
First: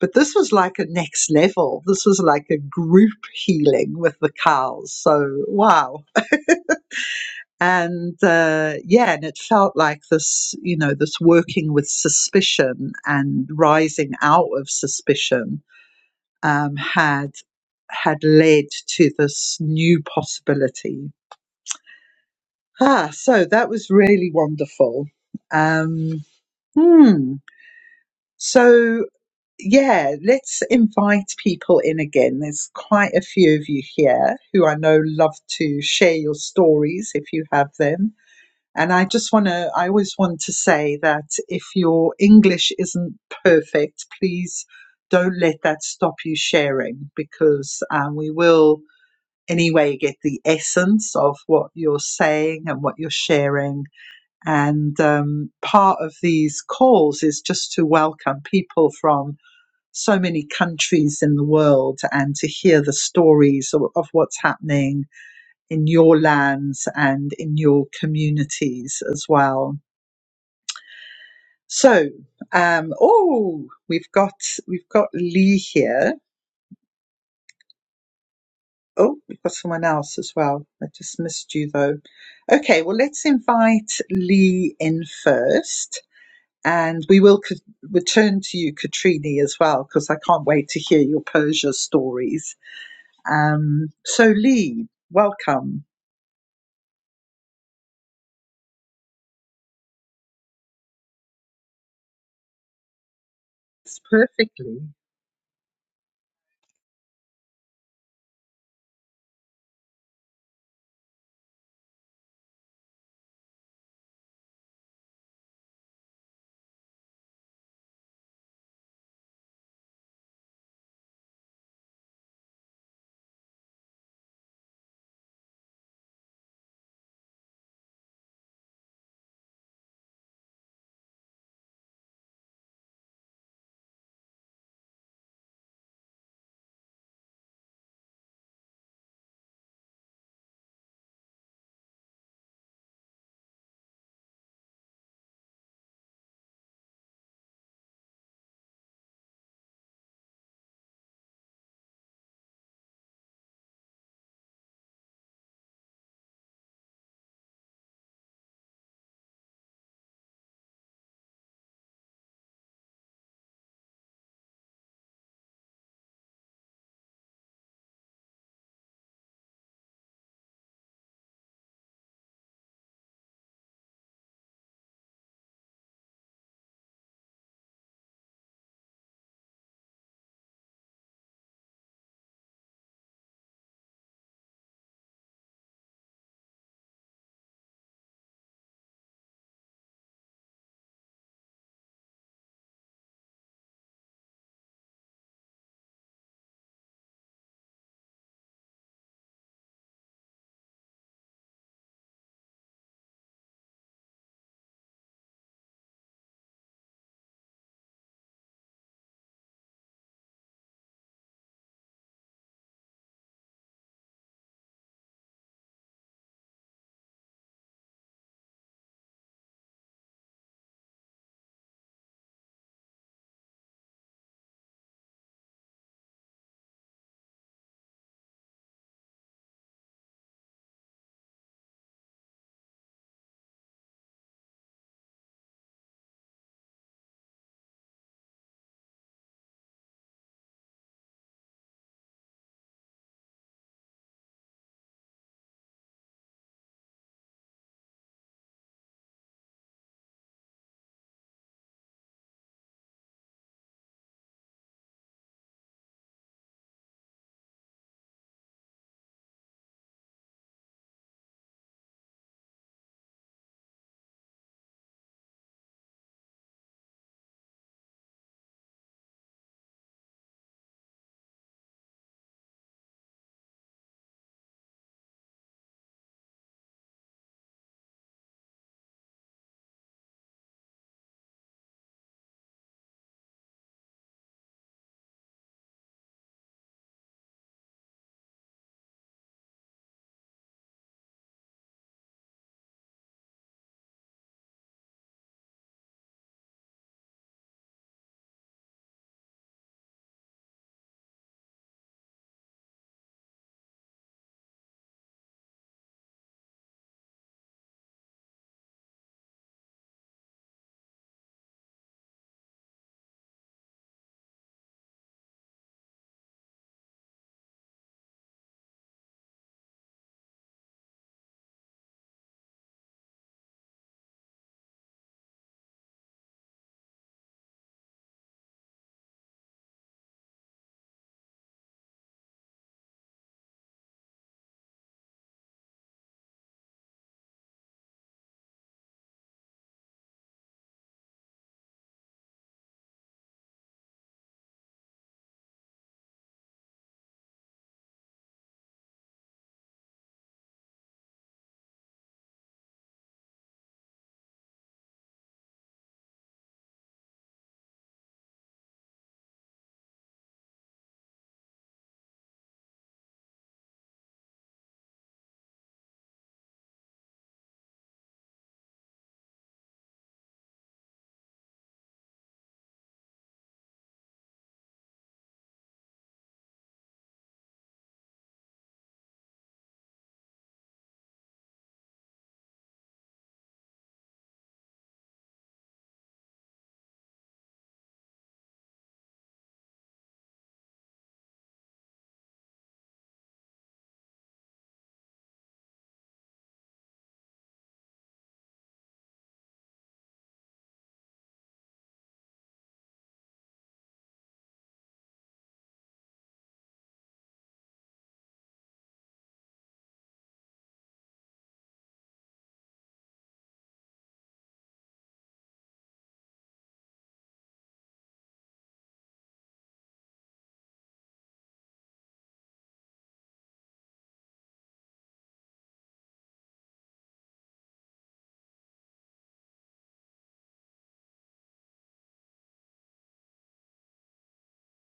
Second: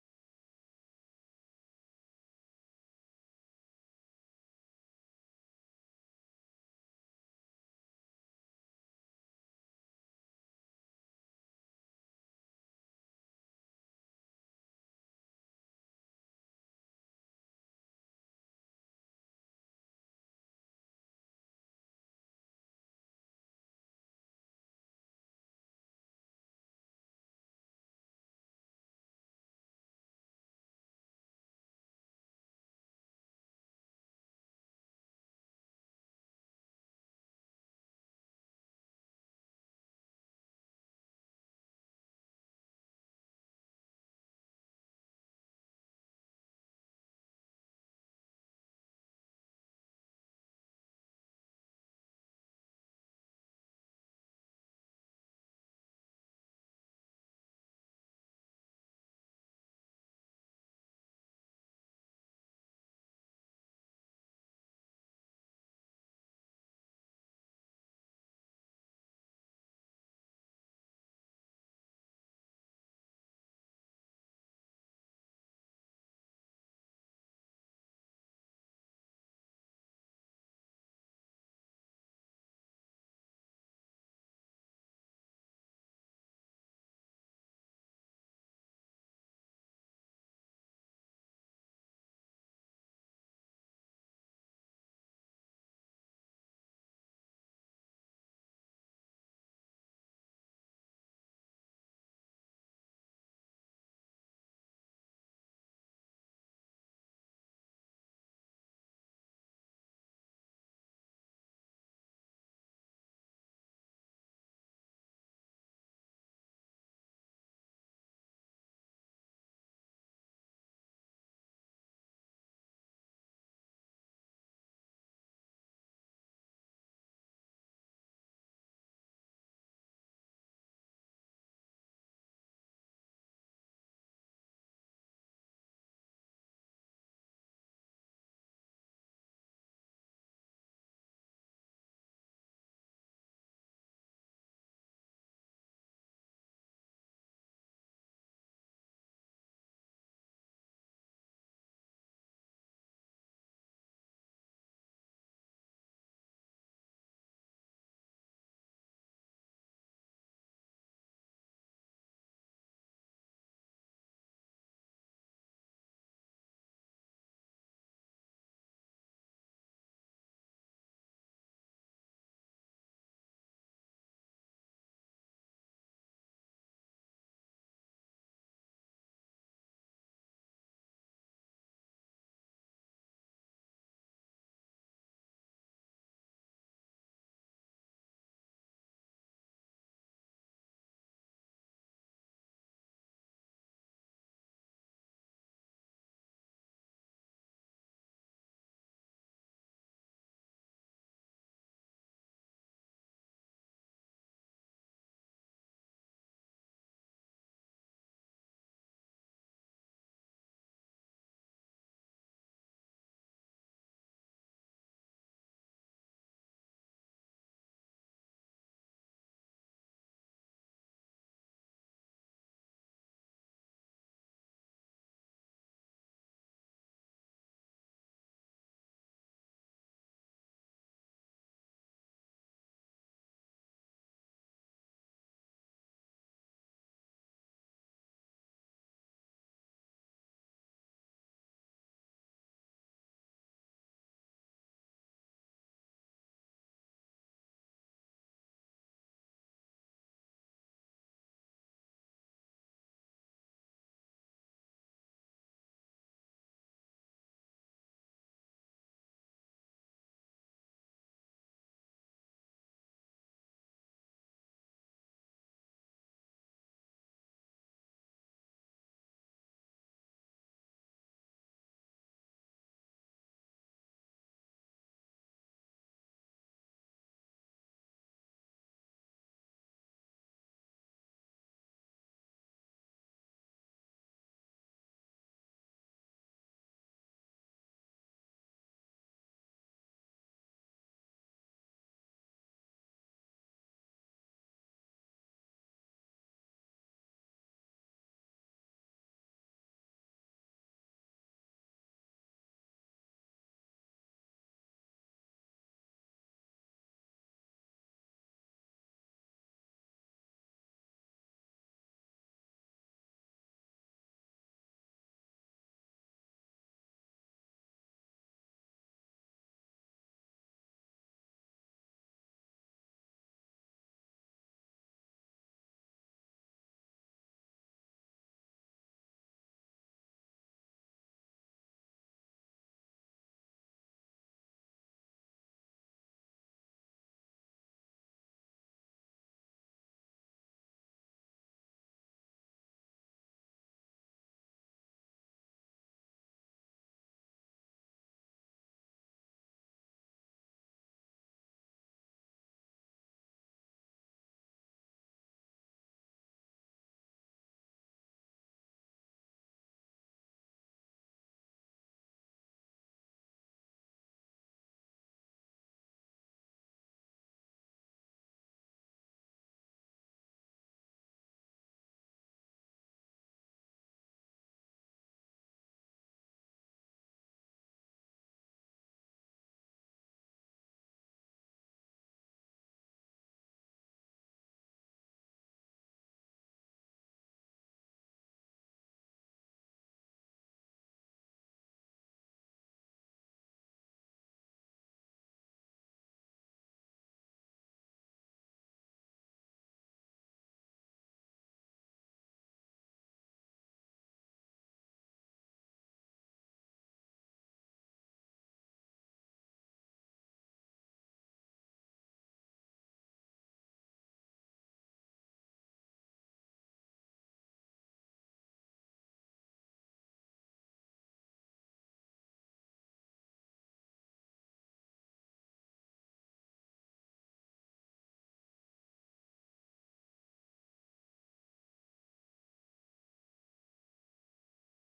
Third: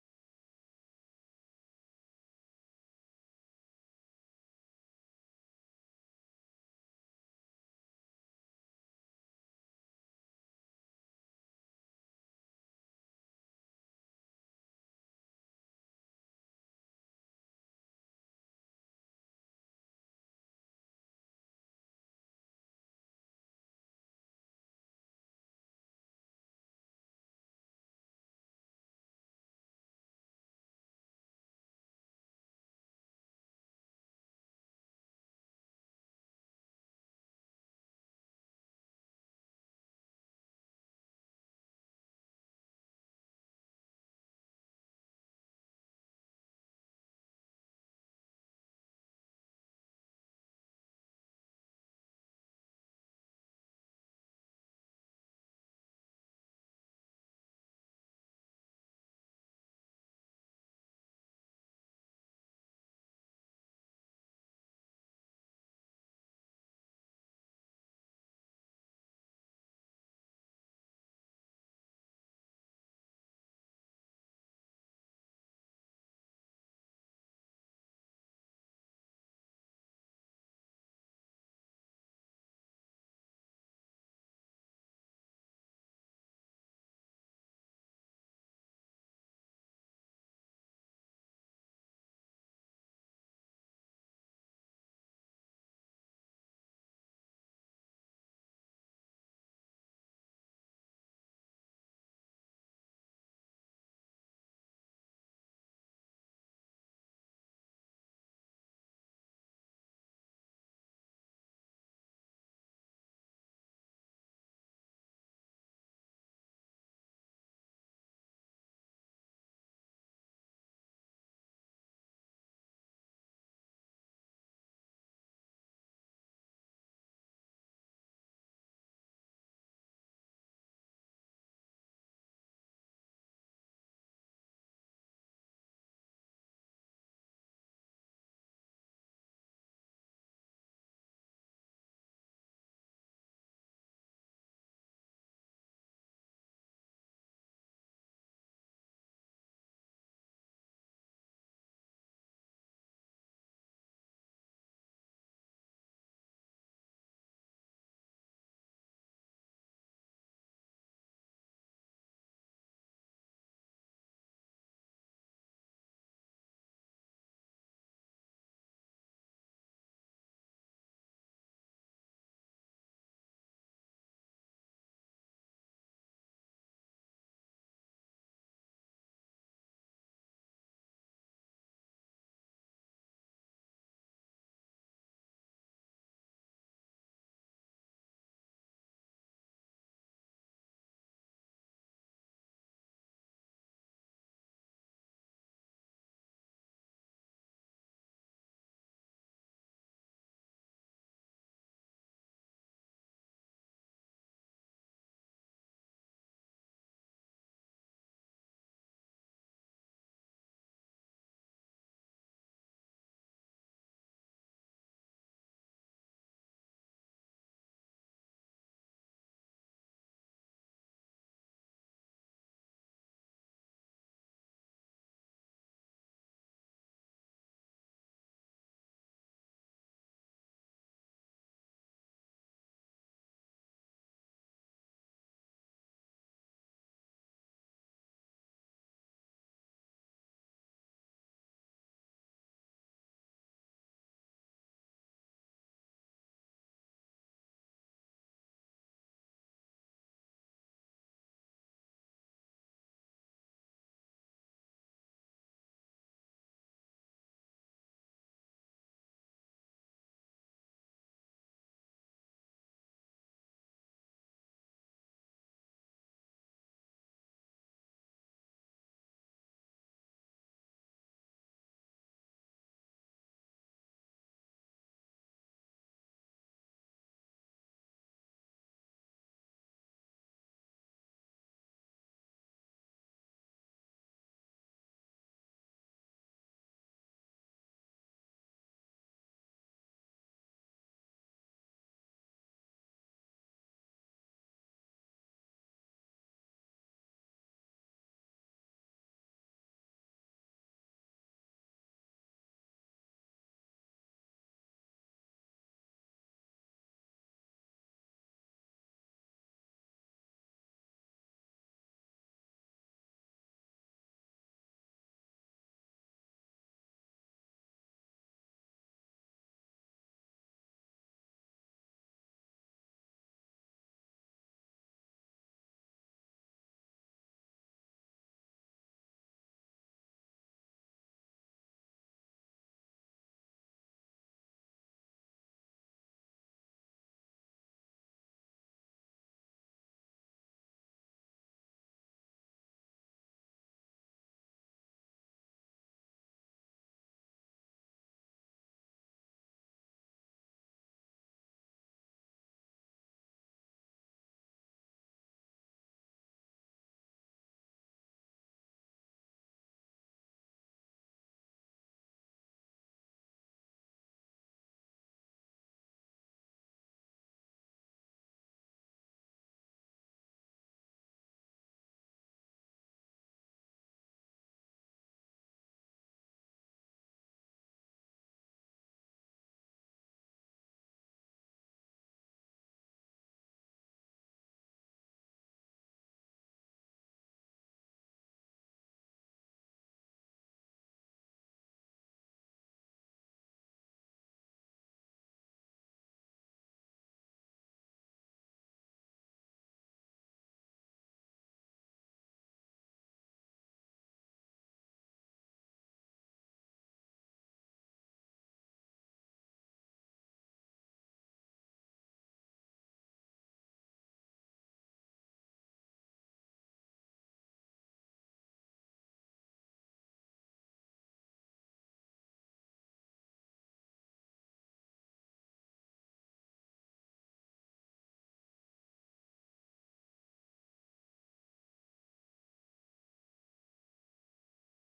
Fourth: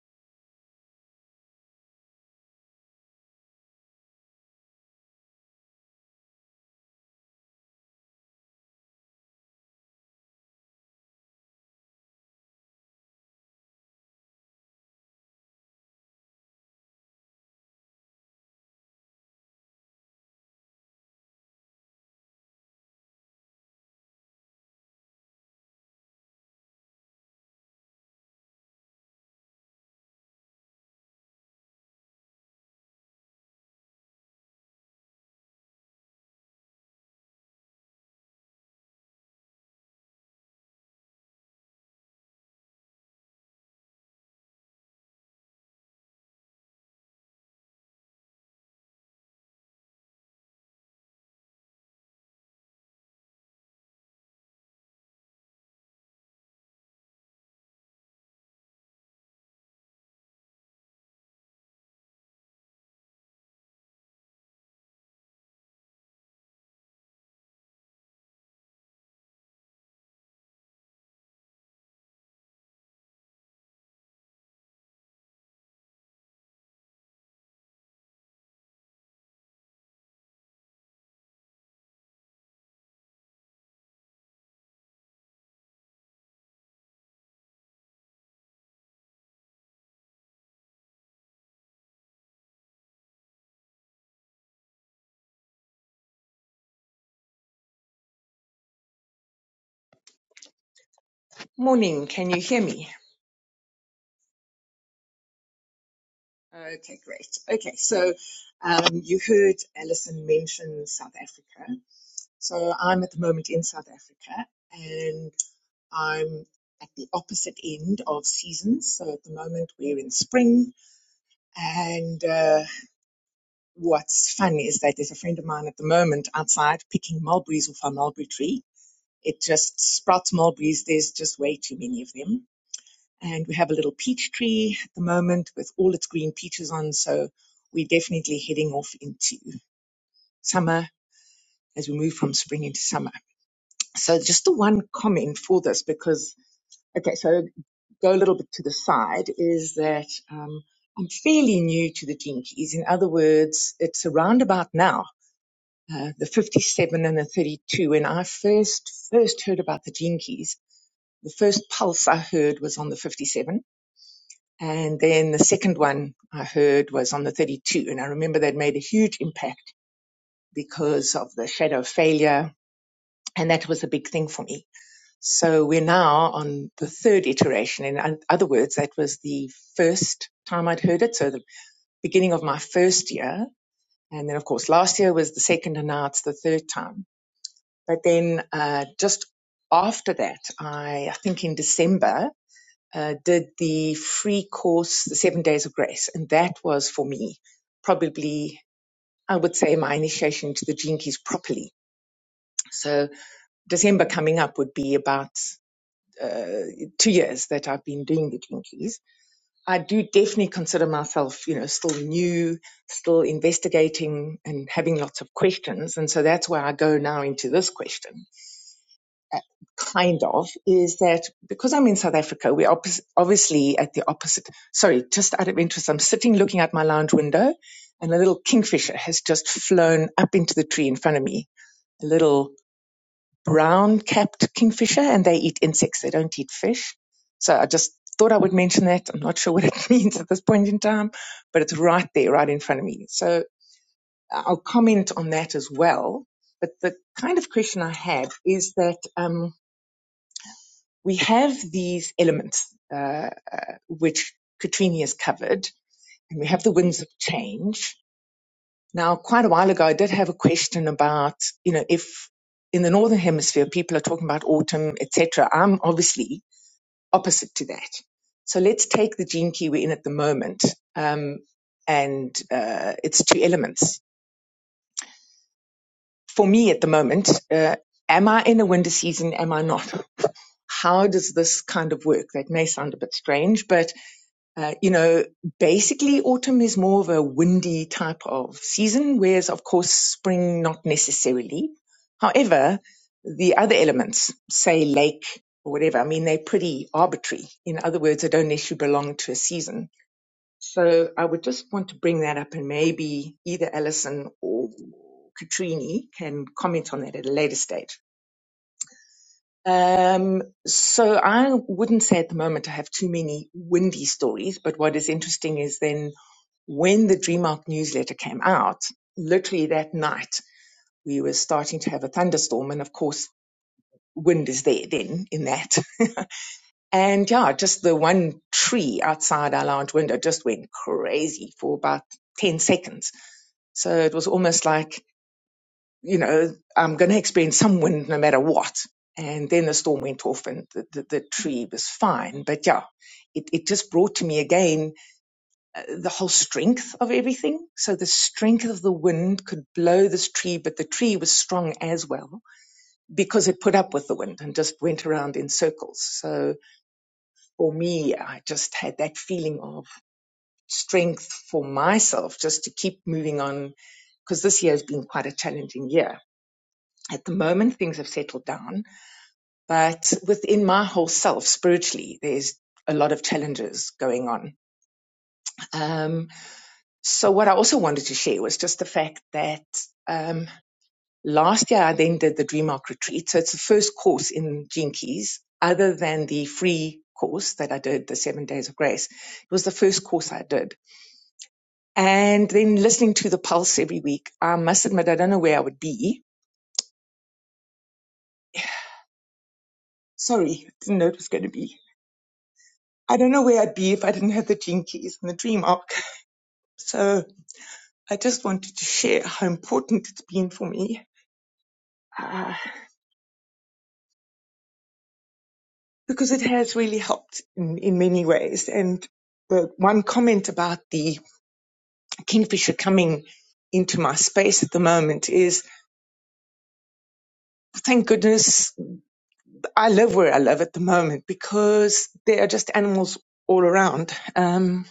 But this was like a next level. This was like a group healing with the cows. So, wow. And uh, yeah, and it felt like this, you know, this working with suspicion and rising out of suspicion um, had had led to this new possibility. Ah, so that was really wonderful. Um, hmm. So yeah, let's invite people in again. There's quite a few of you here who I know love to share your stories if you have them. And I just want to, I always want to say that if your English isn't perfect, please don't let that stop you sharing because um, we will Anyway, you get the essence of what you're saying and what you're sharing. And um, part of these calls is just to welcome people from so many countries in the world and to hear the stories of, of what's happening in your lands and in your communities as well. So, um, oh, we've got we've got Lee here. Oh, we've got someone else as well. I just missed you though. Okay, well, let's invite Lee in first. And we will c- return to you, Katrini, as well, because I can't wait to hear your Persia stories. Um, so, Lee, welcome. Morning, can you hear me? It's perfectly. Okay, great. Okay, so um, you heard Alison mention South Africa. So I'm at the moment in South Africa and I'm at the opposite end of seasons. So at the moment we're in spring. And uh, what's fun is that there's a friend of mine at the moment outside picking mulberries off our mulberry tree. It just sprouts mulberries, there's just way too many of them and we have a little peach tree at the moment with all its green peaches on. So we're definitely heading off into summer as we move from spring into summer. So just the one comment for this because, okay, so go a little bit to the side is that, um, I'm fairly new to the Jinkies. In other words, it's around about now, uh, the 57 and the 32. When I first, first heard about the Jinkies, the first pulse I heard was on the 57 And then the second one I heard was on the 32. And I remember that made a huge impact because of the shadow of failure. And that was a big thing for me. So we're now on the third iteration. In other words, that was the first time I'd heard it. So the beginning of my first year. And then, of course, last year was the second and now it's the third time. But then, uh, just after that, I, I think in December, uh, did the free course, the Seven Days of Grace, and that was for me probably, I would say, my initiation to the Gene Keys properly. So December coming up would be about uh, two years that I've been doing the Gene Keys. I do definitely consider myself, you know, still new, still investigating and having lots of questions, and so that's where I go now into this question kind of, is that because I'm in South Africa, we're oppos obviously at the opposite. Sorry, just out of interest, I'm sitting looking out my lounge window and a little kingfisher has just flown up into the tree in front of me. A little brown capped kingfisher and they eat insects. They don't eat fish. So I just thought I would mention that. I'm not sure what it means at this point in time, but it's right there, right in front of me. So I'll comment on that as well. But the kind of question I had is that, um, we have these elements uh, which Katrini has covered, and we have the winds of change. Now, quite a while ago, I did have a question about, you know, if in the northern hemisphere people are talking about autumn, etc. I'm obviously opposite to that. So let's take the gene key we're in at the moment, um, and uh, it's two elements. For me at the moment, uh, am I in a winter season? Am I not? How does this kind of work? That may sound a bit strange, but Uh, you know, basically autumn is more of a windy type of season, whereas of course spring not necessarily. However, the other elements, say lake or whatever, I mean, they're pretty arbitrary. In other words, they don't necessarily belong to a season. So I would just want to bring that up and maybe either Alison or Katrini can comment on that at a later stage. Um, so I wouldn't say at the moment I have too many windy stories, but what is interesting is then when the Dream newsletter came out, literally that night, we were starting to have a thunderstorm. And of course, wind is there then in that. And yeah, just the one tree outside our lounge window just went crazy for about 10 seconds. So it was almost like, you know, I'm going to experience some wind no matter what. And then the storm went off and the, the, the tree was fine. But yeah, it, it just brought to me again the whole strength of everything. So the strength of the wind could blow this tree, but the tree was strong as well because it put up with the wind and just went around in circles. So for me, I just had that feeling of strength for myself just to keep moving on because this year has been quite a challenging year. At the moment, things have settled down, but within my whole self, spiritually, there's a lot of challenges going on. Um, So what I also wanted to share was just the fact that um, last year I then did the DreamArc retreat. So it's the first course in Gene Keys, other than the free course that I did, the Seven Days of Grace. It was the first course I did. And then listening to the pulse every week, I must admit I don't know where I would be. Sorry, I didn't know it was going to be. I don't know where I'd be if I didn't have the Gene Keys and the DreamArc. So I just wanted to share how important it's been for me Uh, because it has really helped in, in many ways. And the one comment about the kingfisher coming into my space at the moment is thank goodness I live where I live at the moment because there are just animals all around. Um,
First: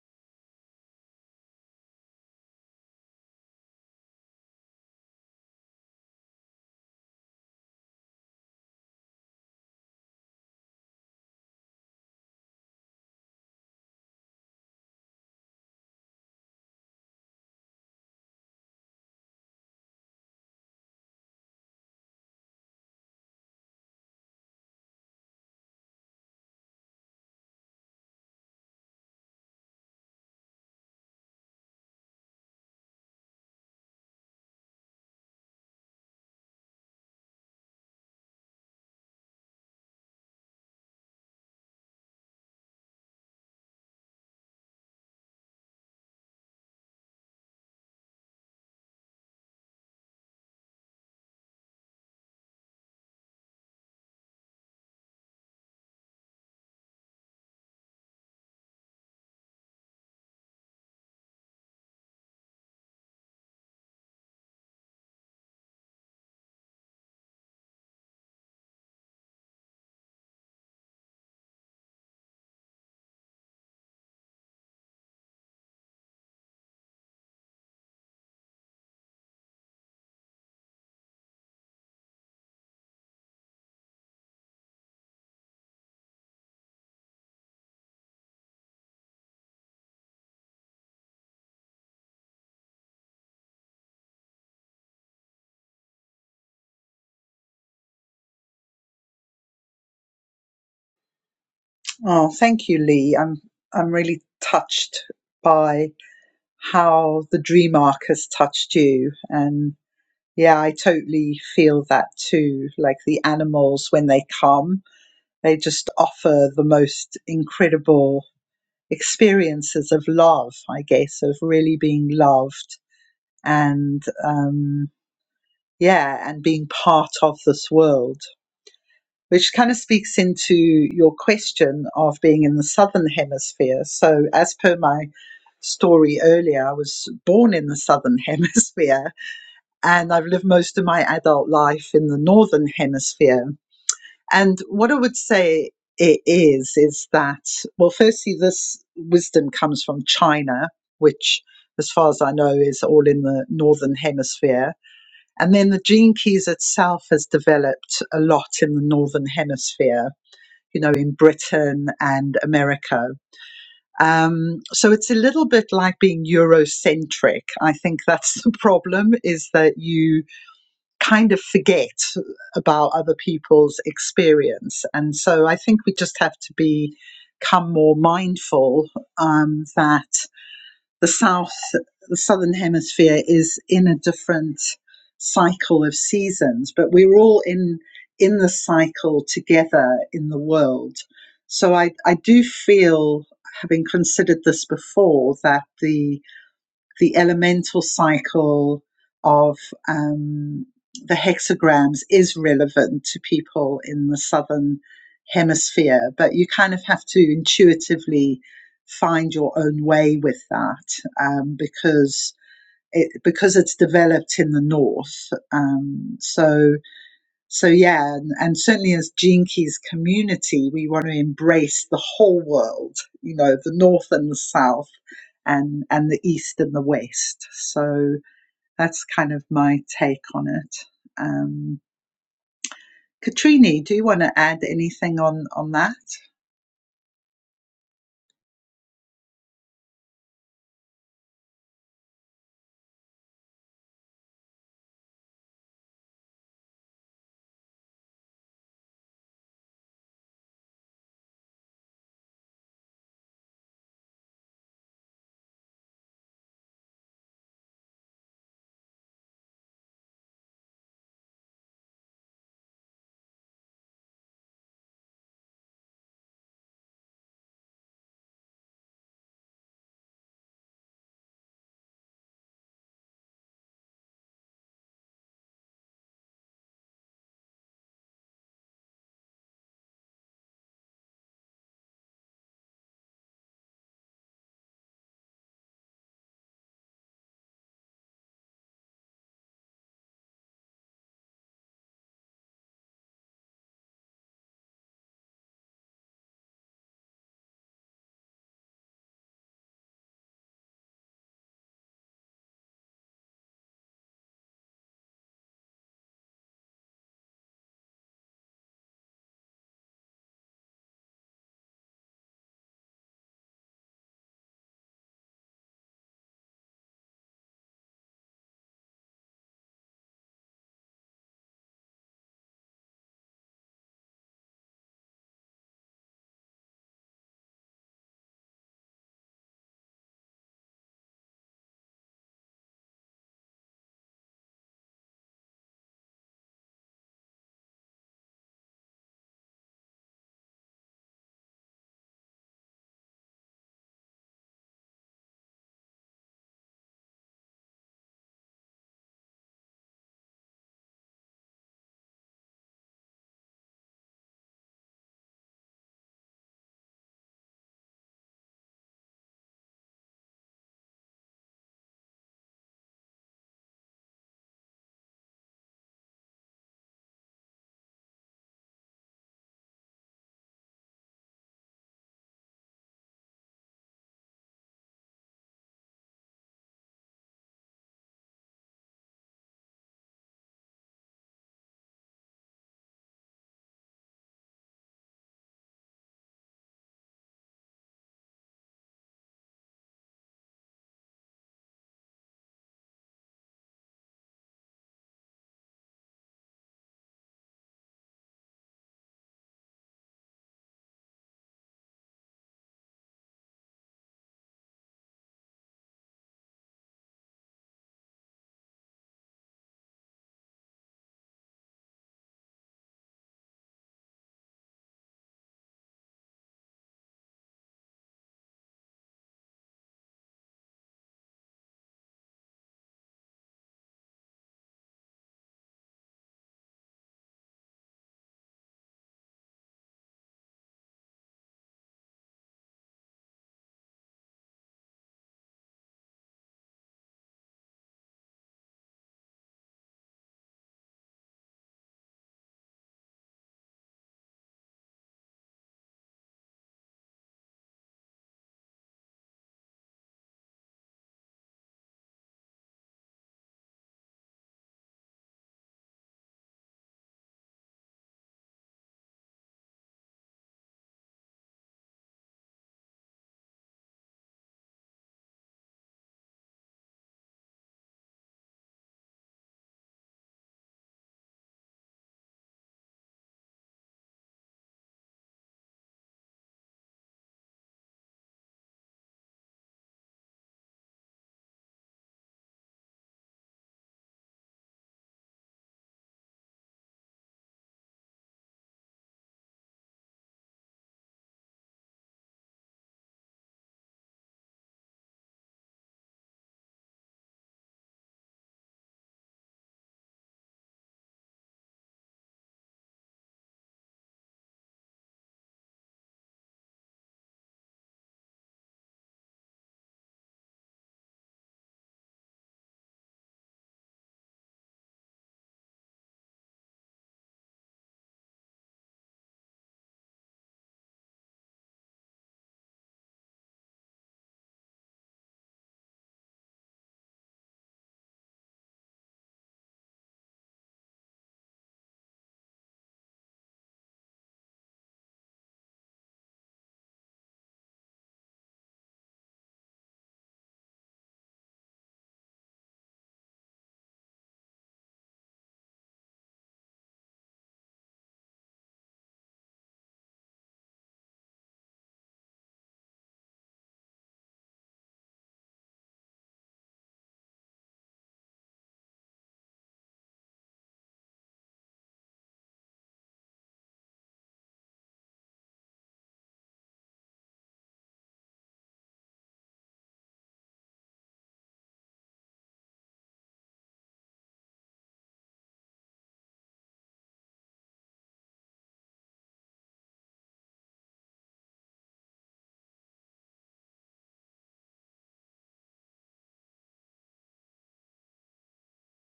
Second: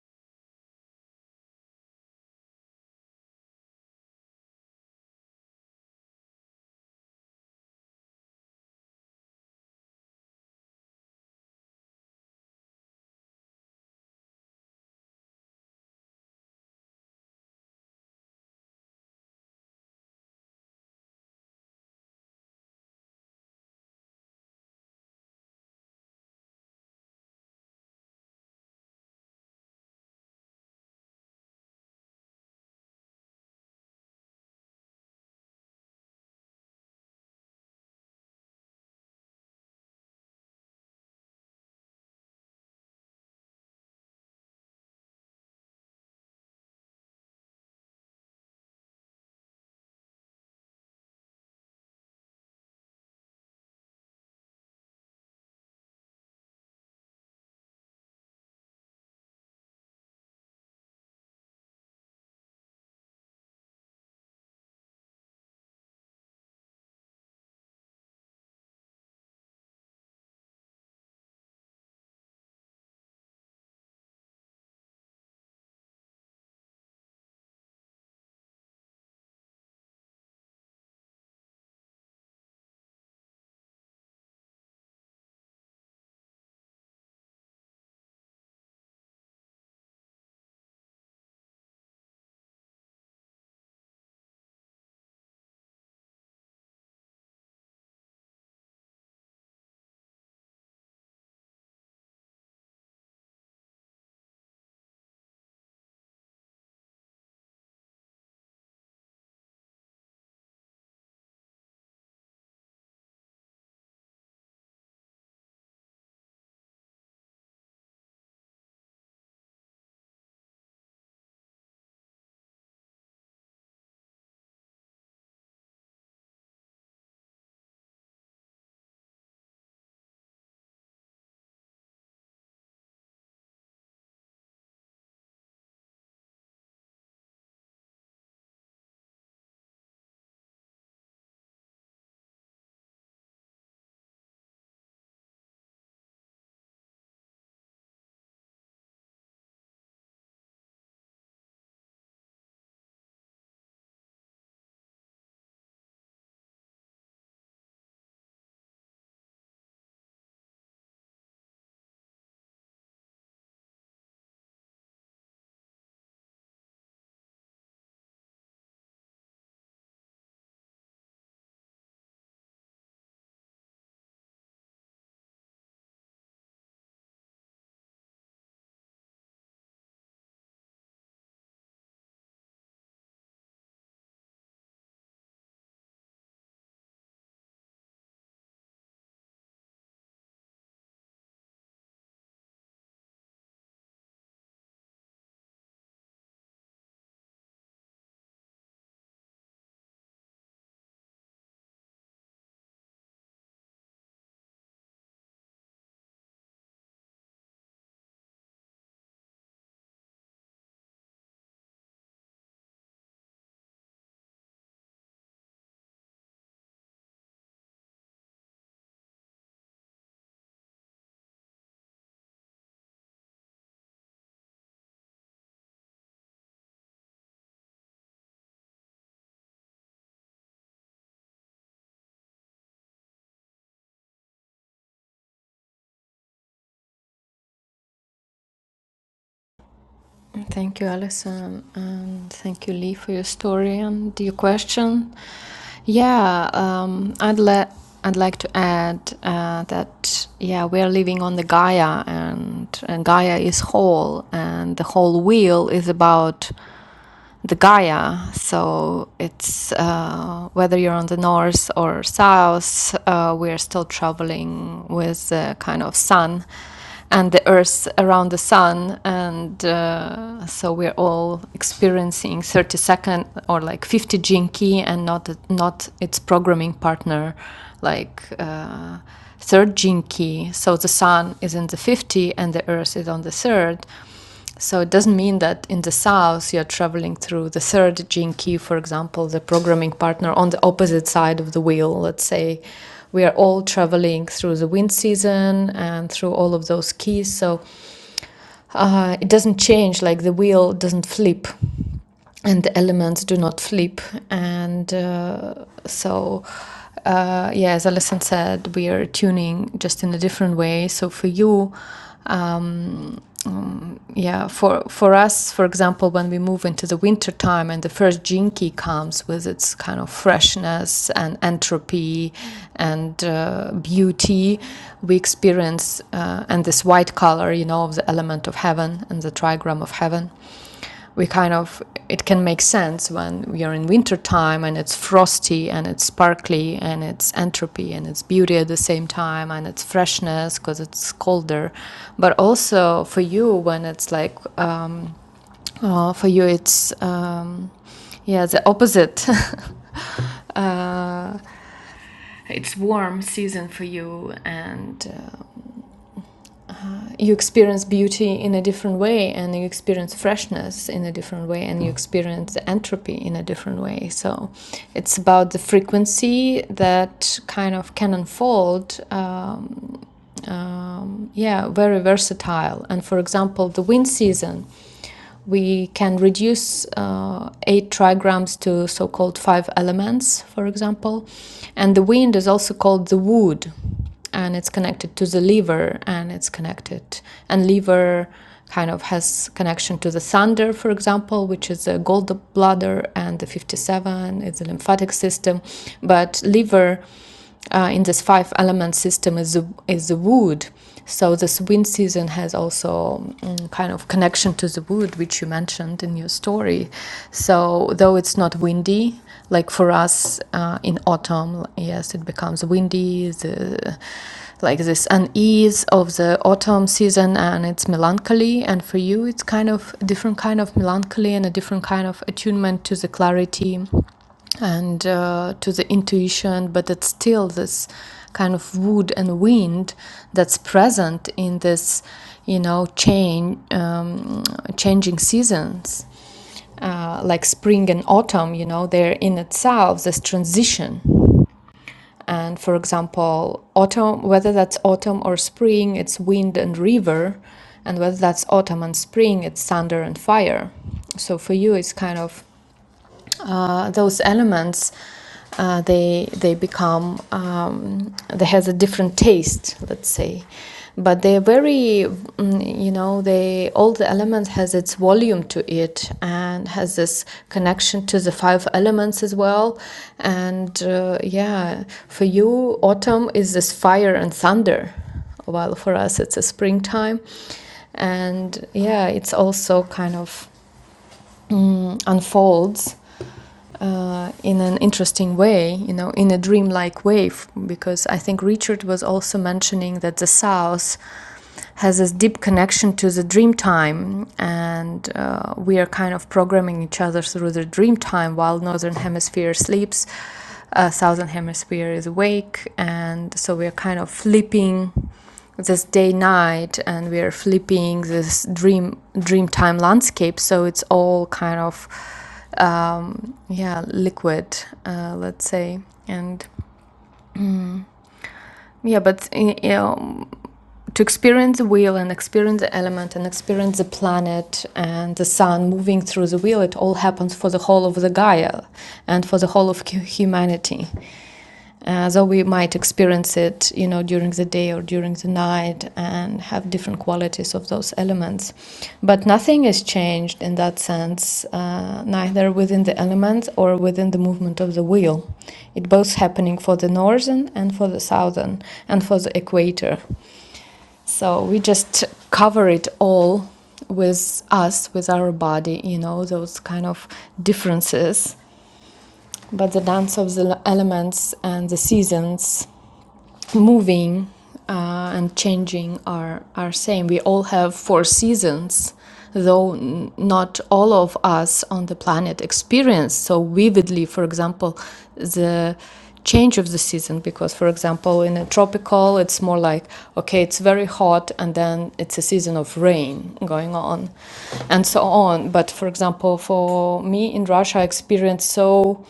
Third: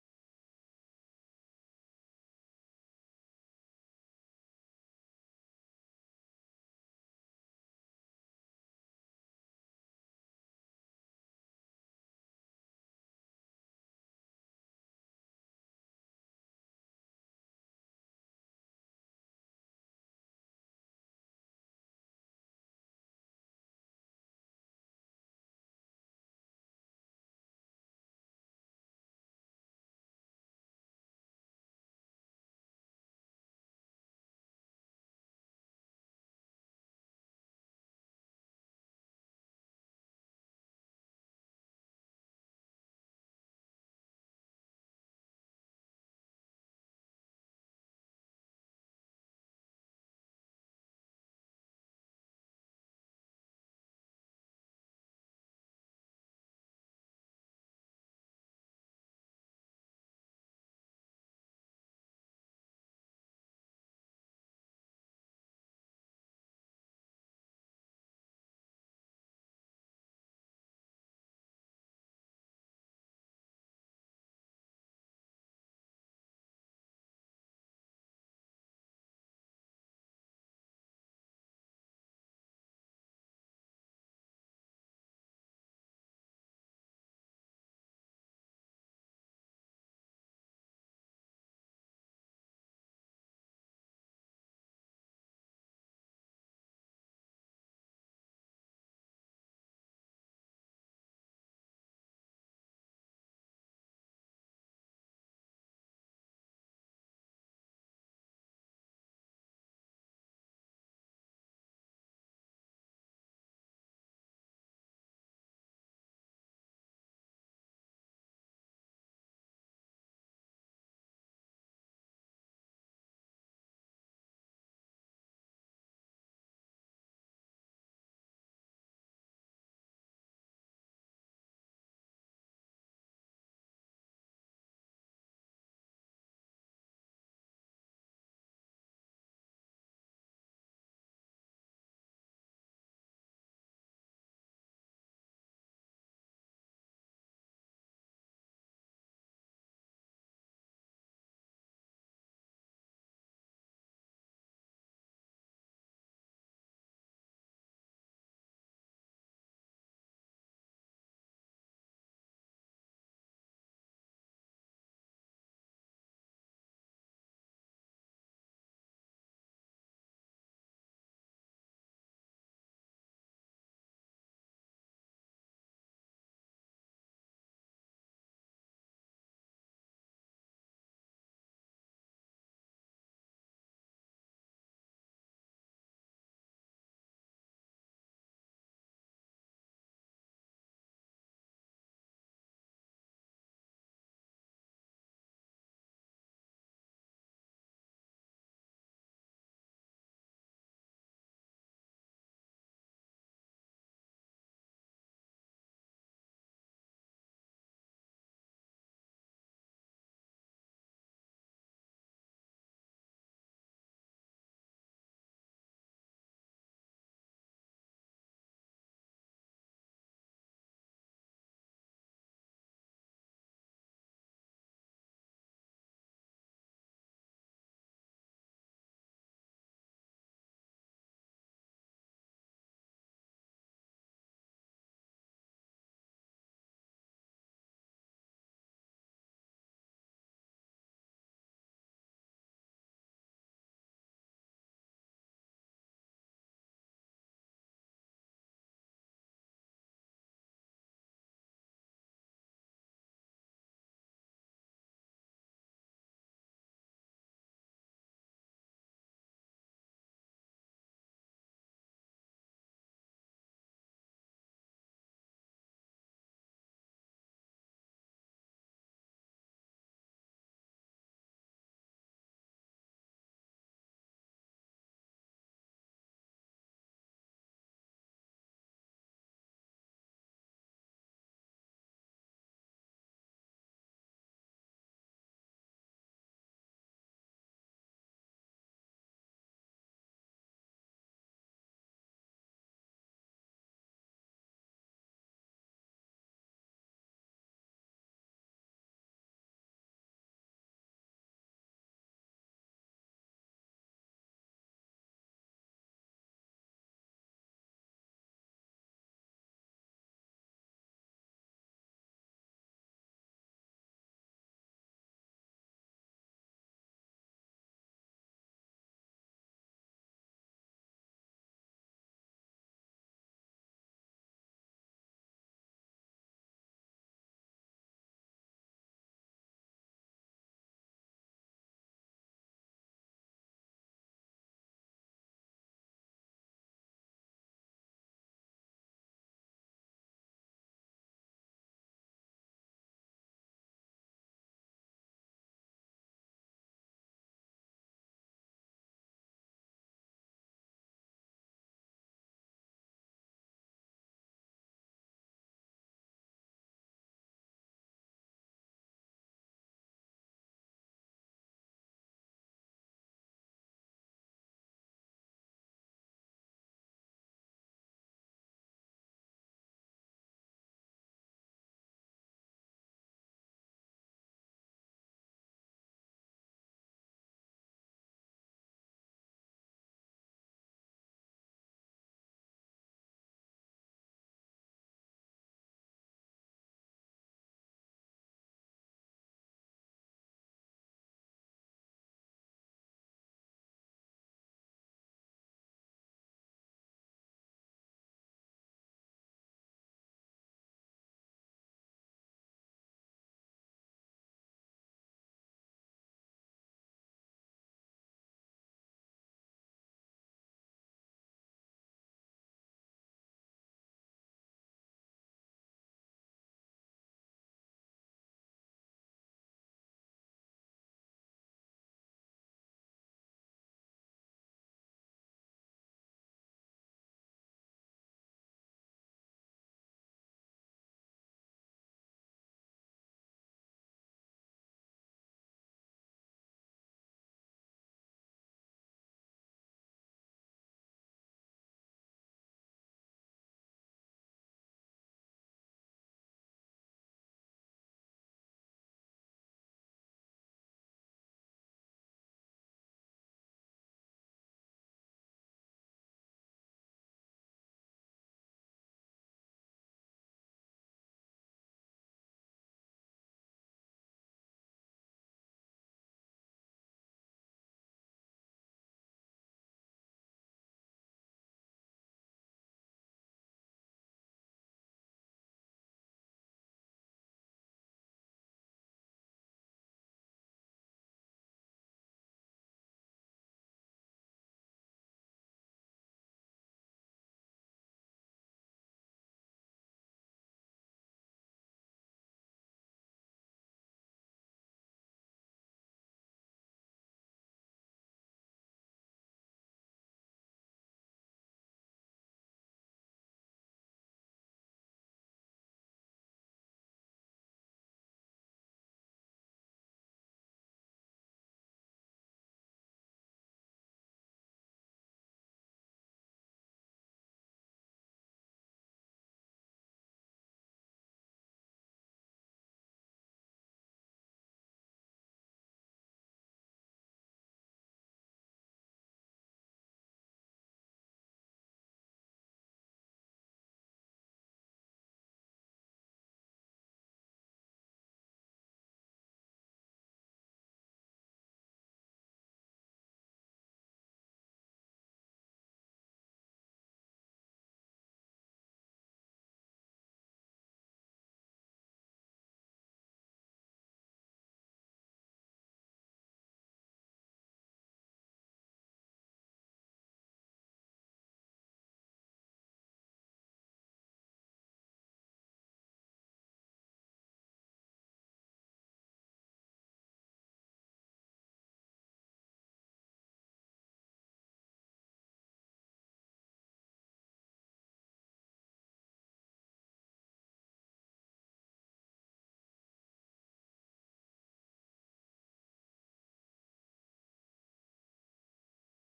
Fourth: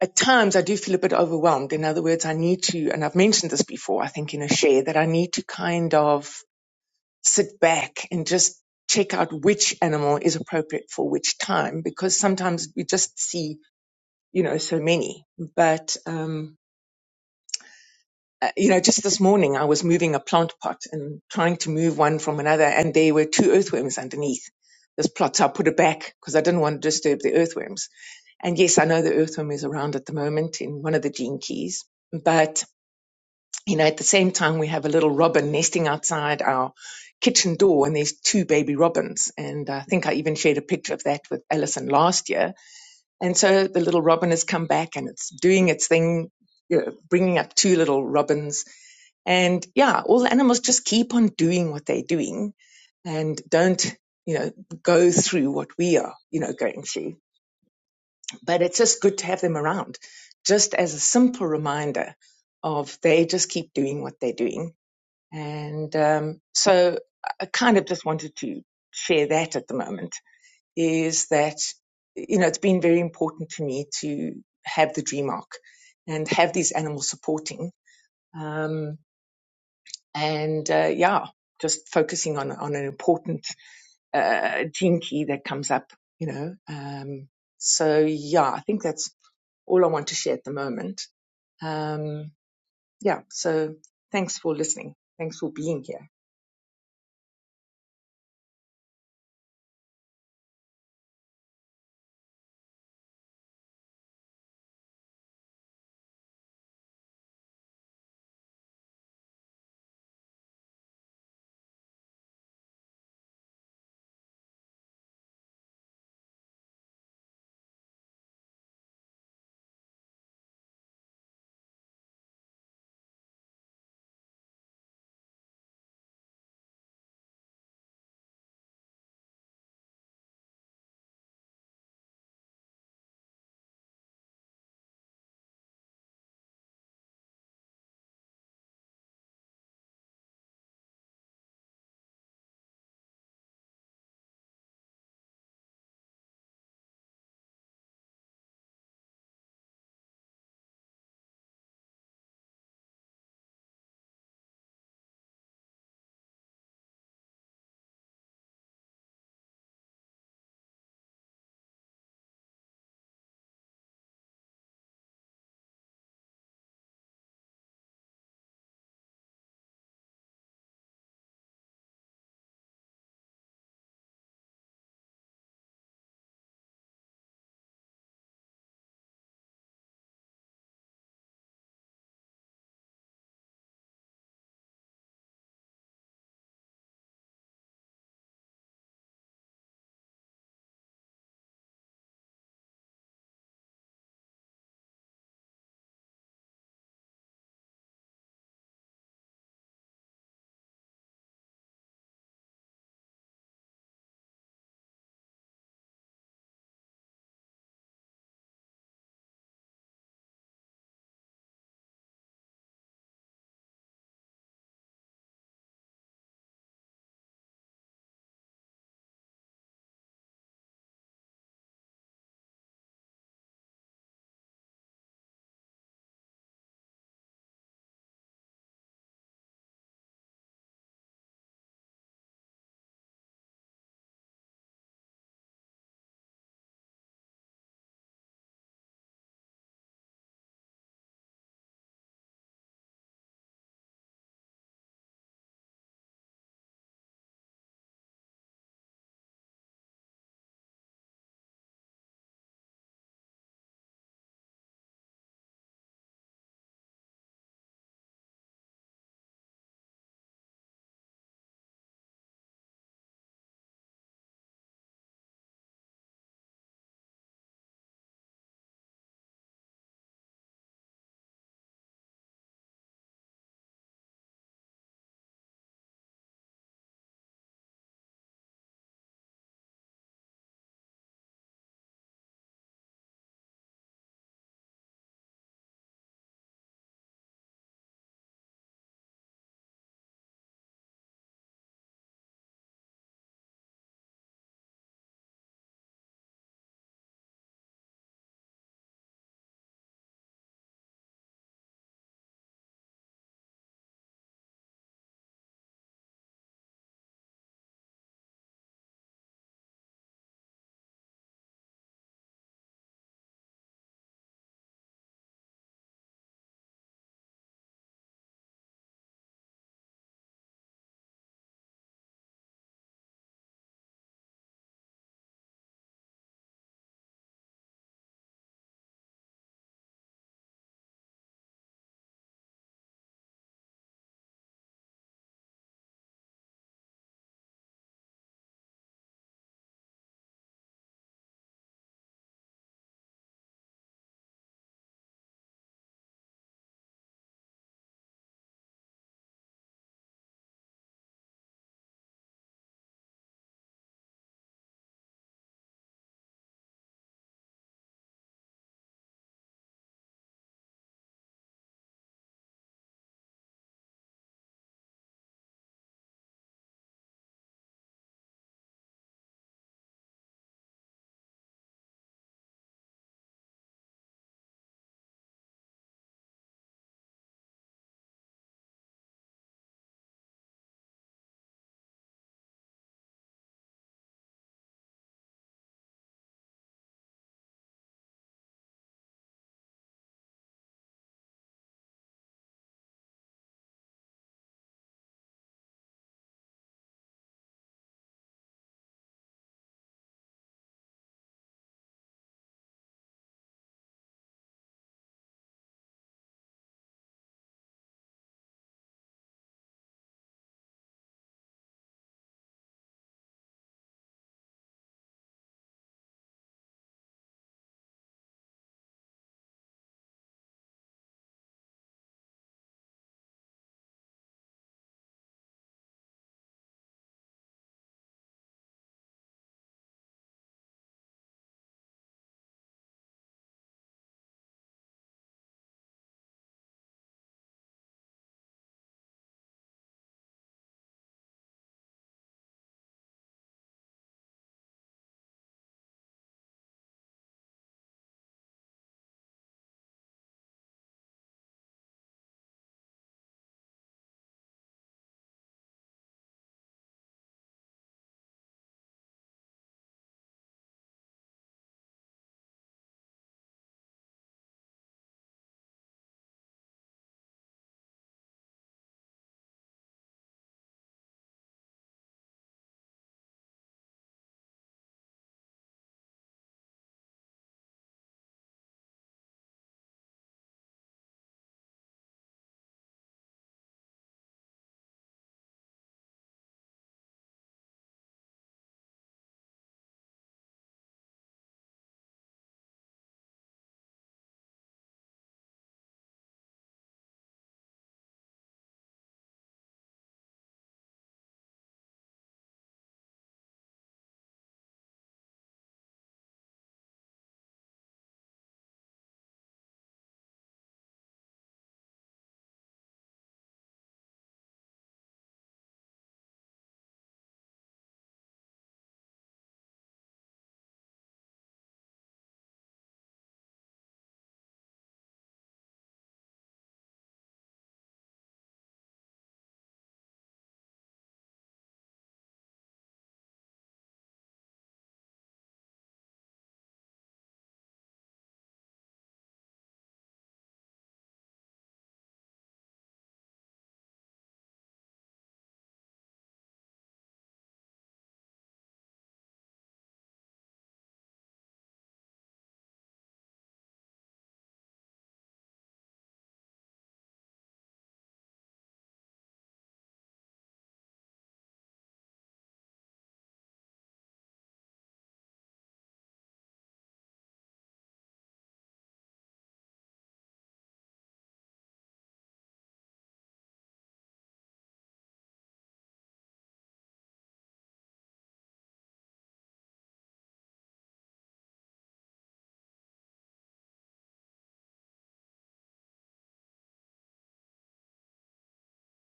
at times I do feel a bit overwhelmed. In other words, I need to, and I've mentioned this before, I think in a share that I need to kind of sit back and just check out which animal is appropriate for which time because sometimes we just see you know, so many. But, um, uh, you know, just this morning I was moving a plant pot and trying to move one from another, and there were two earthworms underneath this plot. So I put it back because I didn't want to disturb the earthworms. And yes, I know the earthworm is around at the moment in one of the gene keys. But, you know, at the same time, we have a little robin nesting outside our kitchen door, and there's two baby robins. And I think I even shared a picture of that with Alison last year And so the little robin has come back and it's doing its thing, you know, bringing up two little robins. And yeah, all the animals just keep on doing what they're doing and don't, you know, go through what we are, you know, going through. But it's just good to have them around, just as a simple reminder of they just keep doing what they're doing. And um, so I I kind of just wanted to share that at the moment is that you know it's been very important to me to have the dream arc and have these animals supporting um, and uh, yeah just focusing on on an important uh, gene key that comes up you know um, so yeah i think that's all i want to share at the moment um, yeah so thanks for listening thanks for being here Oh, thank you, Lee. I'm I'm really touched by how the dream arc has touched you, and yeah, I totally feel that too. Like the animals when they come, They just offer the most incredible experiences of love, I guess, of really being loved and, um, yeah, and being part of this world, which kind of speaks into your question of being in the Southern Hemisphere. So, as per my story earlier, I was born in the Southern Hemisphere and I've lived most of my adult life in the Northern Hemisphere. And what I would say it is, is that, well, firstly, this wisdom comes from China, which, as far as I know, is all in the Northern Hemisphere. And then the gene keys itself has developed a lot in the Northern Hemisphere, you know, in Britain and America. Um, so it's a little bit like being Eurocentric. I think that's the problem is that you kind of forget about other people's experience. And so I think we just have to be become more mindful um, that the South, the Southern Hemisphere is in a different cycle of seasons, but we're all in in the cycle together in the world. So I, I do feel, having considered this before, that the the elemental cycle of um, the hexagrams is relevant to people in the southern hemisphere, but you kind of have to intuitively find your own way with that um, because it because it's developed in the north. Um, so so yeah, and, and certainly as Gene Keys community, we want to embrace the whole world, you know, the north and the south and and the east and the west. So that's kind of my take on it. Um Katrini, do you want to add anything on on that? And Thank you, Alison, and thank you, Lee, for your story and your question. Yeah, um, I'd le- I'd like to add uh, that yeah, we are living on the Gaia, and, and Gaia is whole, and the whole wheel is about the Gaia. So it's uh, whether you're on the north or south, uh, we are still traveling with the kind of sun and the earth around the sun. And uh, so we're all experiencing 30 second or like 50 Jinki and not, not its programming partner, like. Uh, Third jinki, so the sun is in the 50 and the earth is on the third so it doesn't mean that in the south you're traveling through the third gene key, for example, the programming partner on the opposite side of the wheel. Let's say we are all traveling through the wind season and through all of those keys. So uh, it doesn't change, like the wheel doesn't flip and the elements do not flip. And uh, so, uh, yeah, as Alison said, we are tuning just in a different way. So for you, yeah for for us for example when we move into the winter time and the first jinki comes with its kind of freshness and entropy and uh, beauty we experience uh, and this white color you know of the element of heaven and the trigram of heaven we kind of it can make sense when we are in winter time and it's frosty and it's sparkly and it's entropy and it's beauty at the same time and it's freshness because it's colder but also for you when it's like um, uh, for you it's um, yeah the opposite uh, it's warm season for you and uh, you experience beauty in a different way and you experience freshness in a different way and you experience entropy in a different way so it's about the frequency that kind of can unfold um, um, yeah, very versatile. And for example, the wind season, we can reduce uh, eight trigrams to so called five elements, for example. And the wind is also called the wood, and it's connected to the liver, and it's connected, and liver kind of has connection to the thunder, for example, which is the gallbladder, and the 57 is the lymphatic system. But liver, uh, in this five element system is the, is the wood. So this wind season has also mm, kind of connection to the wood, which you mentioned in your story. So though it's not windy, like for us uh, in autumn, yes, it becomes windy. The, like this unease of the autumn season and it's melancholy and for you it's kind of a different kind of melancholy and a different kind of attunement to the clarity and uh, to the intuition, but it's still this kind of wood and wind that's present in this, you know, change, um, changing seasons, uh, like spring and autumn. You know, they're in itself this transition. And for example, autumn, whether that's autumn or spring, it's wind and river, and whether that's autumn and spring, it's thunder and fire. So for you, it's kind of uh, those elements uh, they they become um, they has a different taste let's say but they're very mm, you know they all the elements has its volume to it and has this connection to the five elements as well and uh, yeah for you autumn is this fire and thunder while for us it's a springtime and yeah it's also kind of mm, unfolds uh, in an interesting way, you know, in a dreamlike way, because I think Richard was also mentioning that the South has this deep connection to the dream time, and uh, we are kind of programming each other through the dream time while Northern Hemisphere sleeps, uh, Southern Hemisphere is awake, and so we are kind of flipping this day night and we are flipping this dream dream time landscape so it's all kind of um, yeah liquid uh, let's say and yeah but you know to experience the wheel and experience the element and experience the planet and the sun moving through the wheel, it all happens for the whole of the Gaia and for the whole of humanity. Uh, though we might experience it, you know, during the day or during the night and have different qualities of those elements. But nothing is changed in that sense, uh, neither within the elements or within the movement of the wheel. It both happening for the northern and for the southern and for the equator. So we just cover it all with us, with our body, you know, those kind of differences. But the dance of the elements and the seasons moving uh, and changing are are same. We all have four seasons, though n- not all of us on the planet experience so vividly. For example, the change of the season because for example in a tropical it's more like okay it's very hot and then it's a season of rain going on and so on but for example for me in russia i experienced so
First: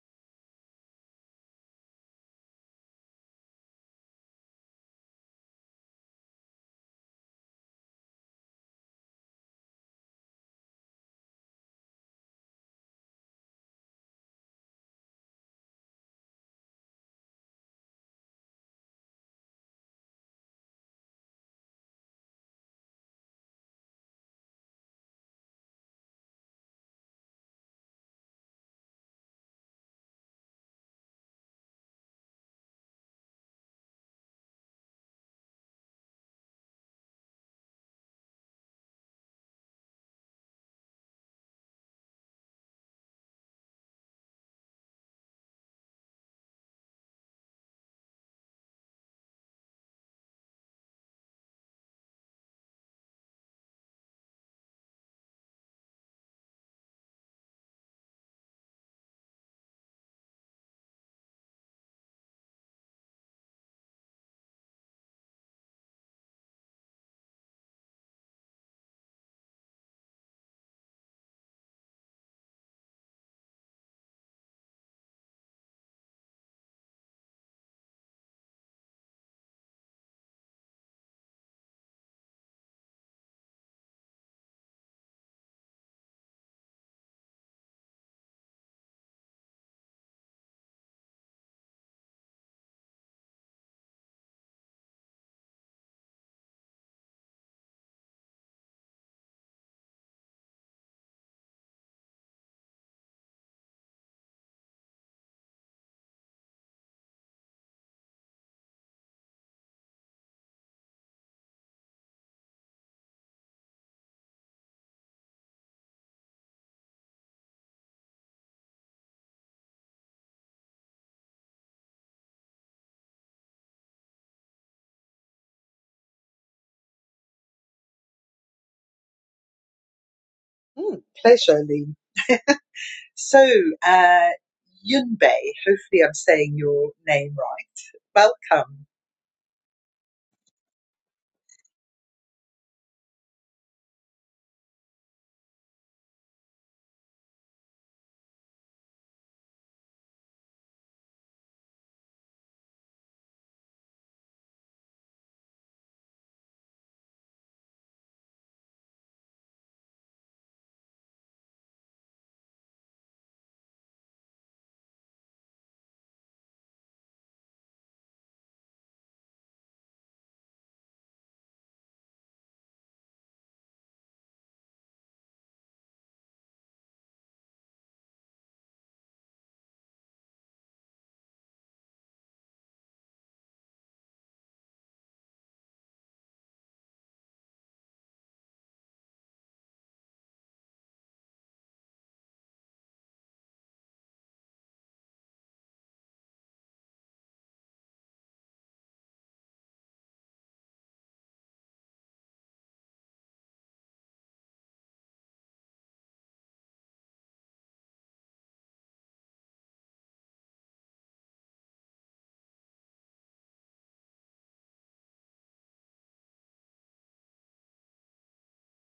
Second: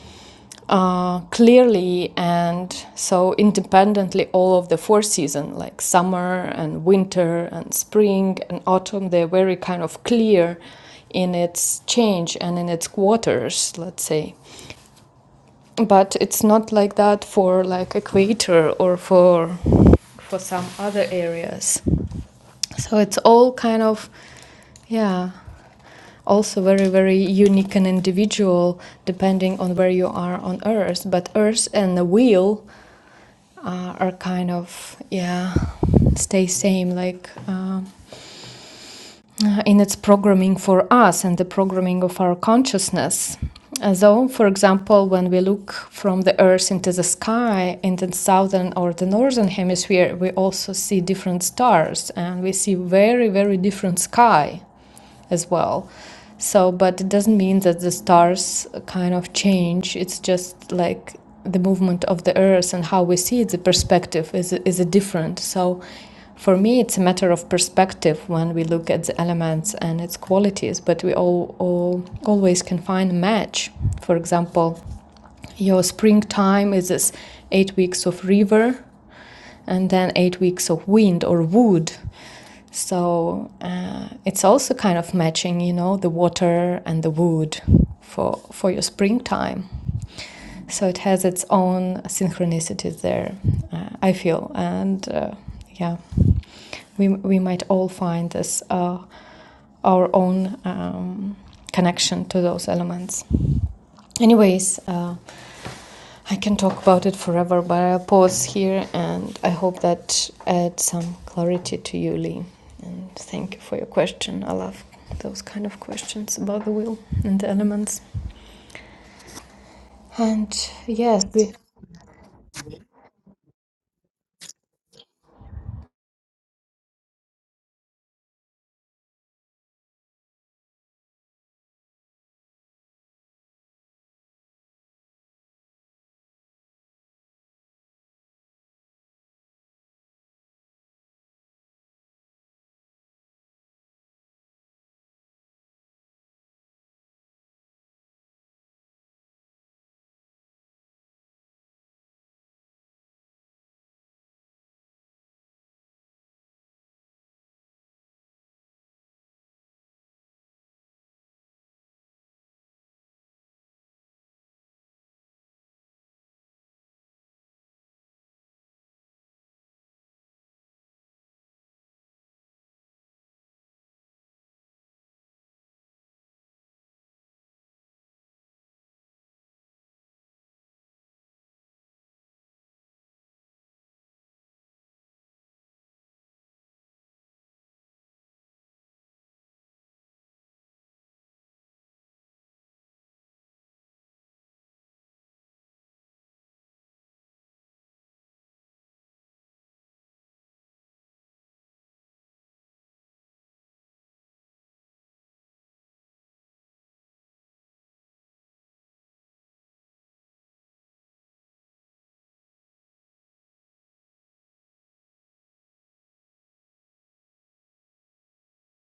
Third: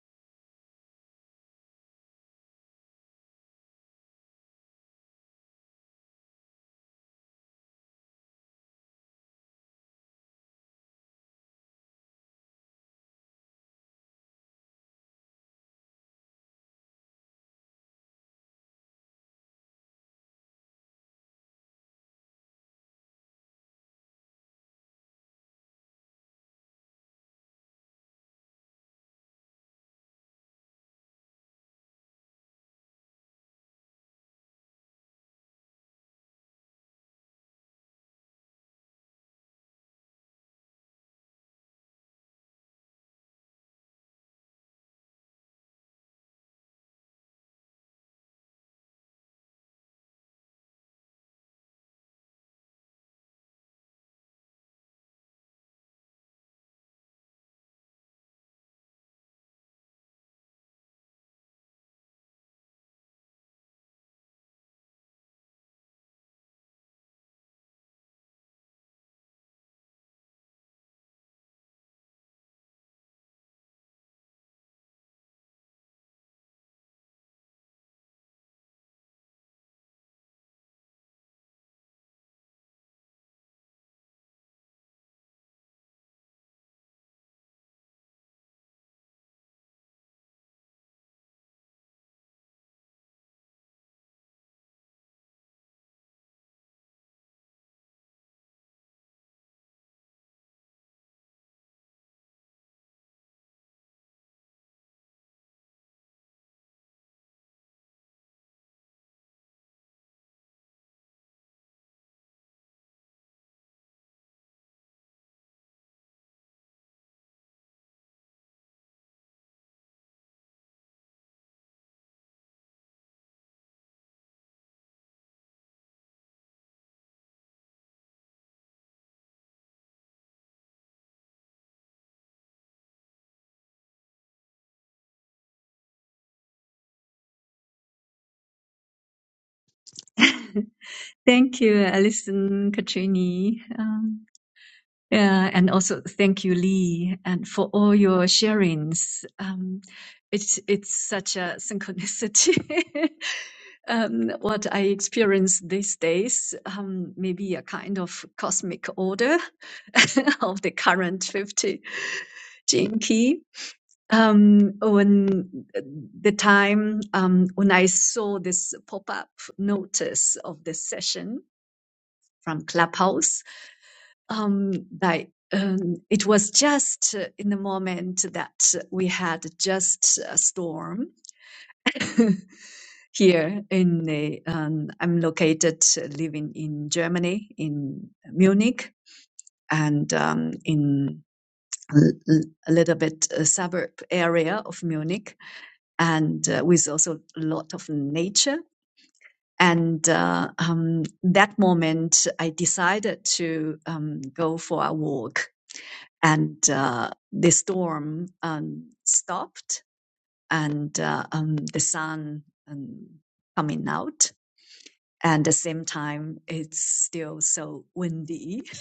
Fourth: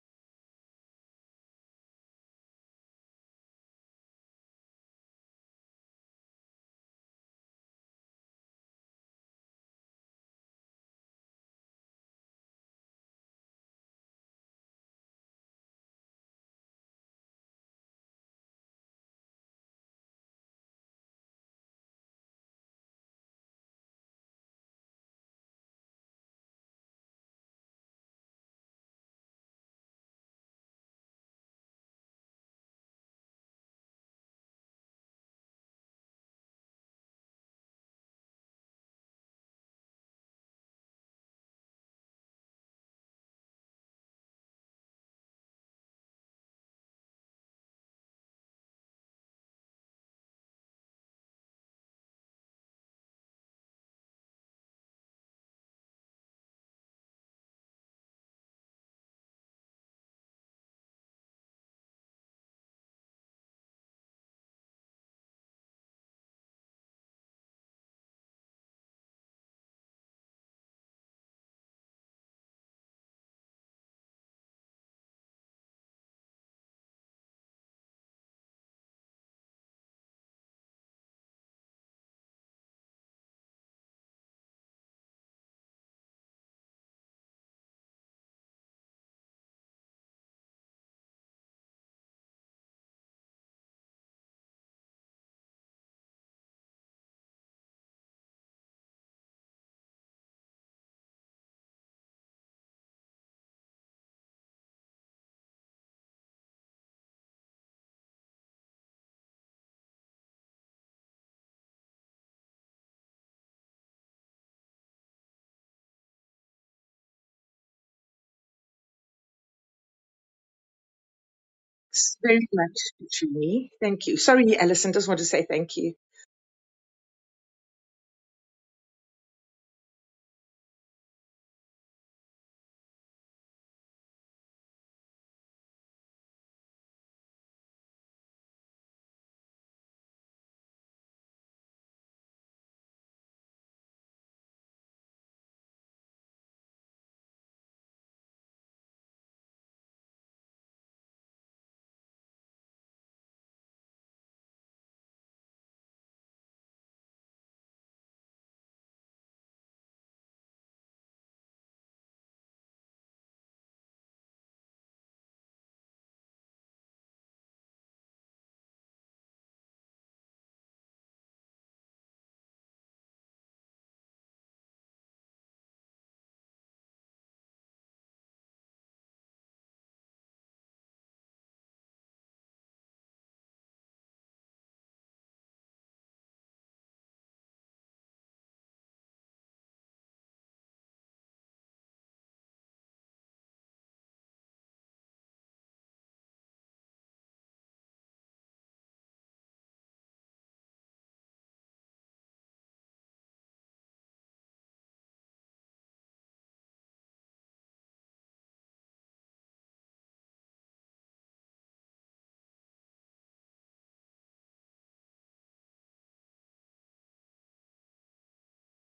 uh, clearly and so independently all of the four seasons like summer and winter and spring and autumn they're very kind of clear in its change and in its quarters let's say but it's not like that for like equator or for for some other areas so it's all kind of yeah also very very unique and individual depending on where you are on earth but earth and the wheel uh, are kind of yeah stay same like uh, in its programming for us and the programming of our consciousness and so, for example, when we look from the Earth into the sky in the southern or the northern hemisphere, we also see different stars and we see very, very different sky as well. So, but it doesn't mean that the stars kind of change. It's just like the movement of the earth and how we see it, the perspective is, is different. So, for me, it's a matter of perspective when we look at the elements and its qualities, but we all, all always can find a match. For example, your springtime is this eight weeks of river and then eight weeks of wind or wood. So uh, it's also kind of matching, you know, the water and the wood for for your springtime. So it has its own synchronicities there, uh, I feel, and uh, yeah, we we might all find this uh, our own um, connection to those elements. Anyways, uh, I can talk about it forever, but I'll pause here and I hope that adds some clarity to you, Lee. And thank you for your question. I love those kind of questions about the will and the elements. And yes, we Thanks very much to me thank you sorry alison just want to say thank you Mm, pleasure, Lee. So uh Yunbei, hopefully I'm saying your name right. Welcome. Thank you, Alison, Katrini, um, yeah, and also thank you, Lee, and for all your sharings. Um, it's it's such a synchronicity. um, what I experience these days, um, maybe a kind of cosmic order of the current fifty jinki. Um, on the time um, when I saw this pop-up notice of this session from Clubhouse, um, by, um, it was just uh, in the moment that we had just a storm here in the, um, I'm located, uh, living in Germany, in Munich, and um, in a a little bit uh suburb area of Munich and uh, with also a lot of nature. And uh, um, that moment, I decided to um, go for a walk, and uh, the storm um, stopped, and uh, um, the sun um, coming out, and at the same time, it's still so windy.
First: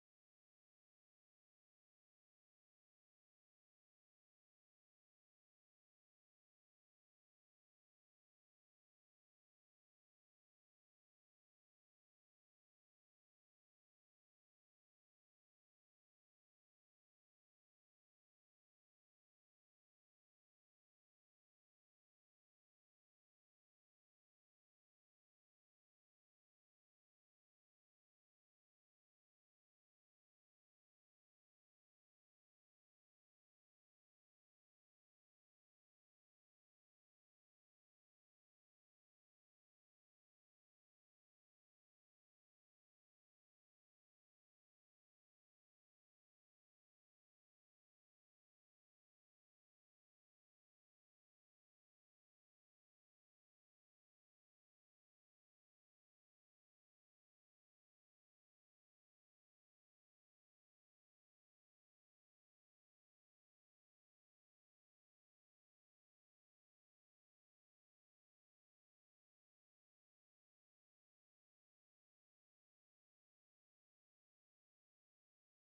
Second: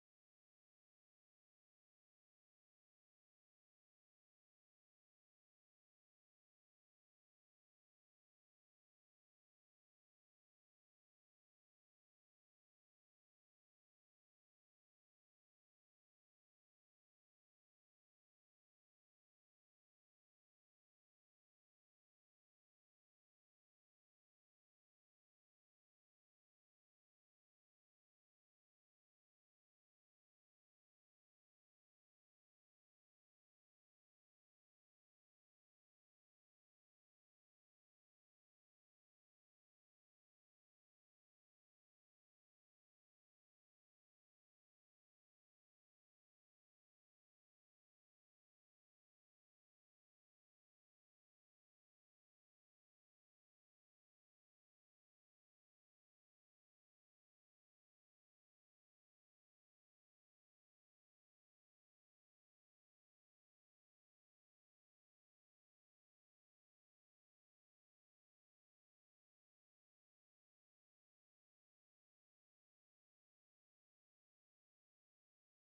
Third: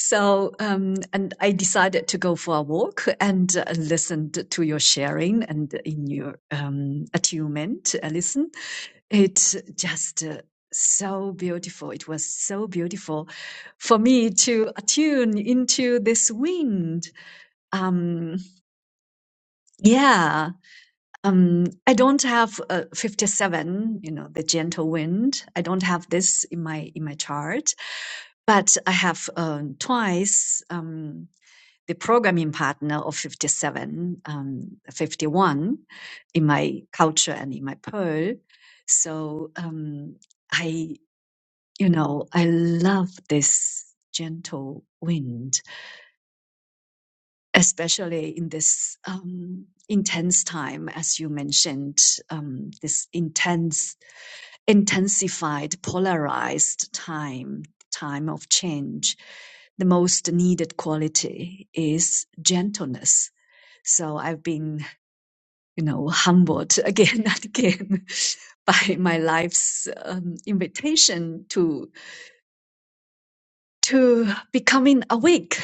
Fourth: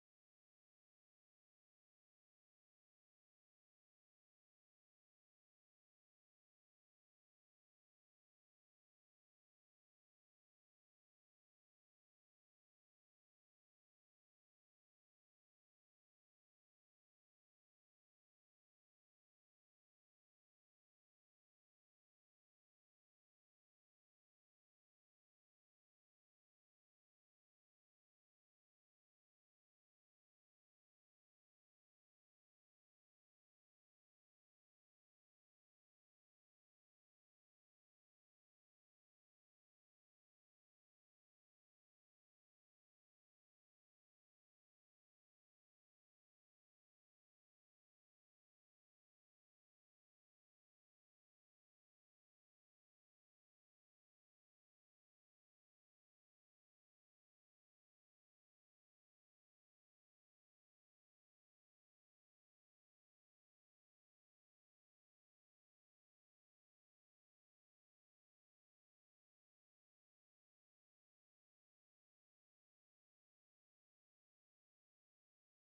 So, um, and I decided to go for a walk and uh, listened to your sharing and in your um, attunement, uh, listen. It's just uh, so beautiful. It was so beautiful for me to attune into this wind. Um, yeah. Um, I don't have uh, 57, you know, the gentle wind. I don't have this in my in my chart, but I have um, twice um, the programming partner of 57, um, 51 in my culture and in my pearl. So um, I you know, I love this gentle wind, especially in this um, intense time, as you mentioned, um, this intense, intensified, polarized time, time of change. The most needed quality is gentleness. So I've been, you know, humbled again and again by my life's um, invitation to to becoming awake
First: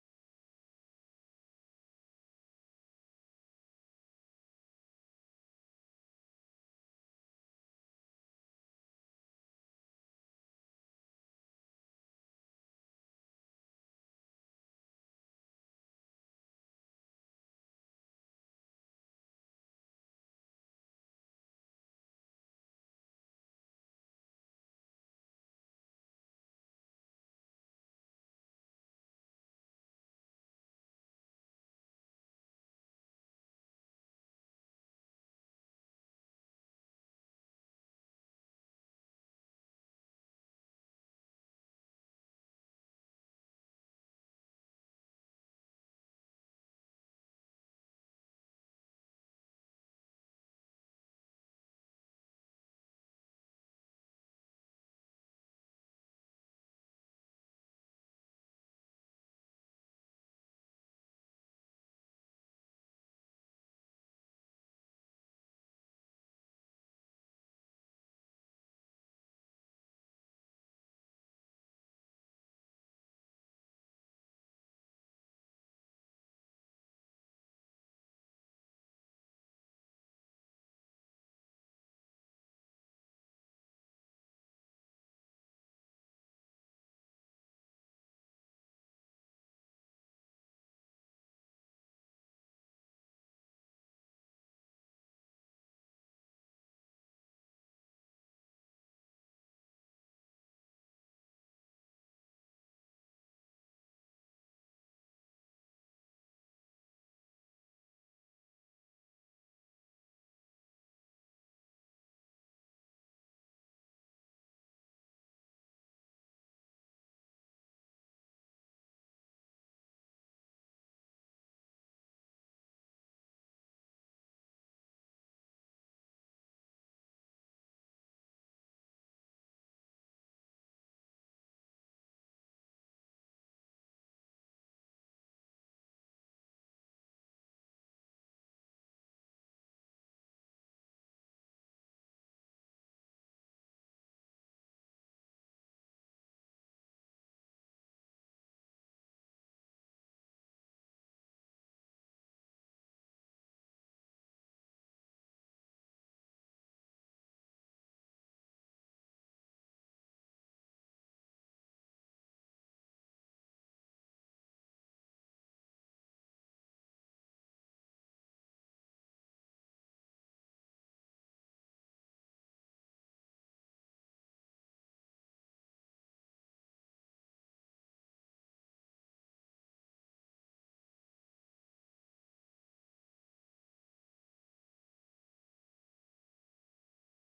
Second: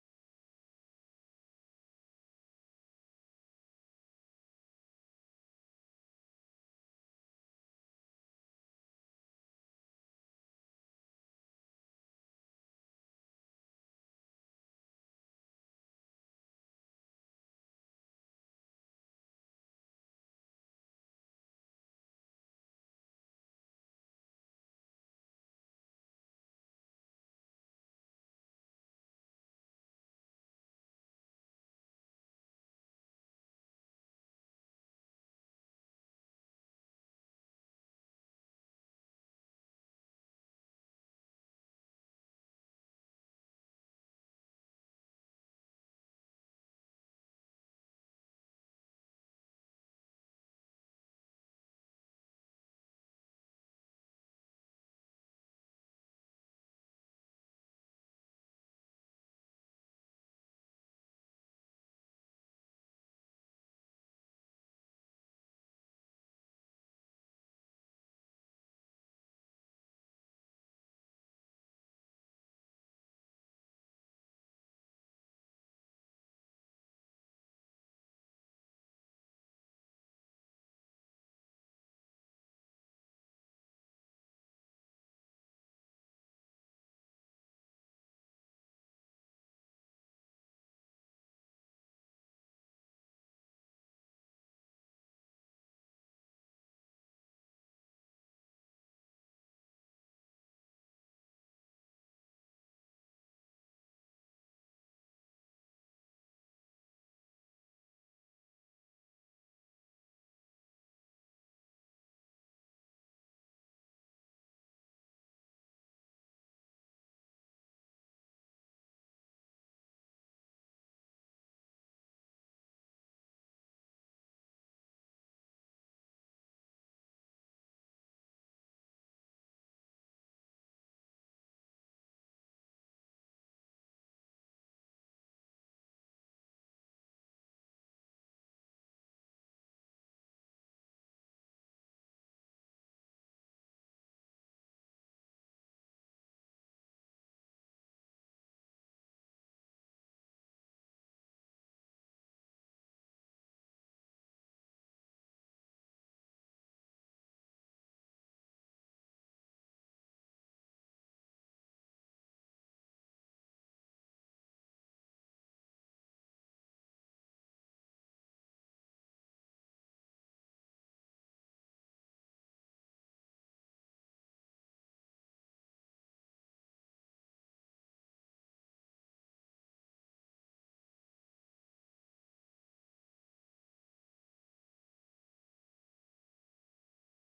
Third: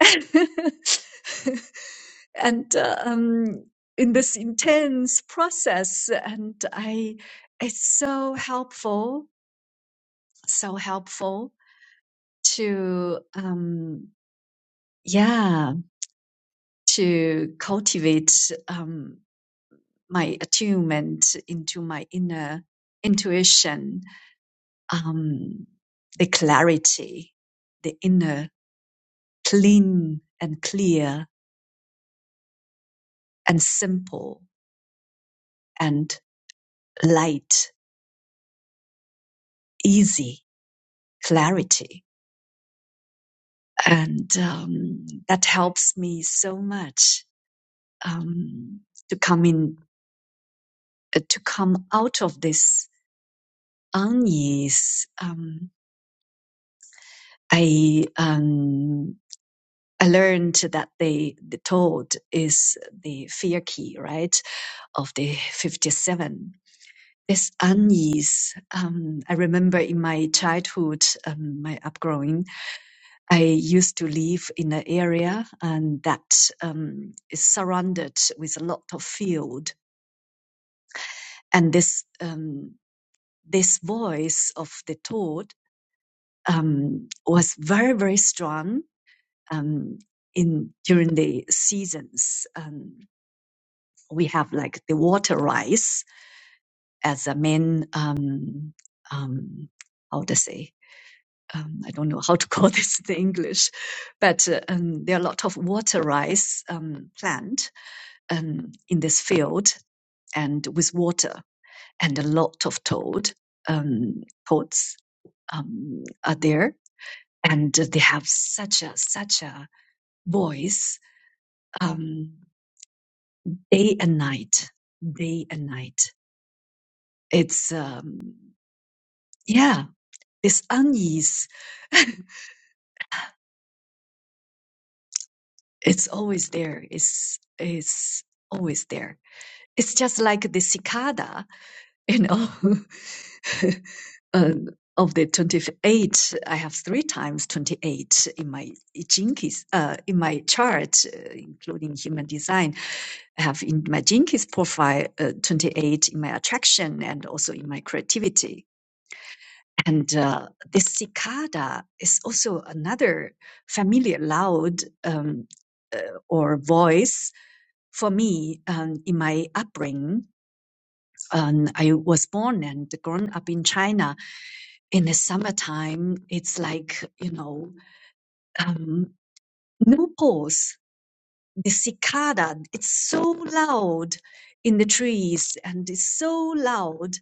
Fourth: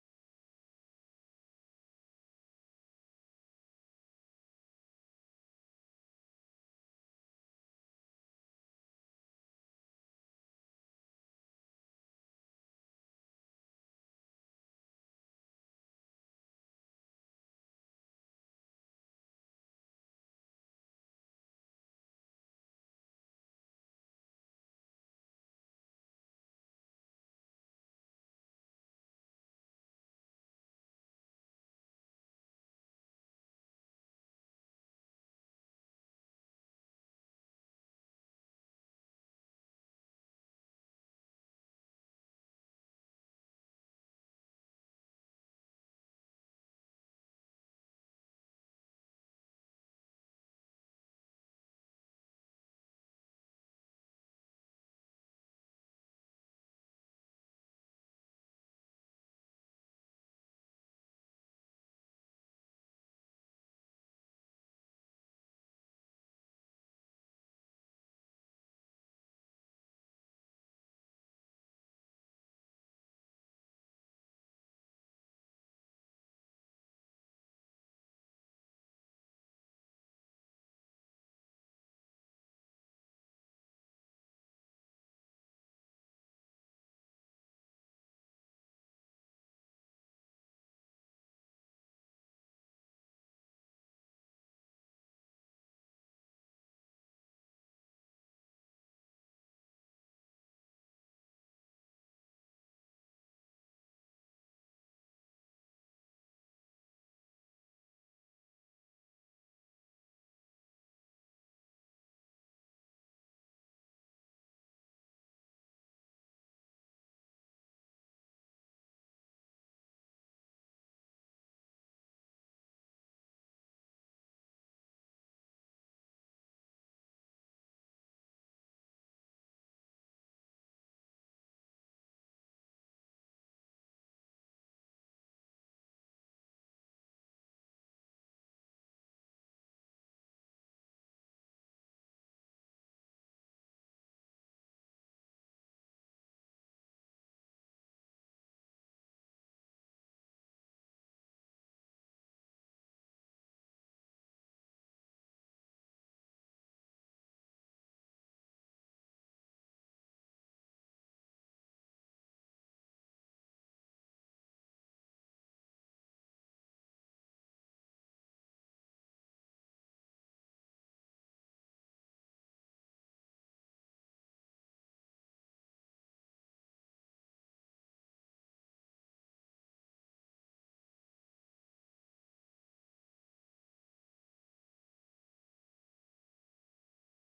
and uh, um, in this intense process, and I, it's so helpful, so helpful to, um, yeah, to cultivate um, my attunement into my inner intuition, um, the clarity, the inner clean and clear and simple and light easy clarity. And um, that helps me so much um, to come in, uh, to come out of this unease. Um, I um, I learned that the the toad is the fear key, right? of the 57. This unease, um, I remember in my childhood, um, my upbringing, I used to live in an area and that um, is surrounded with a lot of field, and this um, this voice of the toad um, was very very strong um, in during the seasons. Um, we have like the water rice as a main um, um, how to say. Um, I don't know how to call this in English, but uh, um, there are a lot of water rice um, plant um, in this field and with water and a lot of toad um, pods um, are there and they have such a such a voice um, day and night day and night it's um, yeah this unease it's always there it's it's always there it's just like the cicada you know uh, of the 28, I have three times 28 in my Jenkins, uh, in my chart, uh, including human design. I have in my Jenkins profile uh, 28 in my attraction and also in my creativity. And uh, this cicada is also another familiar loud um, uh, or voice for me um, in my upbringing um, I was born and grown up in China. In the summertime, it's like, you know, um, no pause. the cicada, it's so loud in the trees and it's so loud.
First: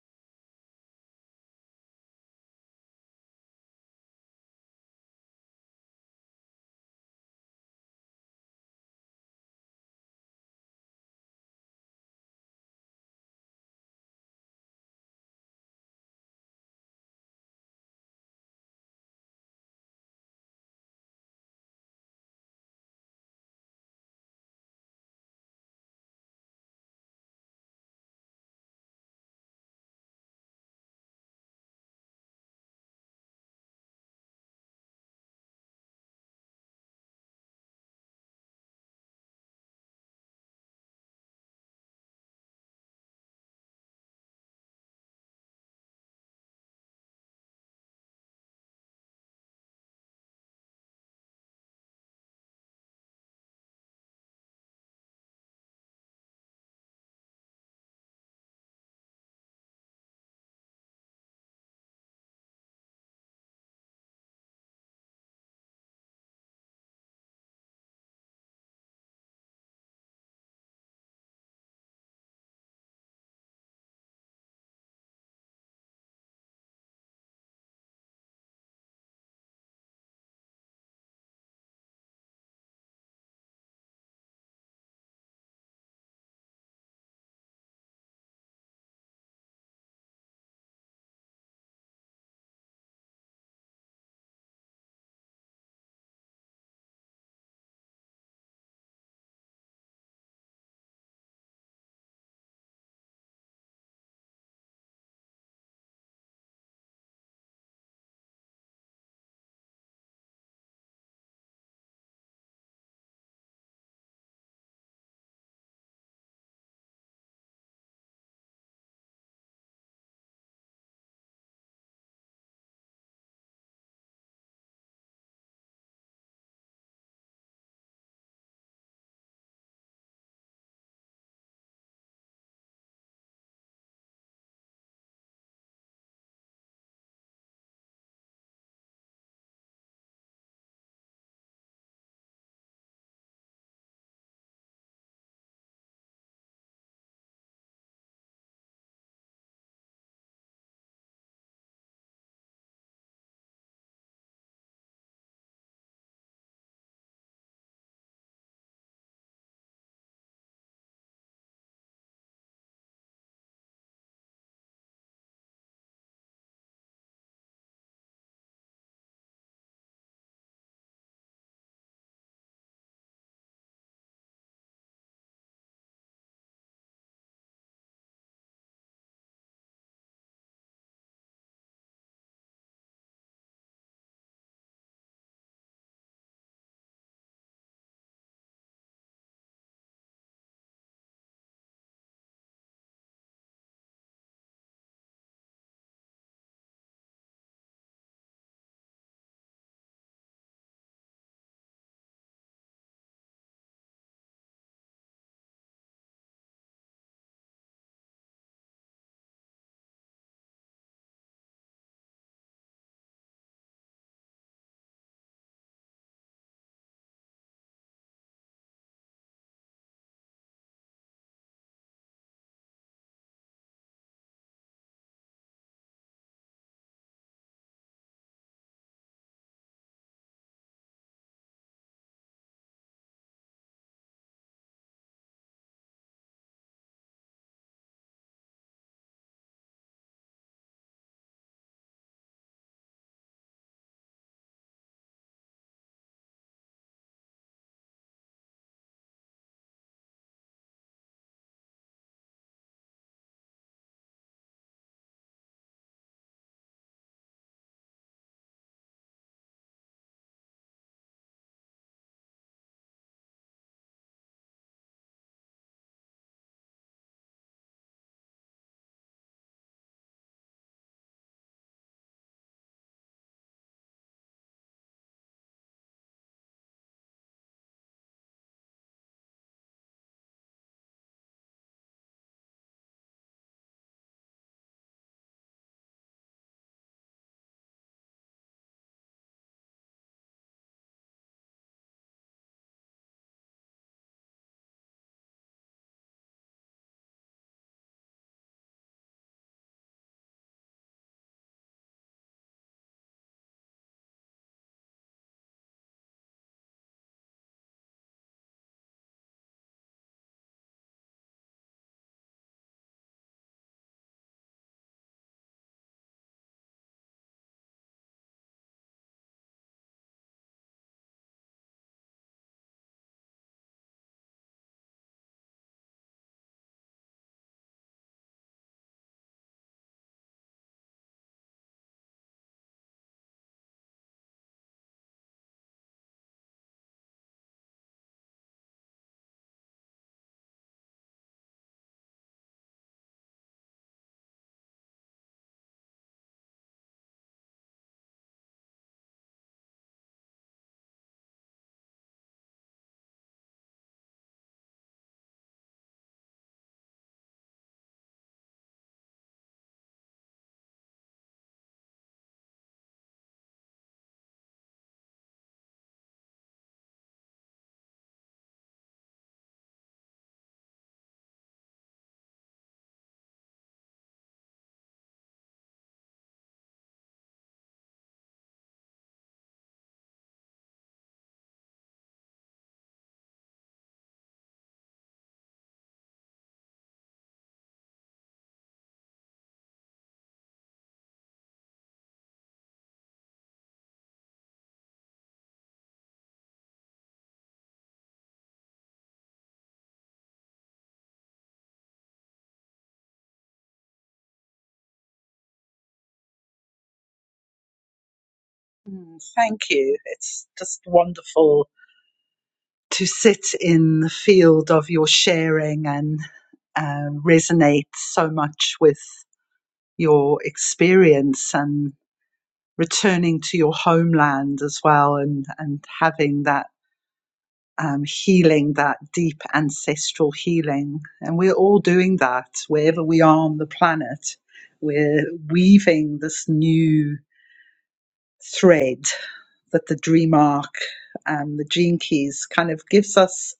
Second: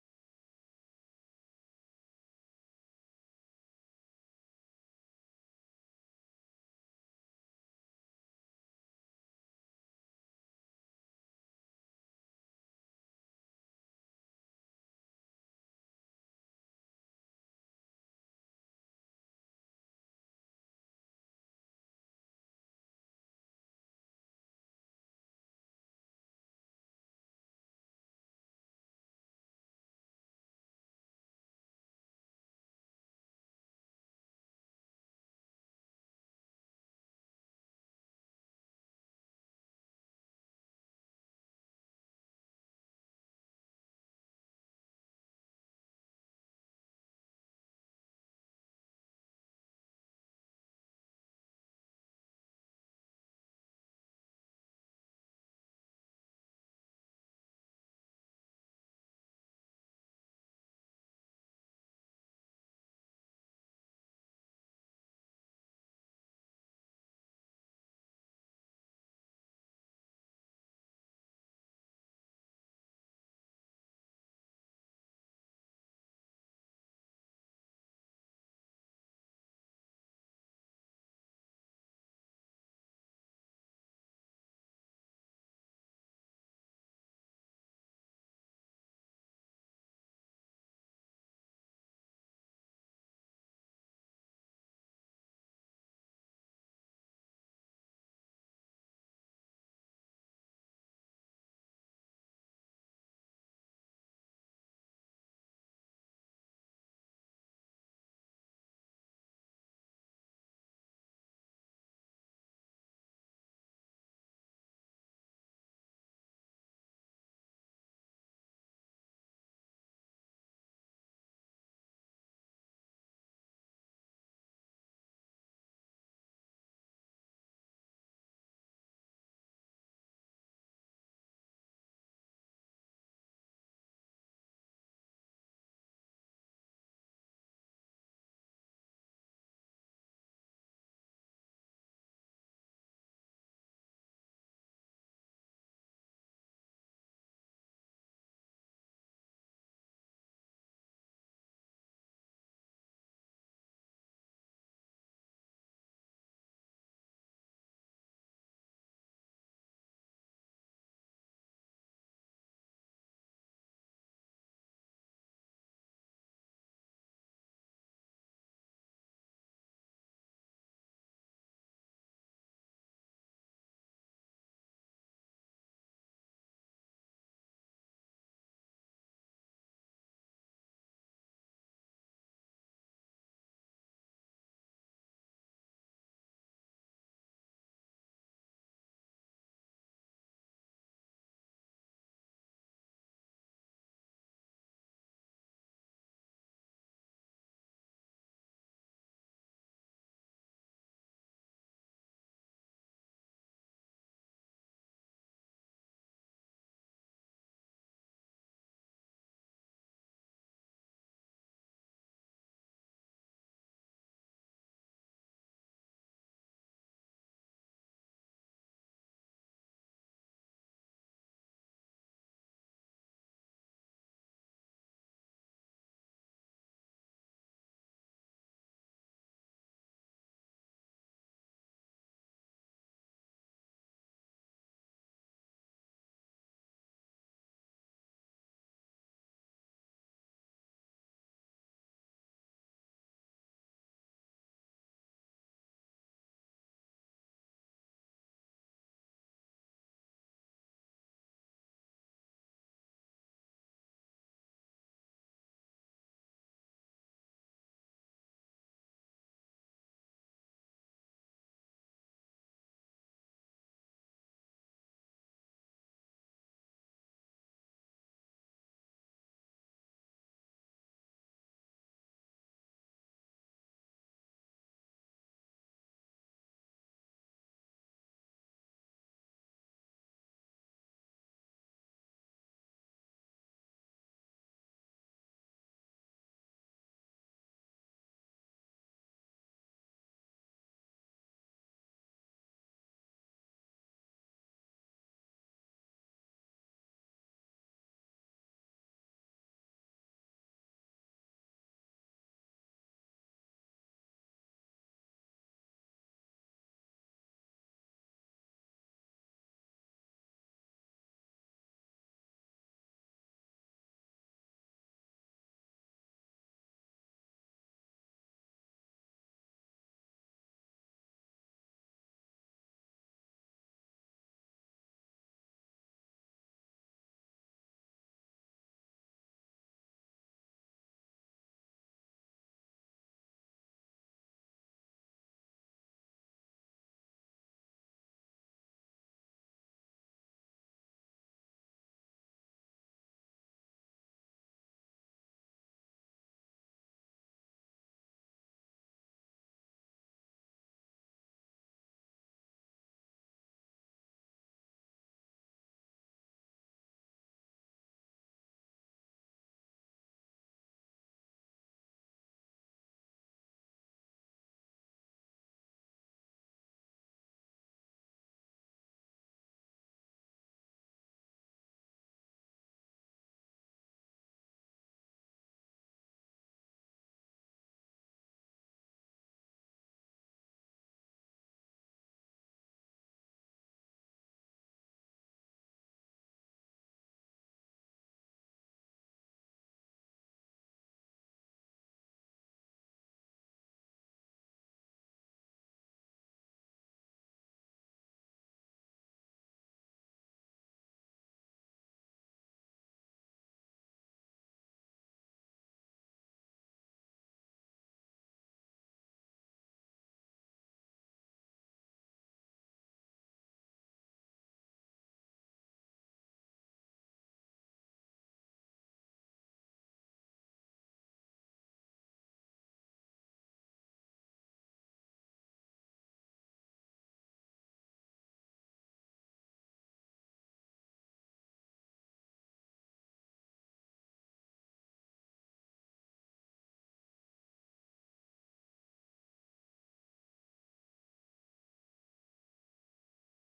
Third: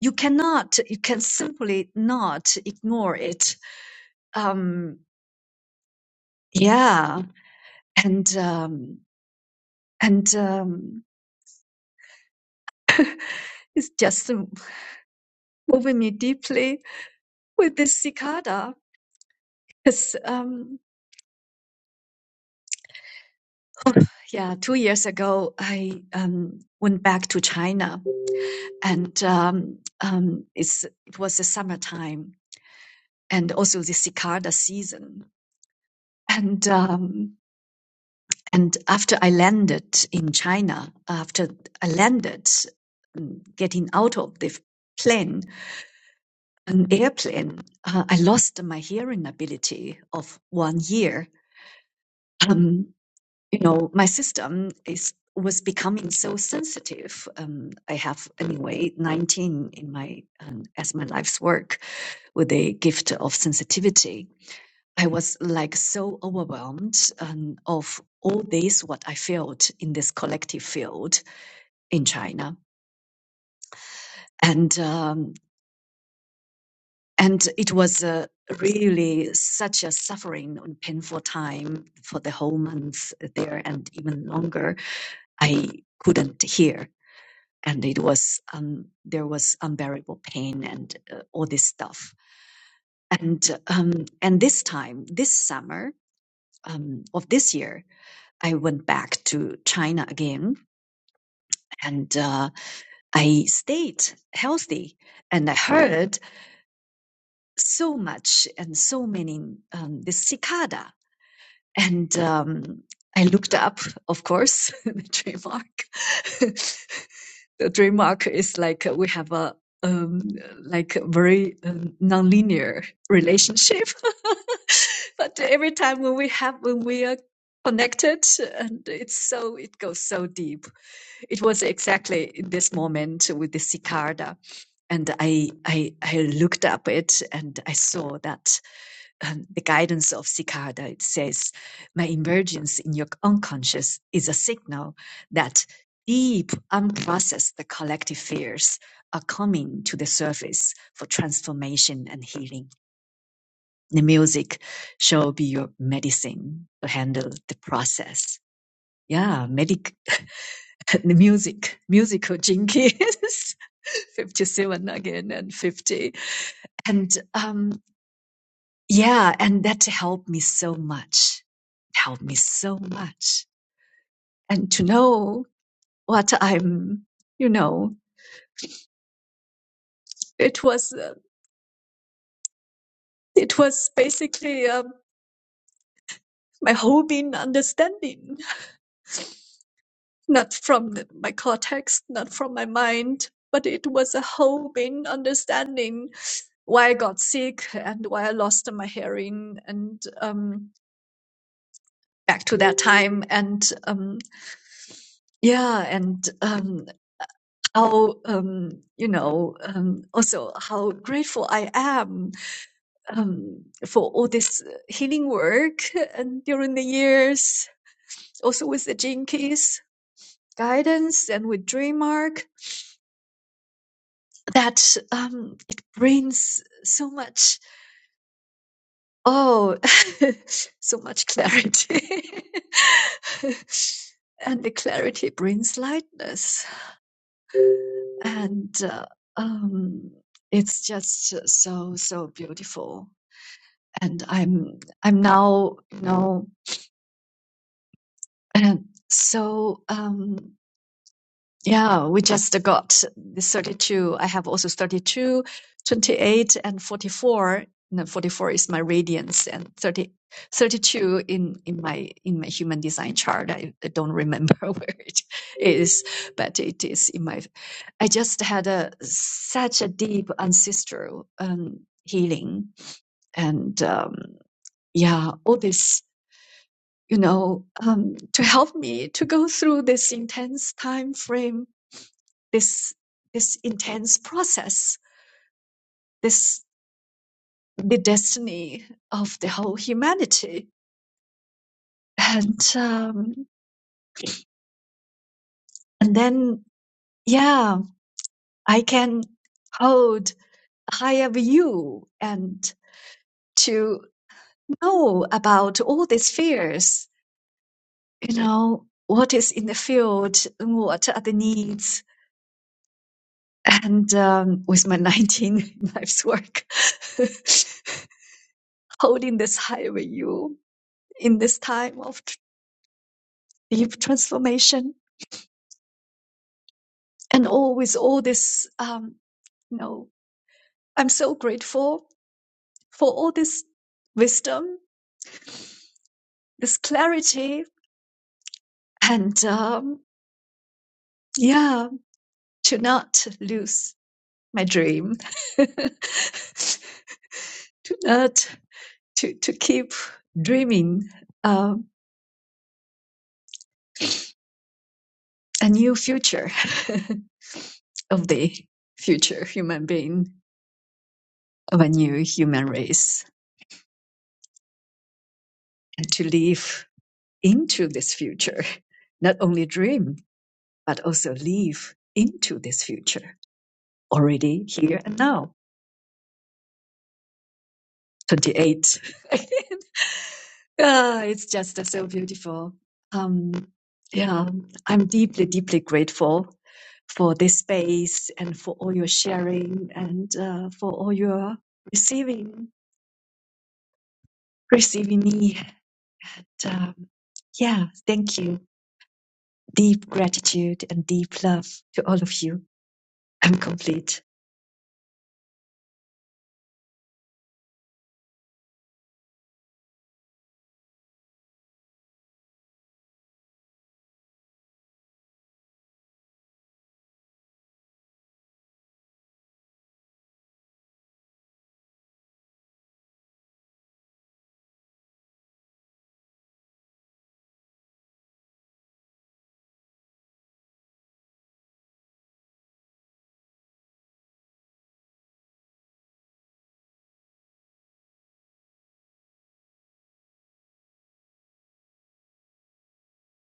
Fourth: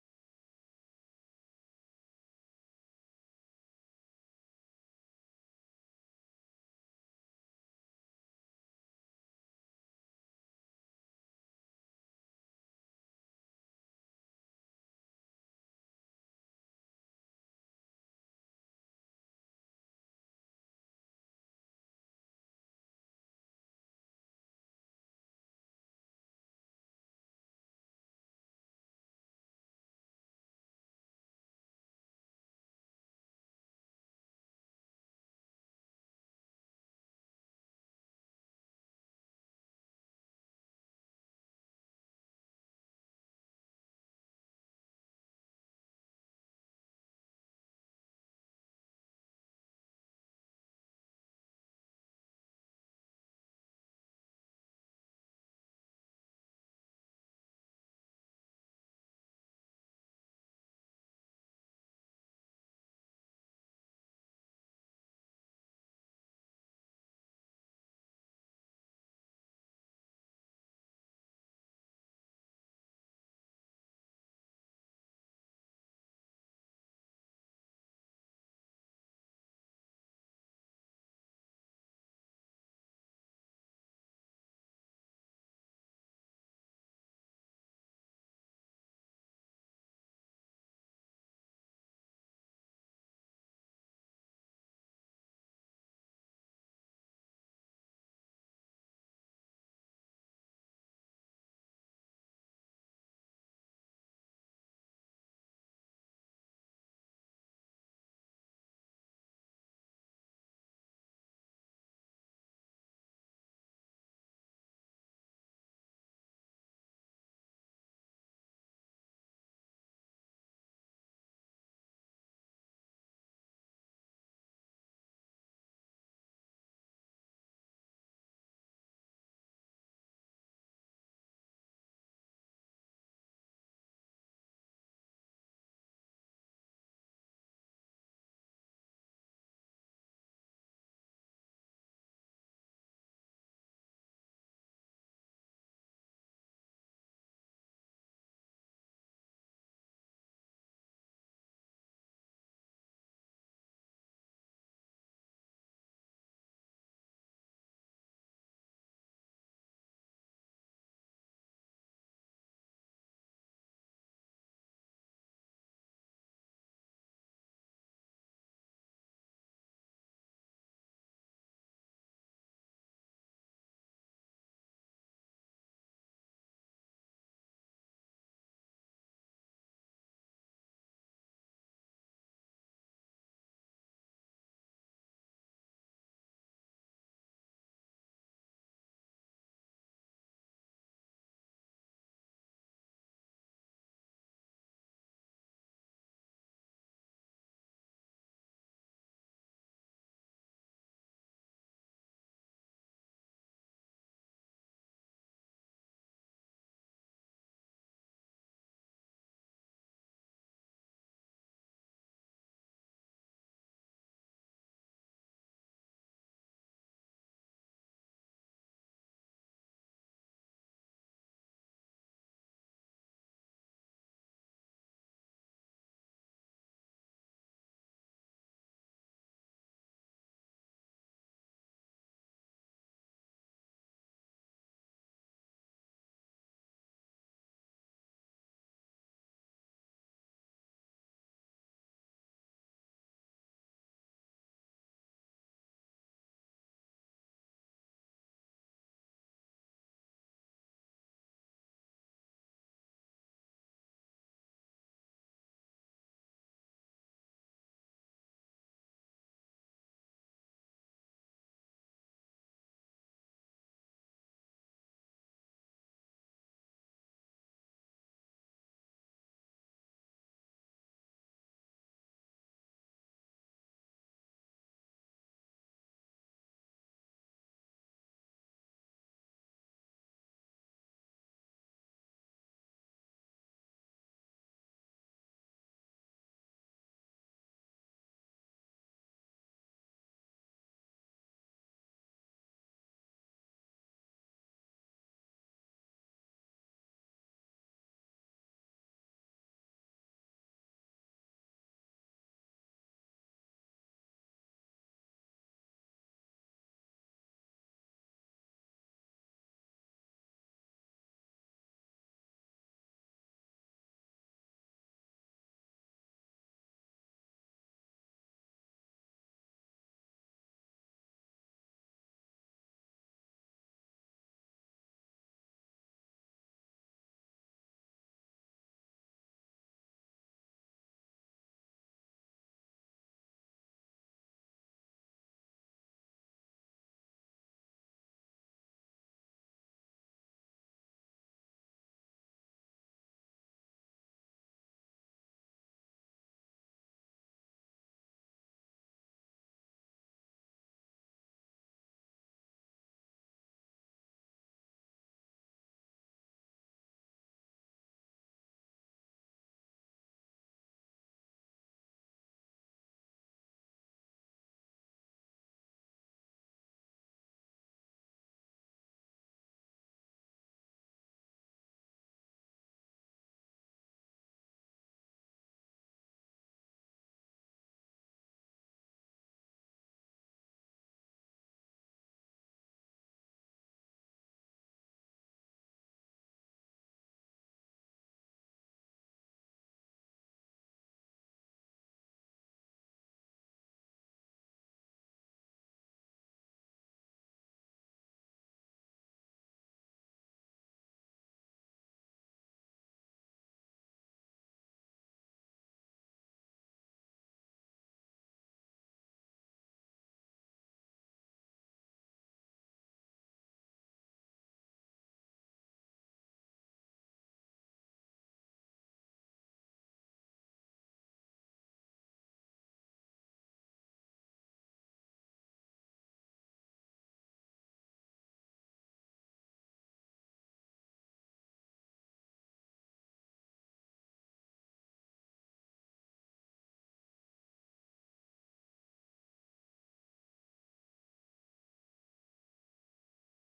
You cannot, you can simply not ignore it. Um, yeah. And, um, and, um, it's just moving me deeply with this cicada. Because um, Yeah, two years ago, I um, went back to China, and um, um, it's, it was the summertime and also the cicada season. And um, and after I landed in China, after I landed, um, getting out of the plane, an airplane, uh, I lost my hearing ability of one year. Um, you know my system is was becoming so sensitive um, i have anyway 19 in my um, as my life's work with a gift of sensitivity i was like so overwhelmed um, of all this what i felt in this collective field in china and um, and it was a really such a suffering and painful time for the whole month there and even longer i couldn't hear and it was um, there was unbearable pain and uh, all this stuff. And um, and this time, this summer um, of this year, I went back to China again, and uh, I stayed healthy, and I heard so much and so many um, this cicada. And um, I looked up, of course, the trademark. the trademark is like we have a um, like a very um, nonlinear relationship. but every time when we have when we are connected, and it's so it goes so deep. It was exactly in this moment with the cicada, and I I I looked up it and I saw that um, the guidance of Cicada, it says, my emergence in your unconscious is a signal that deep, unprocessed, the collective fears are coming to the surface for transformation and healing. The music shall be your medicine to handle the process. Yeah, medic, the music, musical jinkies, 57 again and 50. And, um, Yeah, and that helped me so much. Helped me so much. And to know what I'm, you know, it was, uh, it was basically uh, my whole being understanding, not from the- my cortex, not from my mind, but it was a whole being understanding why I got sick and why I lost my hearing and, um, back to that time and, um, yeah, and, Um, how um, you know um, also how grateful I am um, for all this uh, healing work and during the years, also with the Jinkies guidance and with DreamArk that um, it brings so much oh so much clarity and the clarity brings lightness and uh, um, it's just so so beautiful and I'm I'm now you know so um yeah we just got the 32 I have also 32 28 and 44 no, 44 is my radiance and 30 32 in in my in my human design chart I, I don't remember where it is but it is in my I just had a such a deep ancestral um healing and um yeah all this you know, um, to help me to go through this intense time frame, this this intense process, this the destiny of the whole humanity, and um, and then yeah, I can hold a higher view and to know about all these fears, you know, what is in the field, what are the needs, and um, with my 19 life's work, holding this high with you in this time of tr- deep transformation, and all with all this, um, you know, I'm so grateful for all this wisdom, this clarity, and um, yeah, to not lose my dream, to not to to keep dreaming um, a new future. of the future human being of a new human race and to live into this future not only dream but also live into this future already here and now 28 ah, it's just uh, so beautiful um yeah i'm deeply deeply grateful for this space and for all your sharing and uh, for all your receiving receiving me um, yeah, thank you. Deep gratitude and deep love to all of you. I'm complete. Mm, Thank you. It's just wonderful to sit in the field of your sharing and uh, resonate so much with your experience and returning to your homeland as well and, and having that um, healing, that deep ancestral healing. And we're all doing that wherever we are on the planet. We're weaving this new thread that the dream arc, um, the gene keys kind of gives us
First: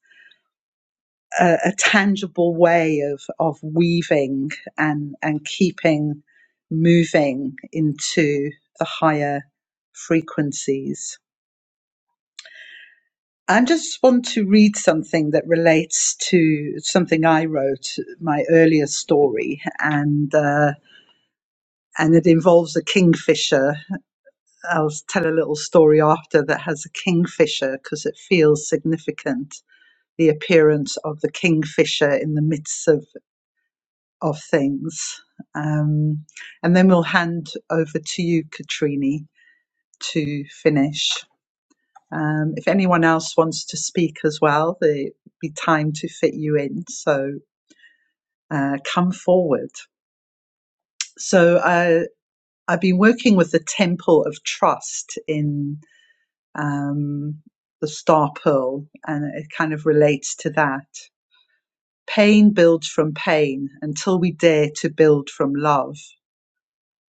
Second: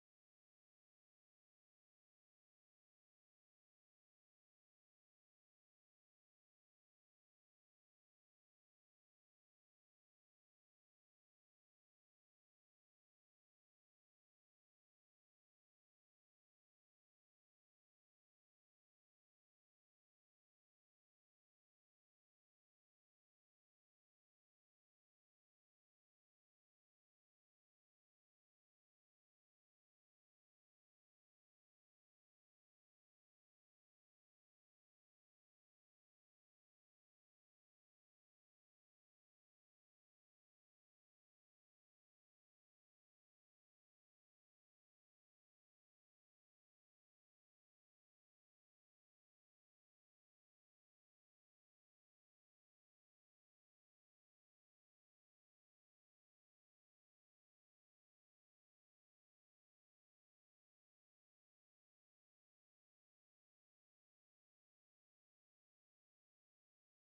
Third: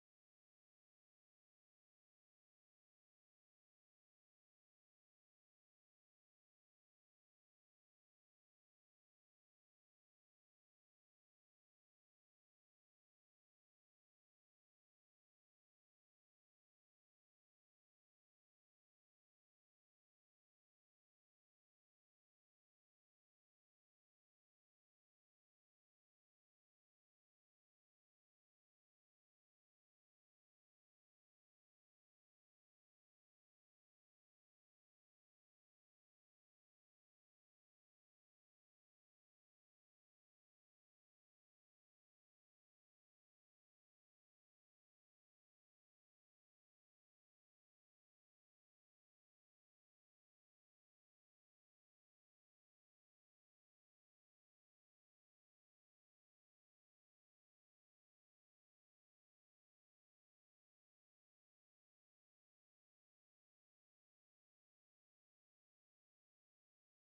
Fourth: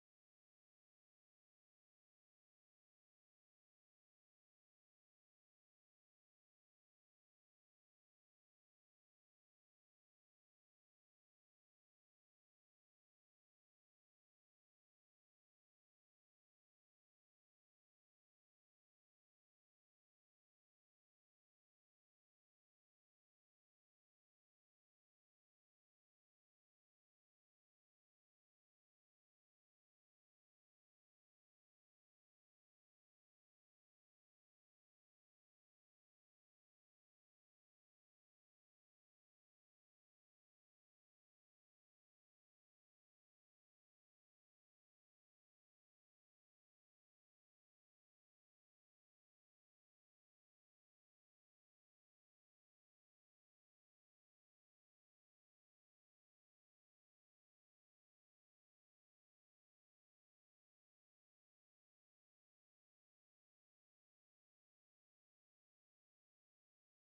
a, a tangible way of of weaving and and keeping moving into the higher frequencies. I just want to read something that relates to something I wrote, my earlier story, and uh, and it involves a kingfisher. I'll tell a little story after that has a kingfisher because it feels significant. The appearance of the kingfisher in the midst of of things. Um, and then we'll hand over to you, Katrini, to finish. Um, if anyone else wants to speak as well, there'll be time to fit you in. So uh, come forward. So uh, I've been working with the Temple of Trust in um, the Star Pearl, and it kind of relates to that. Pain builds from pain until we dare to build from love.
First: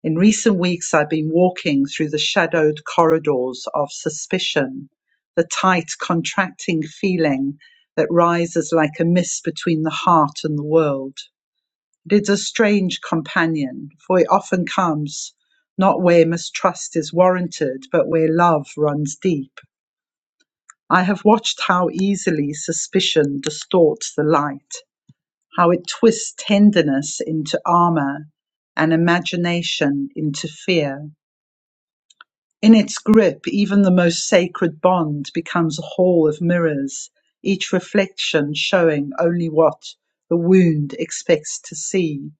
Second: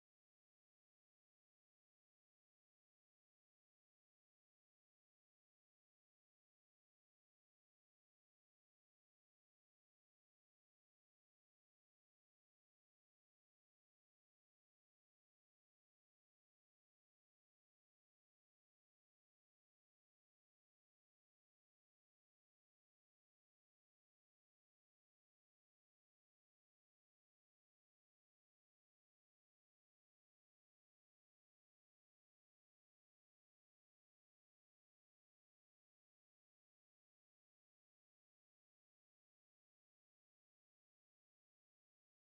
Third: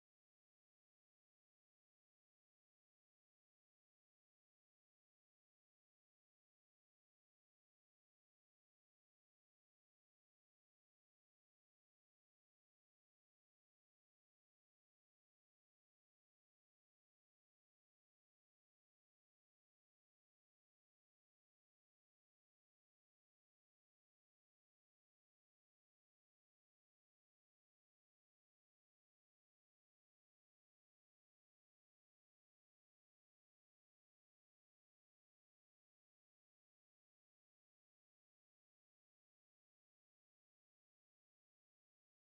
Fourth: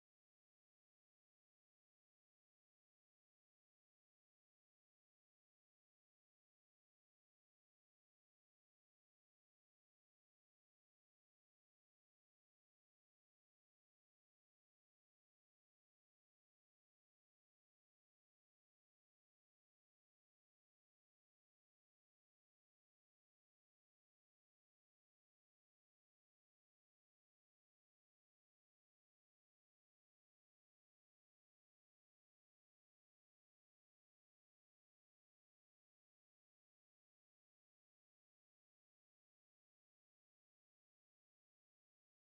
In recent weeks I've been walking through the shadowed corridors of suspicion, the tight, contracting feeling that rises like a mist between the heart and the world. It is a strange companion, for it often comes not where mistrust is warranted, but where love runs deep. I have watched how easily suspicion distorts the light, how it twists tenderness into armor and imagination into fear. In its grip even the most sacred bond becomes a hall of mirrors, each reflection showing only what the wound expects to see.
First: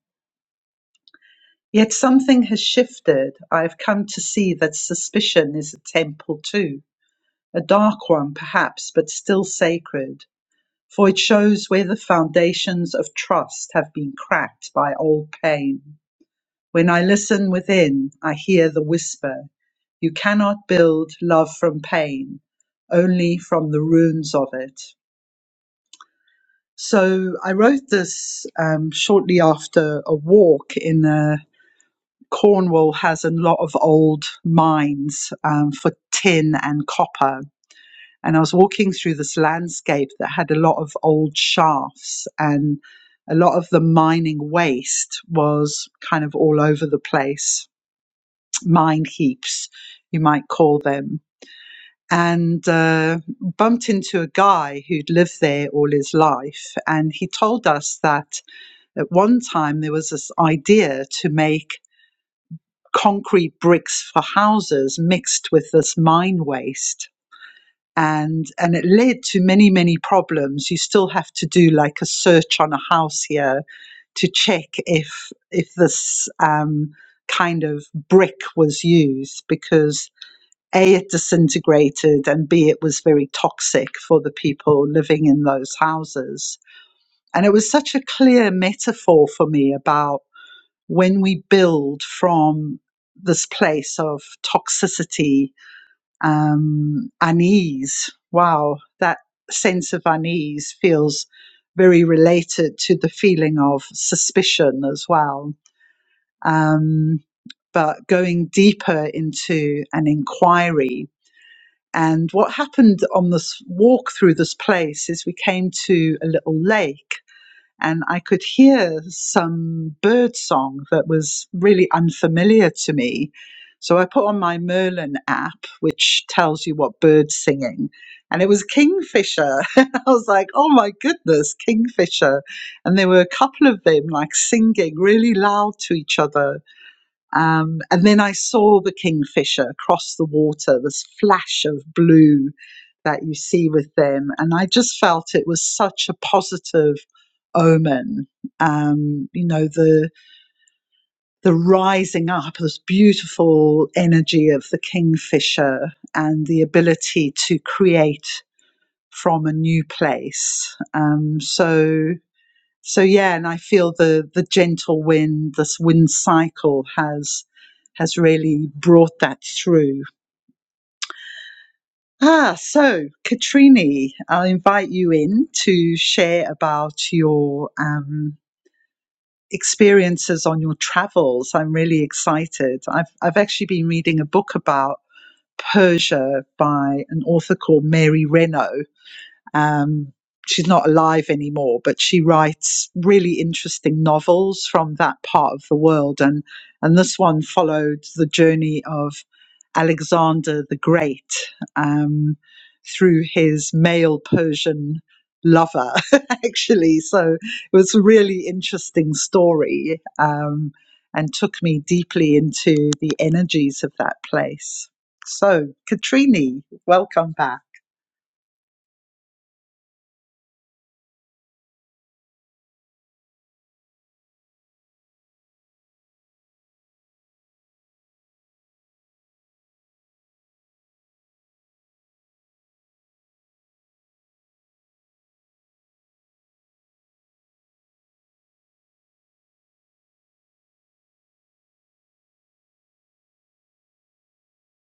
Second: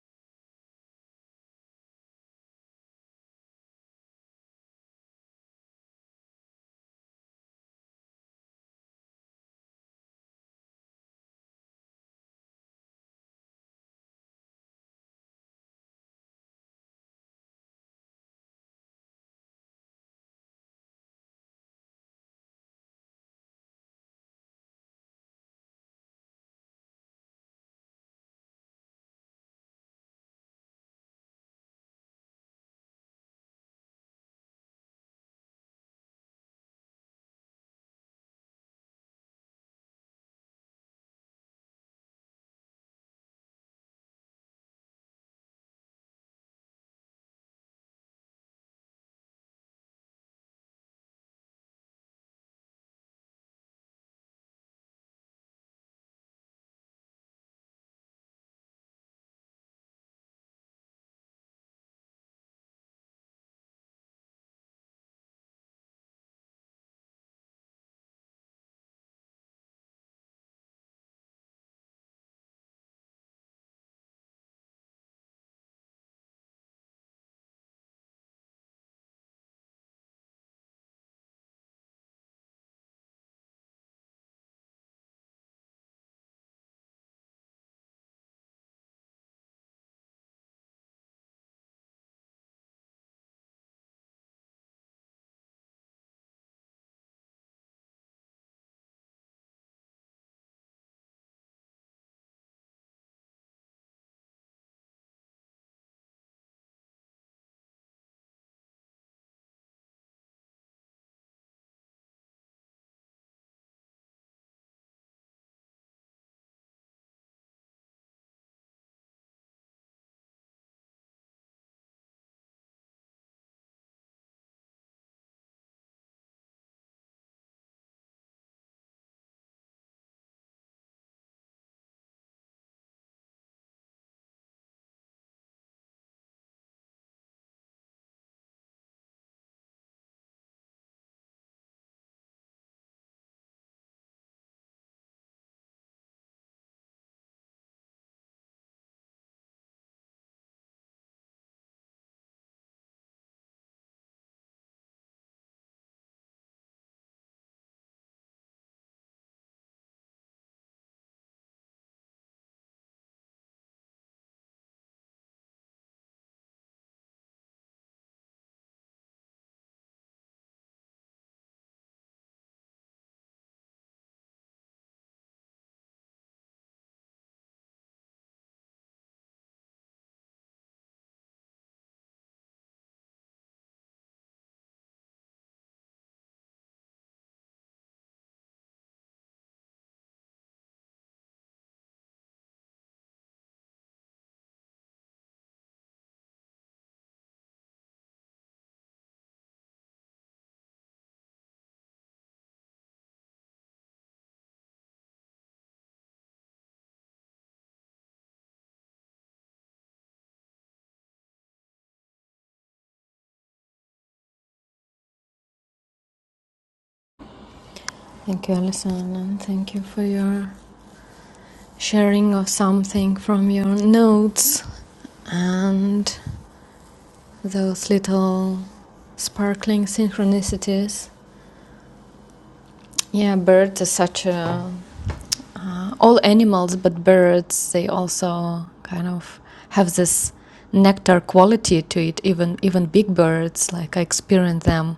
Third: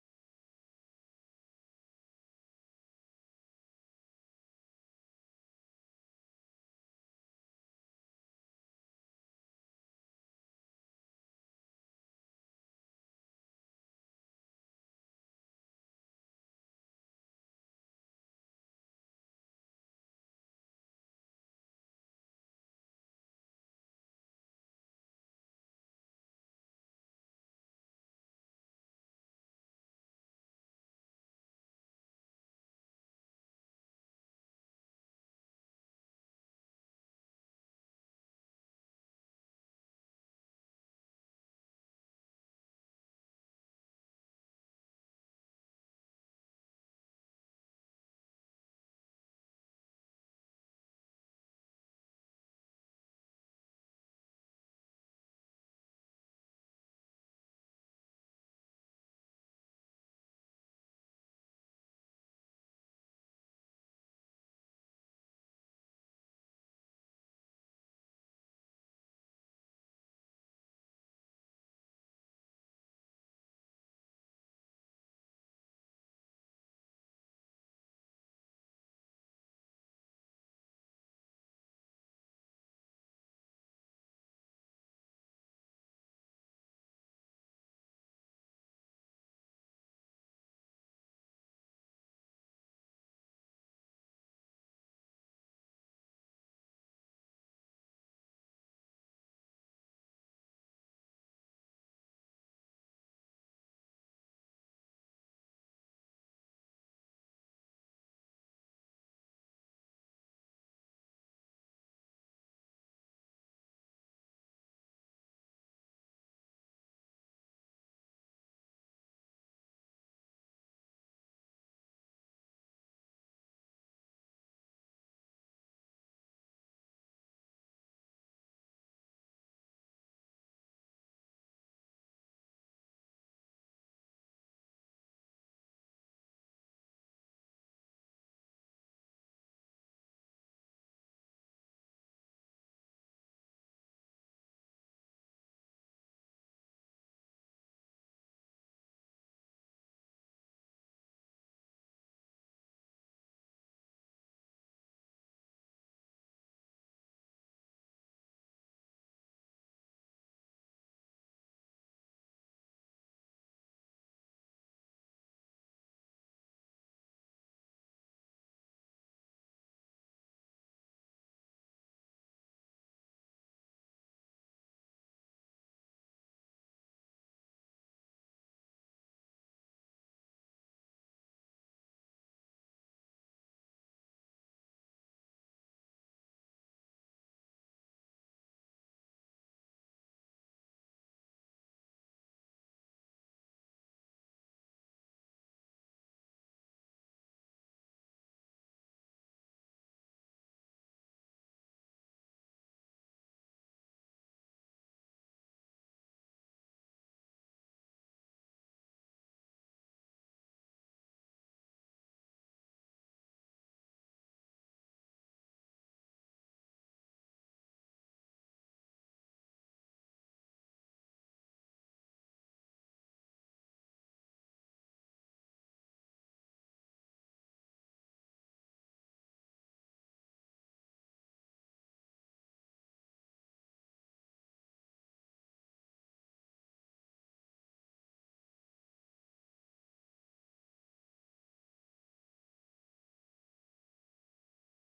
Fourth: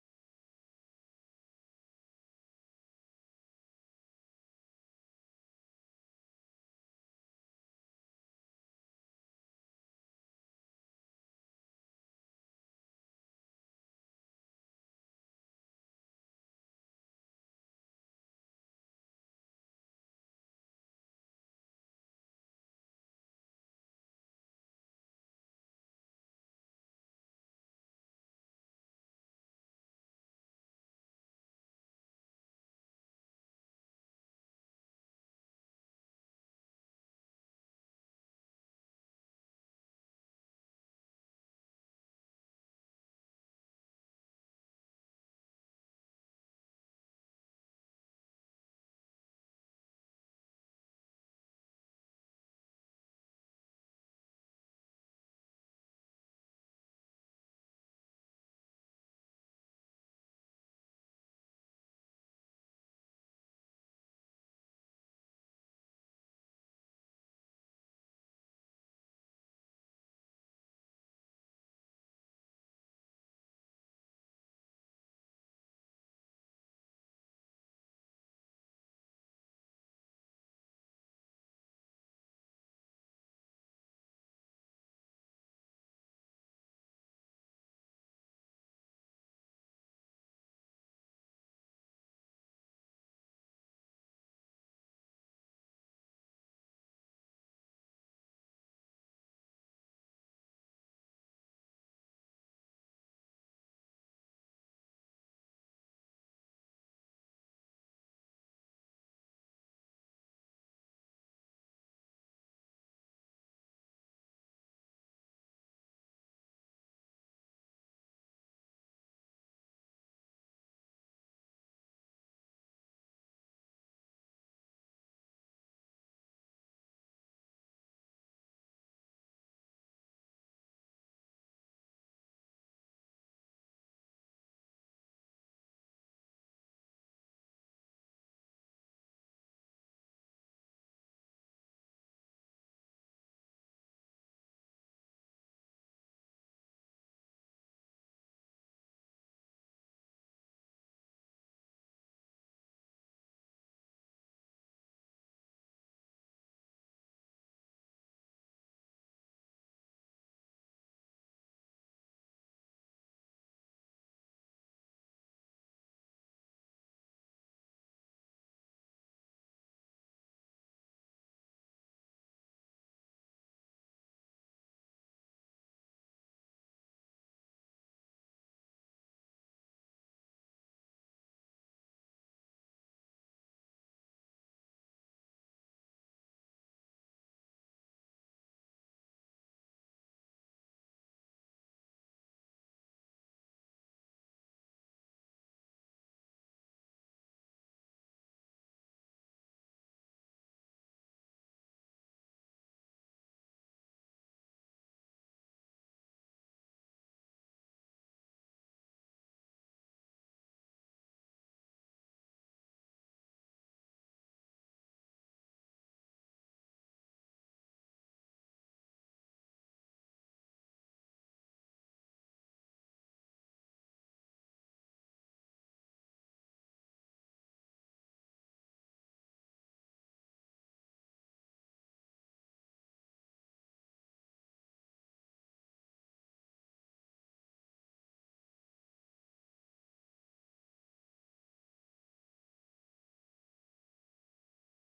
Yet something has shifted. I have come to see that suspicion is a temple too, a dark one perhaps, but still sacred, for it shows where the foundations of trust have been cracked by old pain. When I listen within, I hear the whisper You cannot build love from pain, only from the ruins of it. So I wrote this um, shortly after a walk in a Cornwall has a lot of old mines um, for tin and copper. And I was walking through this landscape that had a lot of old shafts, and a lot of the mining waste was kind of all over the place mine heaps, you might call them, and uh, bumped into a guy who'd lived there all his life. And he told us that at one time there was this idea to make concrete bricks for houses mixed with this mine waste. And, and it led to many, many problems. You still have to do like a search on a house here to check if, if this um, kind of brick was used because A, it disintegrated, and B, it was very toxic for the people living in those houses. And it was such a clear metaphor for me about when we build from this place of toxicity, um, unease. Wow, that sense of unease feels very related to the feeling of suspicion as well. Um, but going deeper into an inquiry and what happened on this walk through this place is we came to a little lake and I could hear some bird song that was really unfamiliar to me. So I put on my Merlin app, which tells you what bird's singing, and it was Kingfisher. And I was like, oh my goodness, Kingfisher. And there were a couple of them like singing really loud to each other um, and then I saw the kingfisher across the water, this flash of blue that you see with them. And I just felt it was such a positive omen. Um, you know, the, the rising up, this beautiful energy of the kingfisher and the ability to create from a new place. Um, so, so yeah, and I feel the the gentle wind, this wind cycle has has really brought that through. Ah, so Katrini, I'll invite you in to share about your um, experiences on your travels. I'm really excited. I've I've actually been reading a book about Persia by an author called Mary Renault, Um, she's not alive anymore, but she writes really interesting novels from that part of the world. And, and this one followed the journey of Alexander the Great um, through his male Persian lover, actually. So it was a really interesting story um, and took me deeply into the energies of that place. So, Katrini, welcome back. thank you, Alison, and thank you for your sharing of something from your notes and those little sparkling synchronicities. Yeah, birds are such a all animals but birds they also kind of have this nectar quality to it even even big birds like i experience them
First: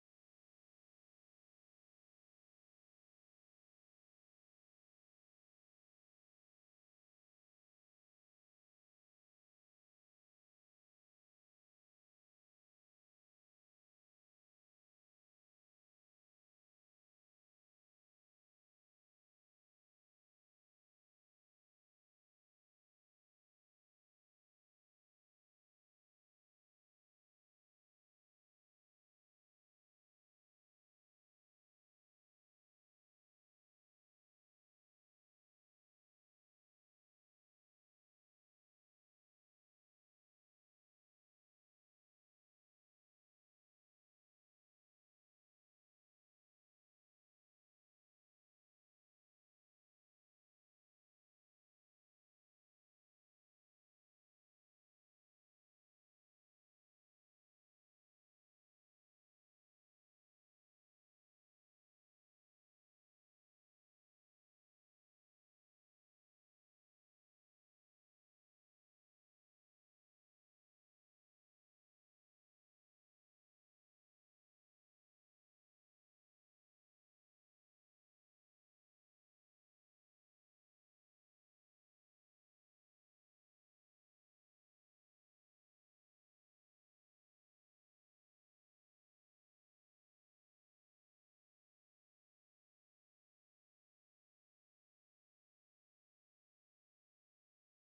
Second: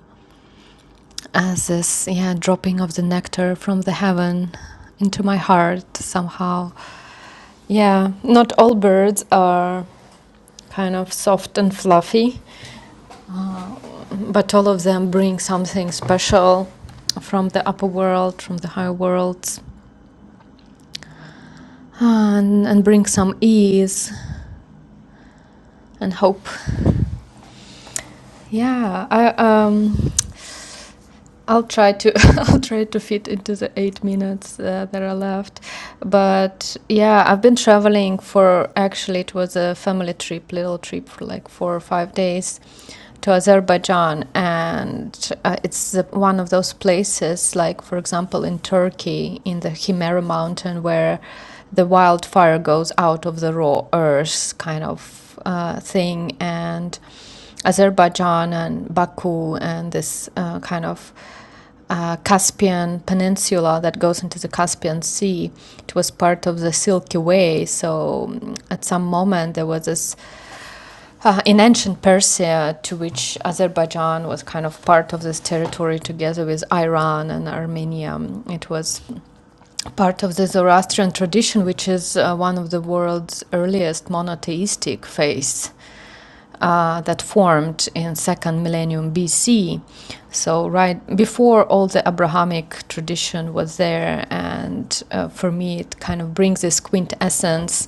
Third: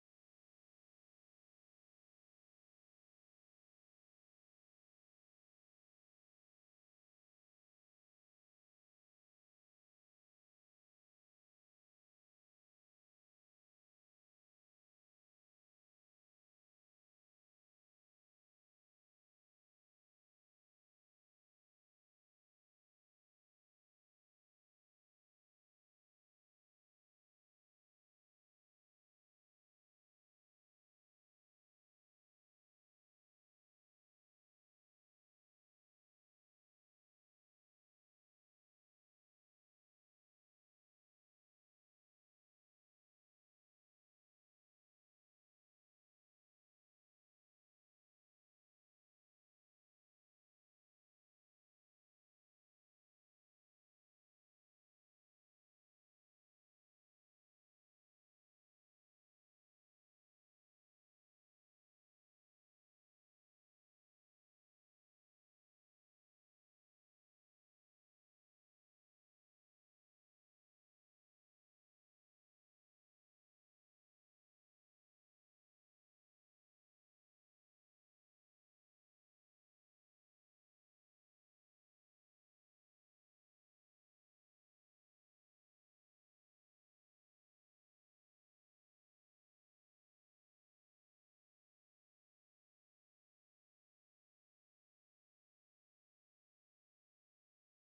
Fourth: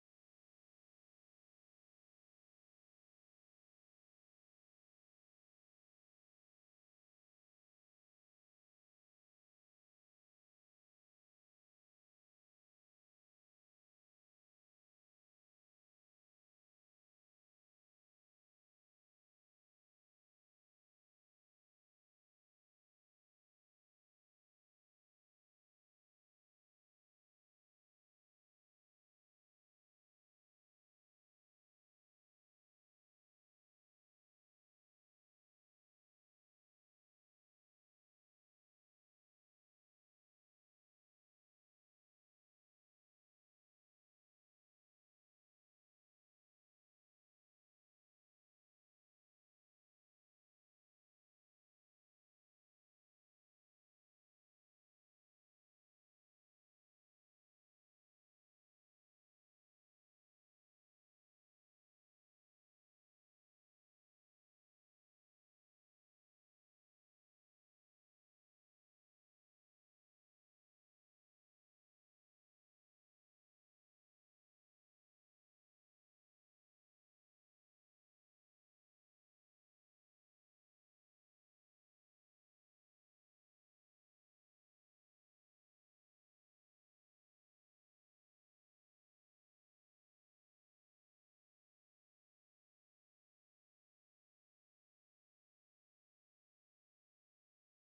as this yeah dropping of the nectar from the heaven into my heart somehow yeah not all birds are kind of soft and fluffy but all of them bring something special from the upper world from the higher worlds and, and bring some ease and hope Yeah, I um I'll try to I'll try to fit into the 8 minutes uh, that are left. But yeah, I've been traveling for actually it was a family trip, little trip for like 4 or 5 days to Azerbaijan, and uh, it's one of those places, like for example in Turkey, in the Himera Mountain, where the wildfire goes out of the raw earth kind of uh, thing, and Azerbaijan and Baku and this uh, kind of uh, Caspian Peninsula that goes into the Caspian Sea. It was part of the Silky Way. So mm, at some moment there was this uh, in ancient Persia, to which Azerbaijan was kind of part of this territory together with Iran and Armenia, um, it was part of the Zoroastrian tradition, which is uh, one of the world's earliest monotheistic faiths uh, that formed in second millennium BC. So right before all the Abrahamic tradition was there, and uh, for me it kind of brings this quintessence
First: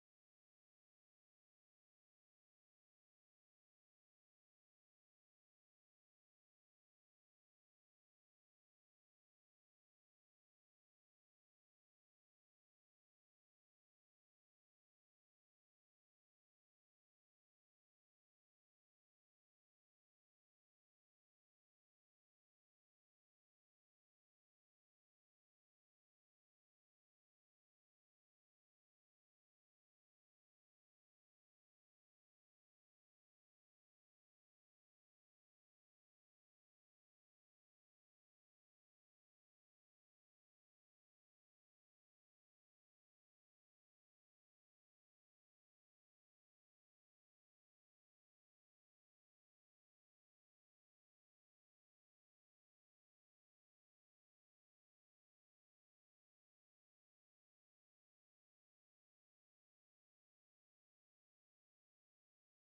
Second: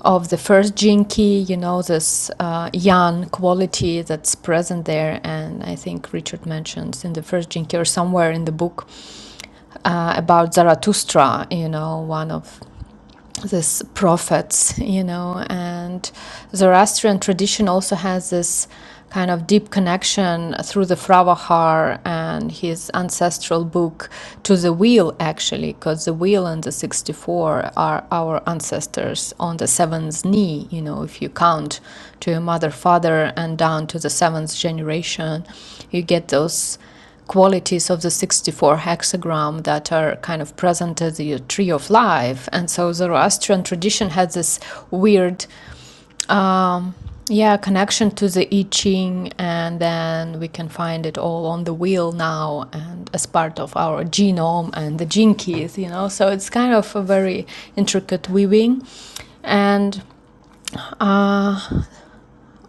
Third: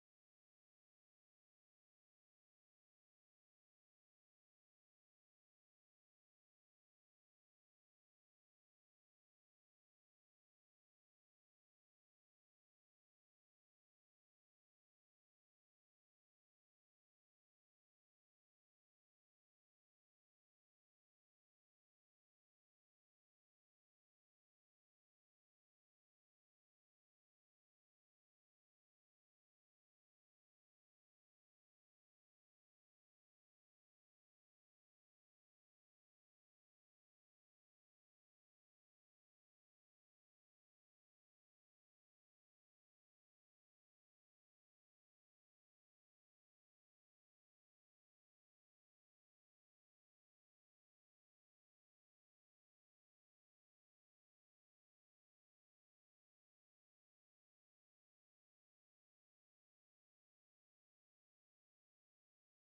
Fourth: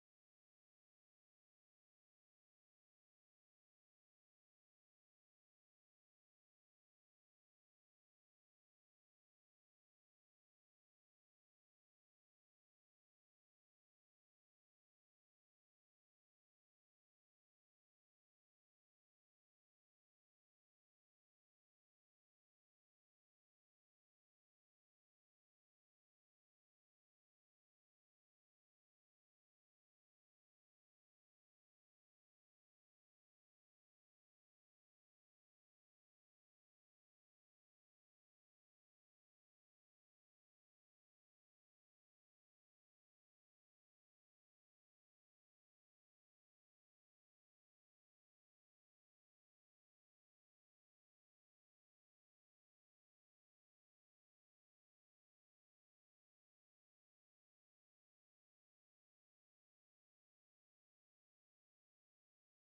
of the first jinki, you know, this uh, yan quality that's present there, and I think Richard mentions in the first jinki or somewhere in the book uh, about Zarathustra, you know, one of this prophets, you know, and Zoroastrian tradition also has this kind of deep connection through the Fravahar and his ancestral book to the wheel, actually, because the wheel and the 64 are our ancestors on the seventh knee, you know, if you count to your mother, father, and down to the seventh generation, you get those qualities of the 64 hexagram that are kind of present as the tree of life. And so Zoroastrian tradition has this weird, um, yeah, connection to the I Ching, and then we can find it all on the wheel now and as part of our genome and the gene keys, you know. So it's kind of a very intricate weaving. And uh,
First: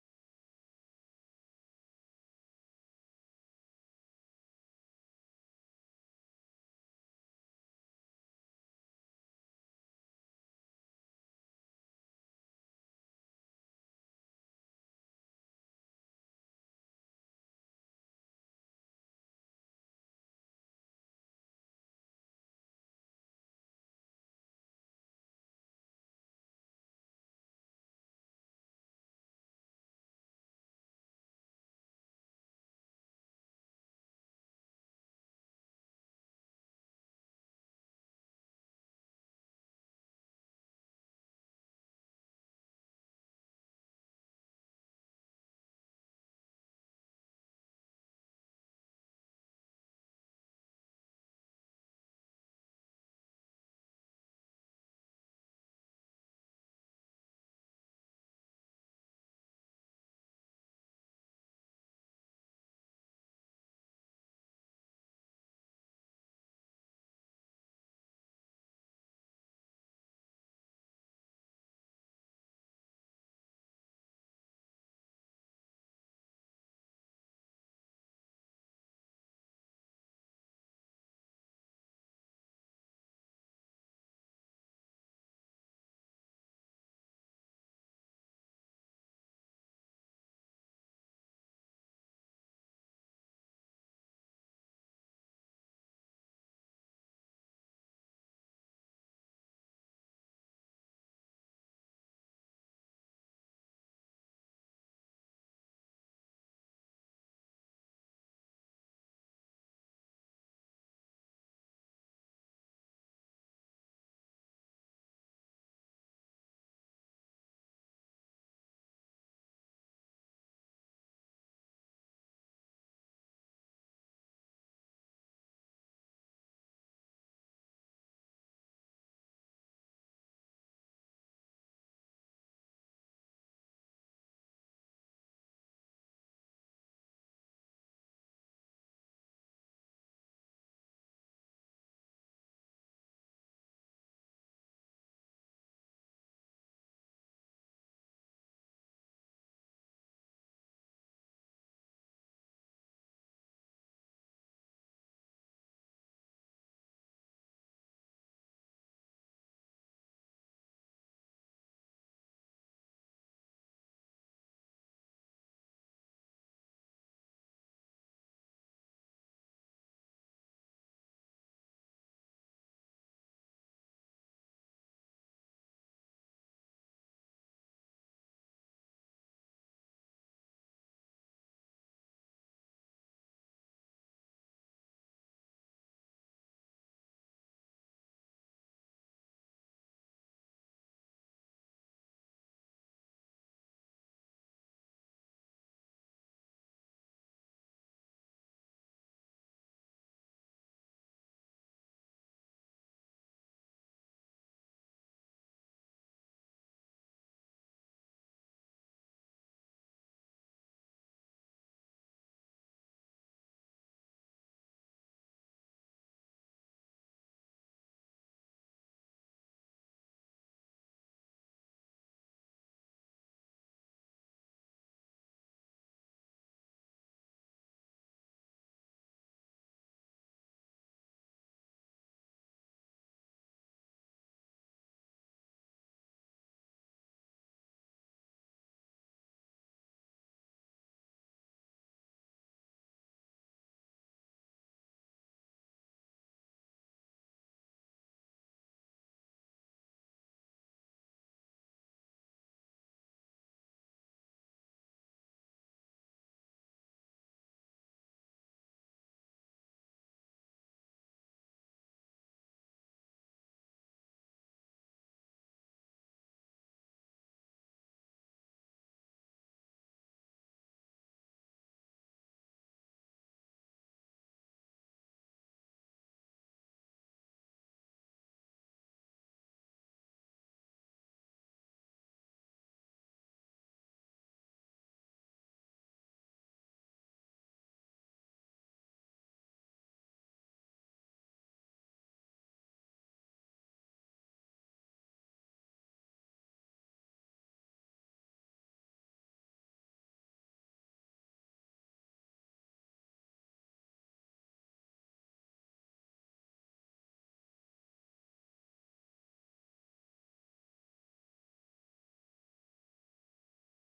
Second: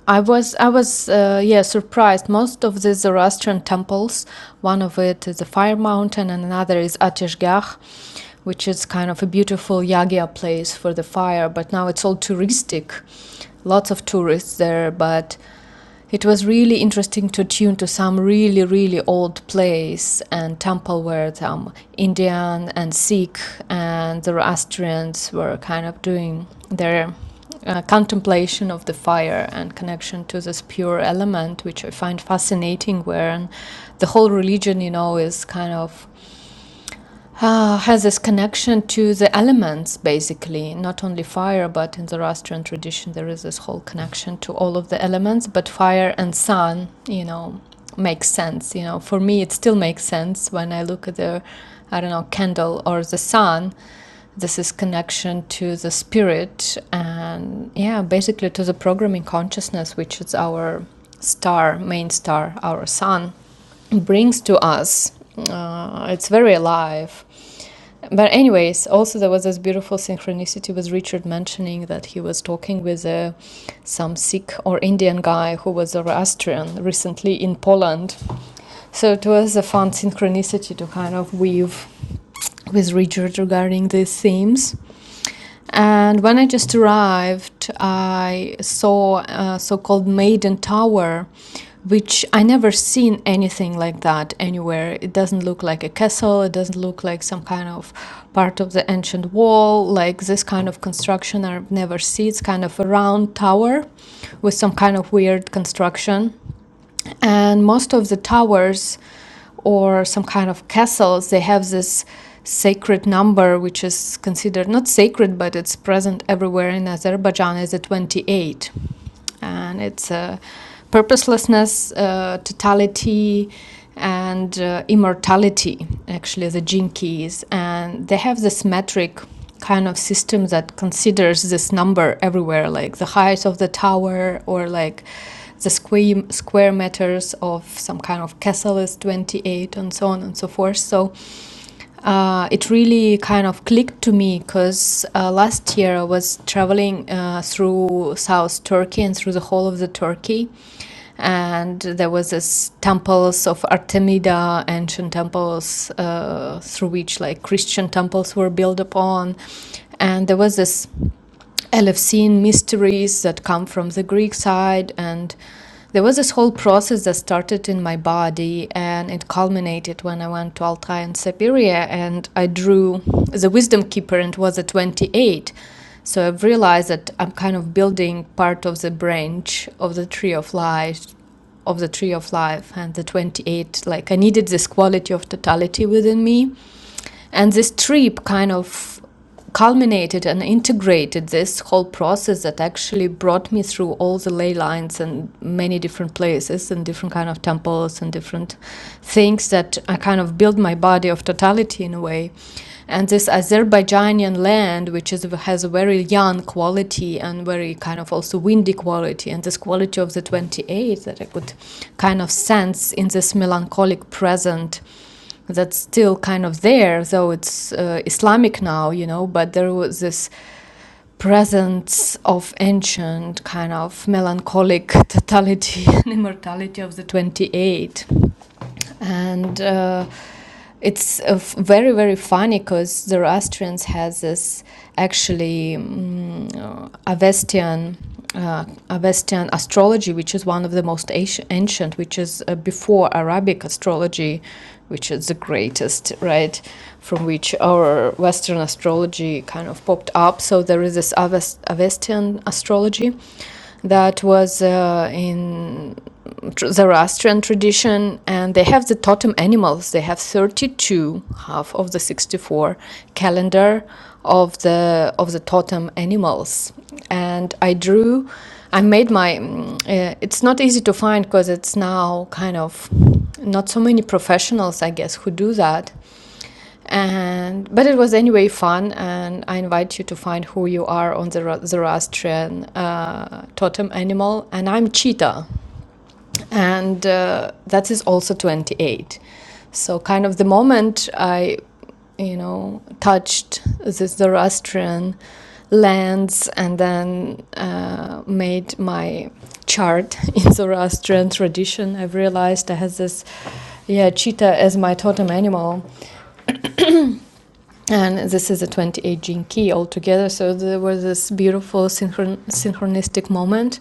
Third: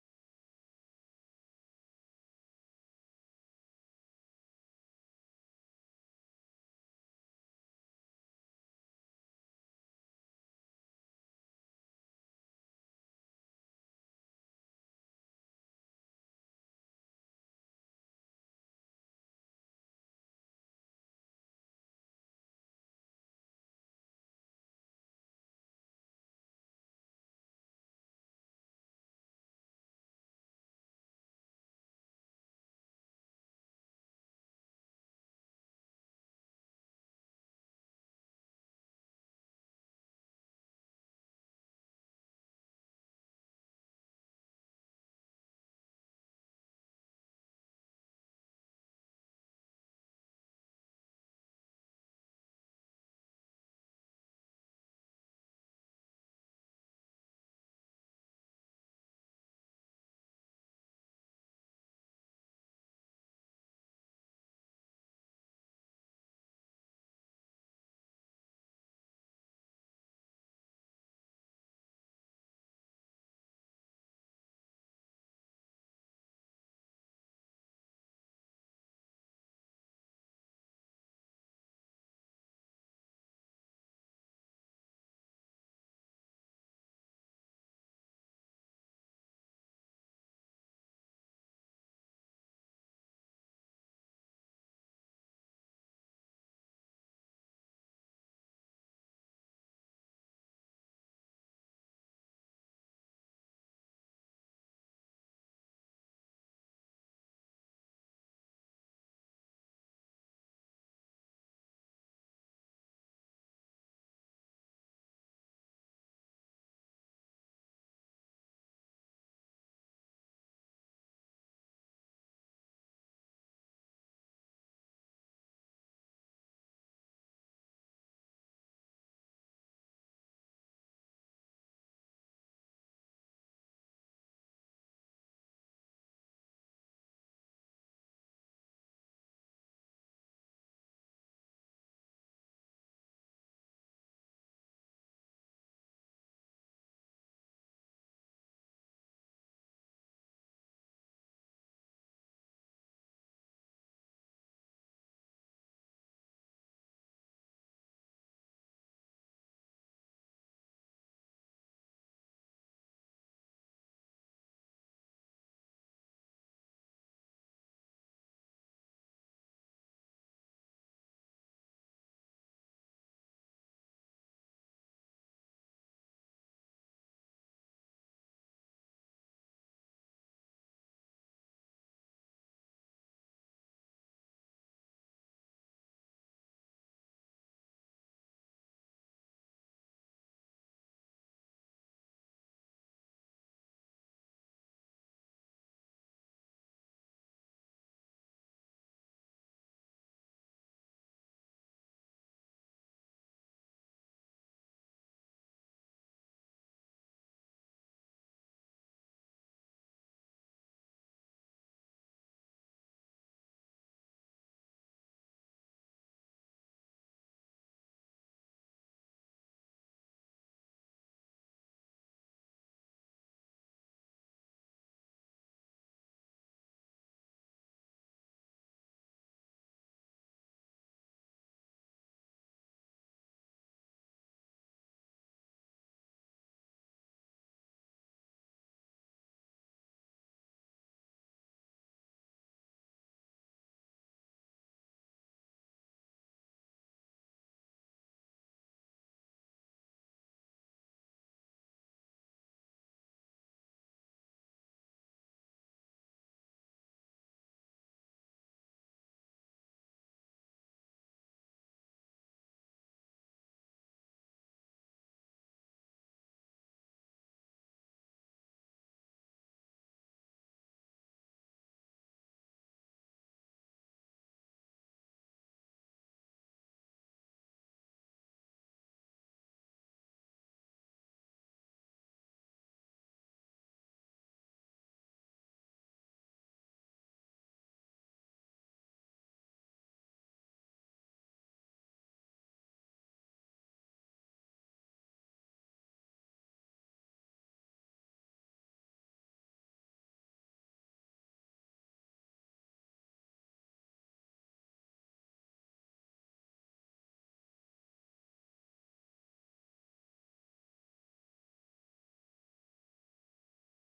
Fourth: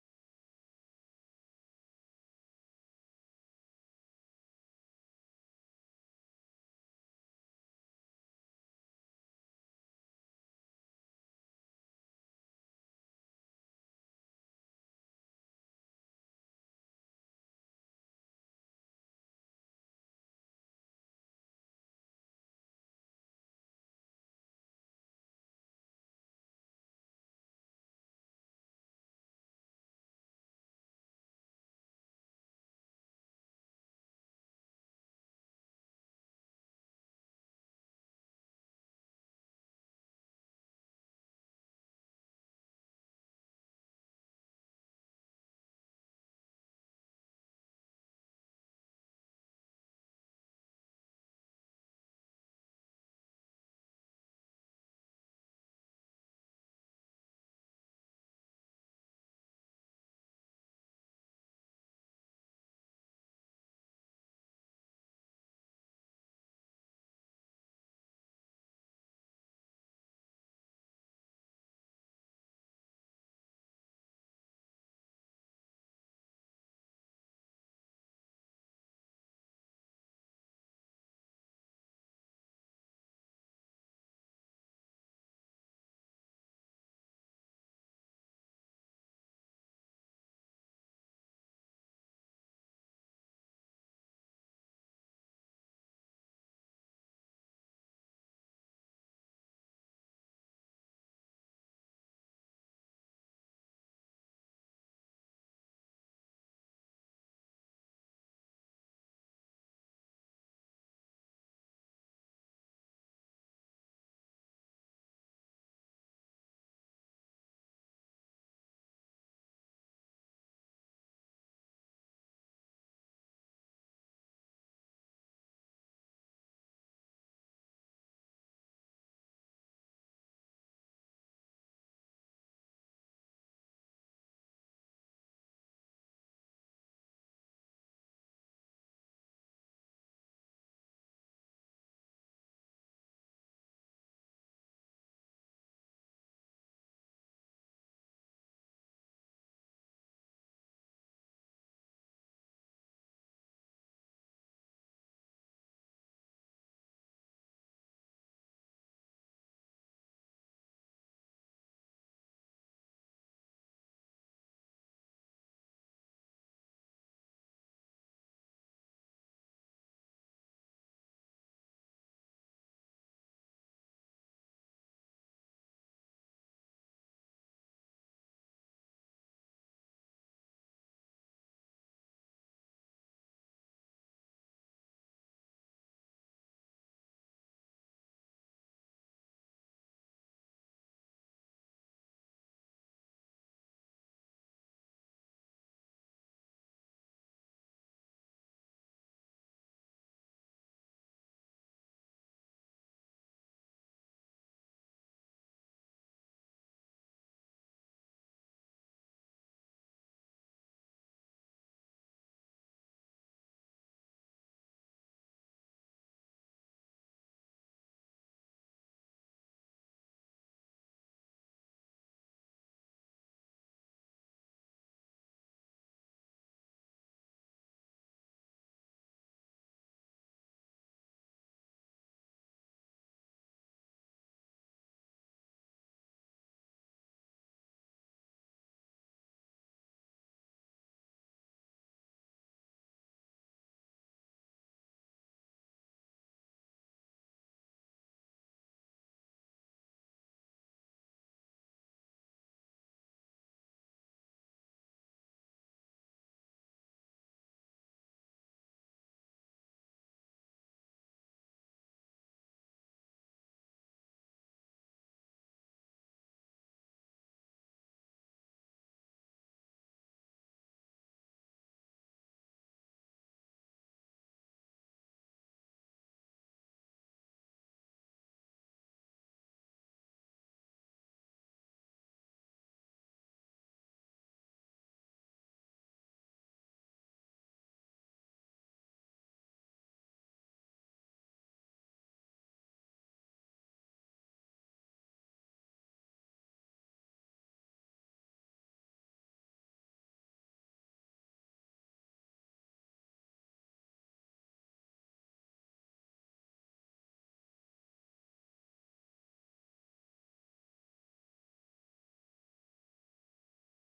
I was I was uh, yeah surprised. Most of the Zoroastrian temples, one of it is the Fire Mountain, and another is Ateshgah, which is kind of a beautiful yagya place for the fire. But now it's all touristic, lots of tourists there. But it was really interesting to tune to some really really old plays and temple where some indian and sikh and the zoroastrians were kind of doing their uh, contemplation of the fire and connection to this pure element which i find fascinating where the whole religion you know is kind of uh, has this connection to the elements, basically, not only fire, but in the Zoroastrian tradition, there is this whole connection to all of the elements. But fire and sun, you know, makes sense. You know, for me, it still makes sense when I look at the, I don't know, candle or the sun. This is connection to the spirit and, yeah, basically to the programming consciousness, which is our star, main star, our sun brings to us. Uh, it's very alive. But anyways, also there was this beautiful synchronicity with Richard mentioning that he was talking with uh, some Sikh or Indian guy who was Zoroastrian recently in Poland so it was a fun synchronicity to kind of weave with Richard regarding these themes. And when I just arrived, I saw a so-called Maiden Tower, which I never seen anything like that anywhere. It doesn't look like a castle. It doesn't look like some kind of part of the ancient wall. Like this kind of construction, I've never seen. It's kind of a round tower with some kind of weird construction and most of the towers or some kind of castles they have this sacred number which is considered not sacred but it's present everywhere in azerbaijan is a 28 and it's a purposelessness uh, totality and uh, immortality actually the gene keys and they have this metric kind of system that considers this number everywhere like the height of the tower or like the square, square meters of some kind of castle is 28 and so on and so forth. So uh, it really kind of clicked to me because uh, last year I was traveling uh, through South Turkey and through the whole of the Turkey, and there was this temples of Artemida, ancient temples uh, through which like Christian temples were built upon, and there was this and I've seen mysteries that come from the Greek side. And there was this whole process that started in my body and it culminated when I went to Altai and Siberia and I drew the Wisdom Keeper and it was a 28. So I've realized that I'm kind of building part of the branch of the tree of life of the tree of life and the 28 like i needed this quality of totality within me and this trip kind of culminated and integrated this whole process that actually brought me through all the ley lines and many different places and different kind of temples and different things that I kind of built my body of totality in a way. And this Azerbaijani land, which is has a very young quality and very kind of also windy quality, and this quality of the 28 that I could kind of sense in this melancholic present that's still kind of there, though it's uh, Islamic now, you know, but there was this presence of ancient kind of melancholic totality and immortality of the 28 and uh, it's uh, f- very very funny because the Zoroastrians has this actually um, uh, Avestian. Uh, Avestian astrology, which is one of the most ancient, ancient which is uh, before Arabic astrology, which is the greatest, right? From which our Western astrology kind of popped up. So there is this Avest- Avestian astrology, that was uh, in tr- Zoroastrian tradition, and they have the totem animals. They have 32, half of the 64 calendar of the of the totem animals, and I drew. I made my. mm, Uh, it's not easy to find because it's now kind of not so many professionals, I guess, who do that and but it was anyway fun and i invite you to find who you are on the zoroastrian uh, totem animal and i'm cheetah and uh, that is also 28 so kind of the moment i you know touched the zoroastrian lands and then uh, made my chart in zoroastrian tradition i've realized i had this yeah cheetah as my totem animal and this is a 28 gene key altogether so there was this beautiful synchron- synchronistic moment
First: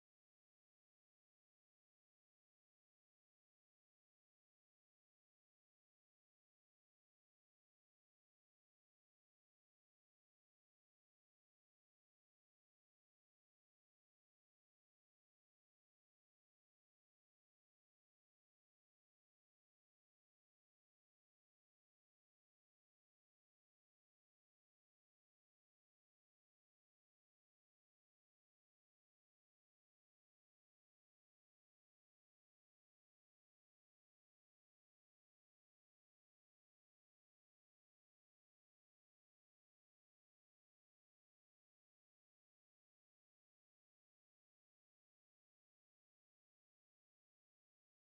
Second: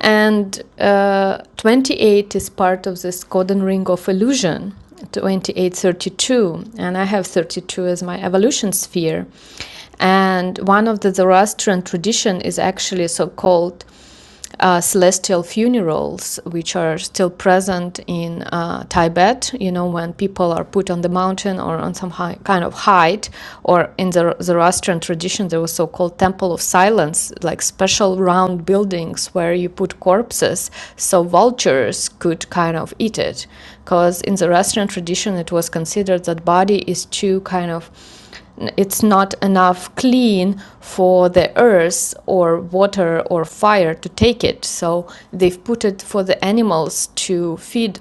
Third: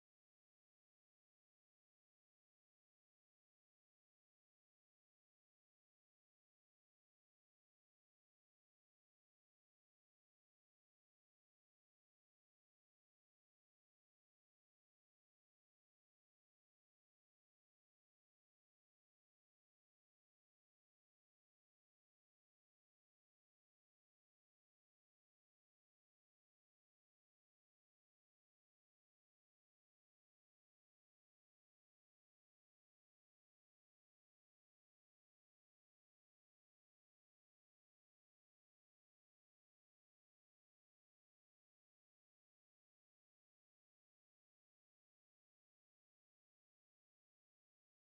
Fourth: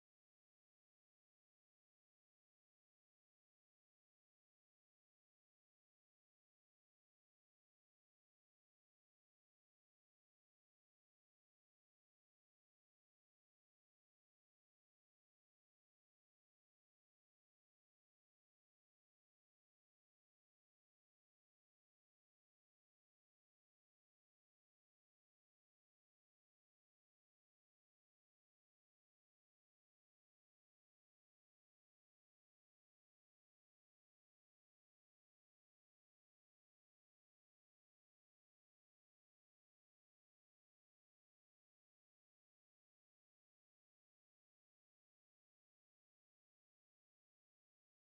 and uh, 28 is part of this codon ring of illusion 2832 and i have 32 as my evolution sphere and one of the zoroastrian tradition is actually so-called uh, celestial funerals, which are still present in uh, Tibet, you know, when people are put on the mountain or on some high, kind of height, or in the Zoroastrian tradition, there was so called temple of silence, like special round buildings where you put corpses so vultures could kind of eat it. Because in the Zoroastrian tradition, it was considered that body is too kind of it's not enough clean for the earth or water or fire to take it. So they've put it for the animals to feed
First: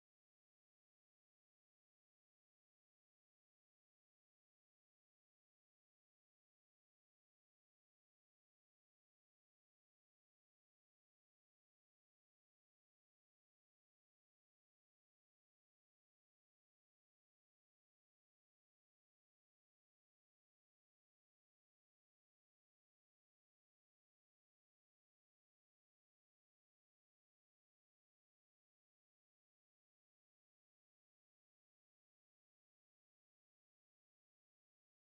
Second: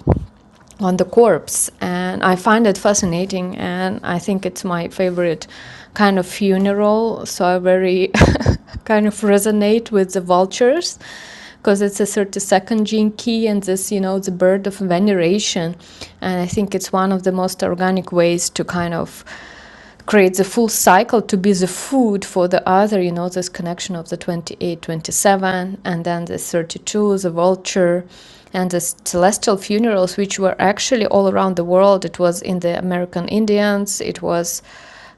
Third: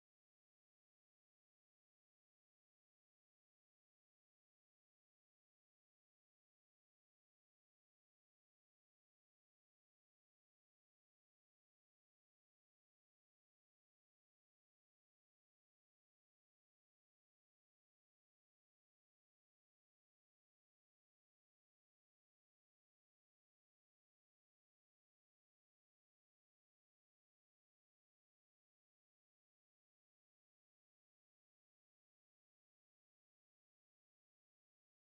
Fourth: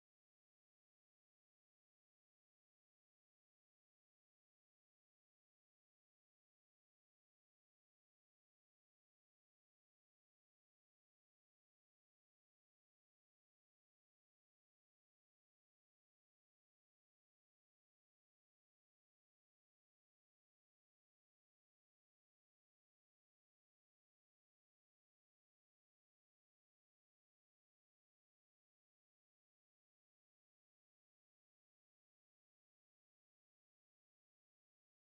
on the corpse. And I find it fascinating. And I think it's my favorite kind of funeral. So I very kind of resonate with the vultures because it's a 32nd gene key and this you know the bird of veneration and i think it's one of the most organic ways to kind of creates a full cycle to be the food for the other you know this connection of the 28, 27, and then the 32 the vulture and the celestial funerals which were actually all around the world it was in the american indians it was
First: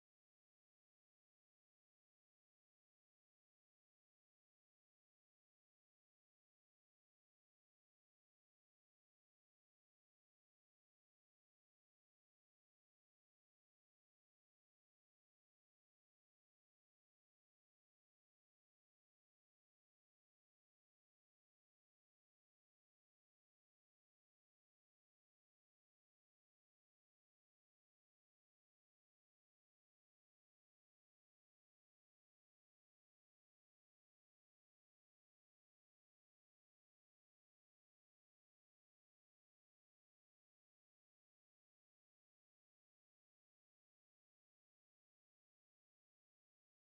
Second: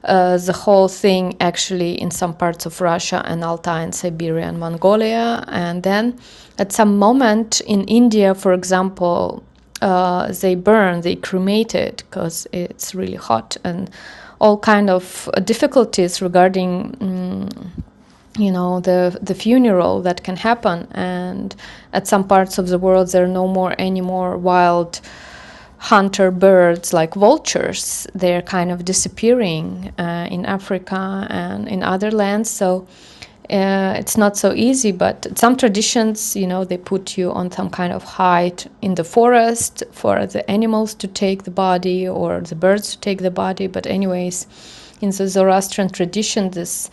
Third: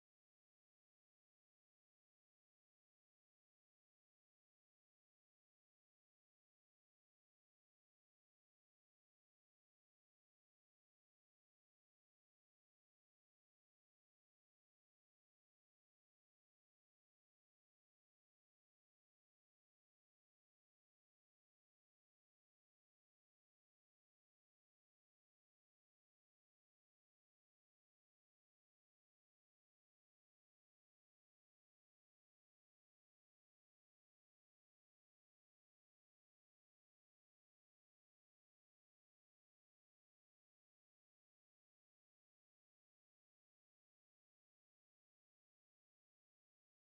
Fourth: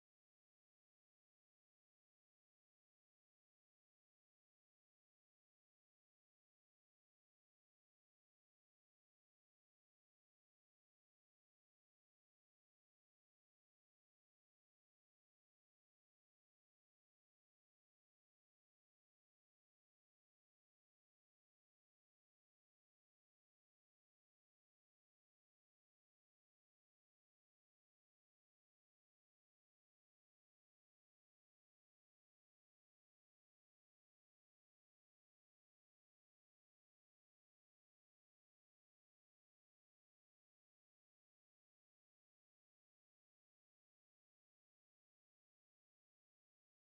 uh, the whole thing actually in some parts of Russia and Altai and Siberia and Mongolia. And then at some moment in India, for example, uh, they burn, they cremate it because it's really hot and all kind of difficulties regarding um, you know the the funeral that can happen and at some parts of the world there are no more any more wild hunter birds like vultures they're kind of disappearing uh, in africa and in other lands so uh, it's not so easy but some traditions you know they put you on some kind of hide in the forest for the animals to take the body or the birds to take the body but anyways in the zoroastrian tradition this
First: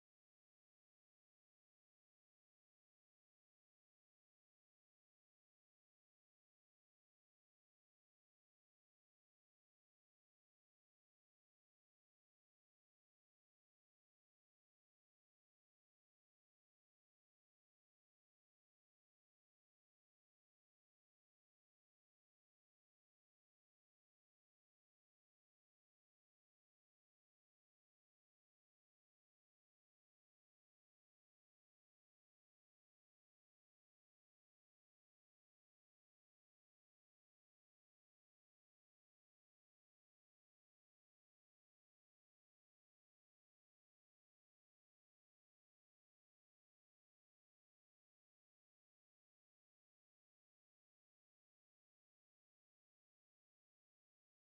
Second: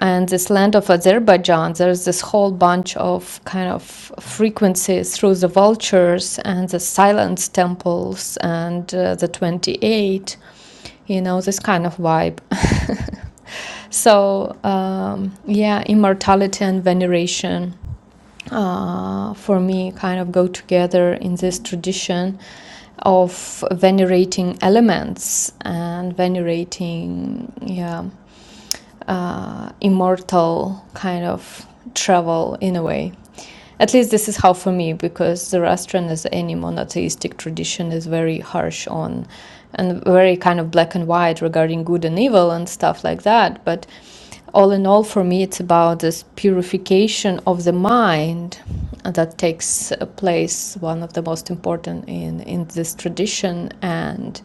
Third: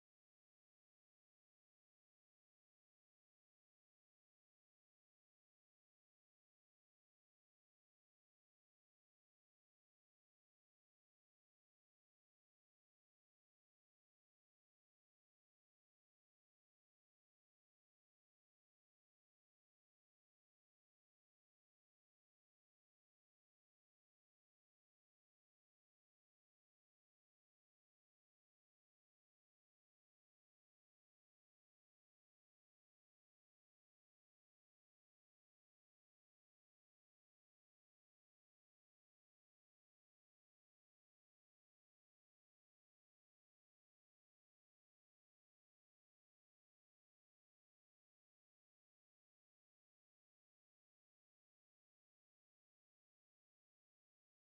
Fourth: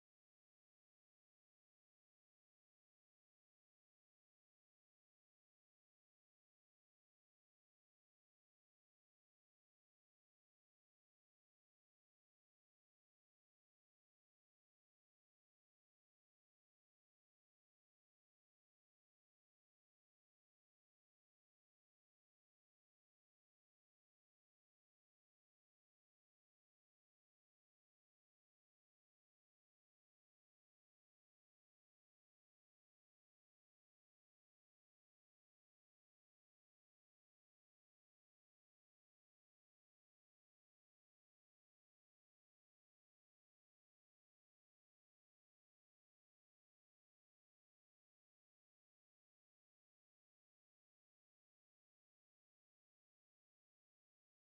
and this land of Azerbaijan, there's this whole bunch of kind of frequencies through the vultures and the silence temples and uh, the 28, you know, this kind of vibe. so, um, yeah, immortality and veneration uh, for me kind of go together in this tradition of venerating elements and venerating, yeah uh, immortal kind of travel in a way. At least this is how for me, because Zoroastrian, as any monotheistic tradition, is very harsh on and very kind of black and white regarding good and evil and stuff like that. But all in all, for me, it's about this purification of the mind that takes uh, place, one of the most important in, in this tradition. And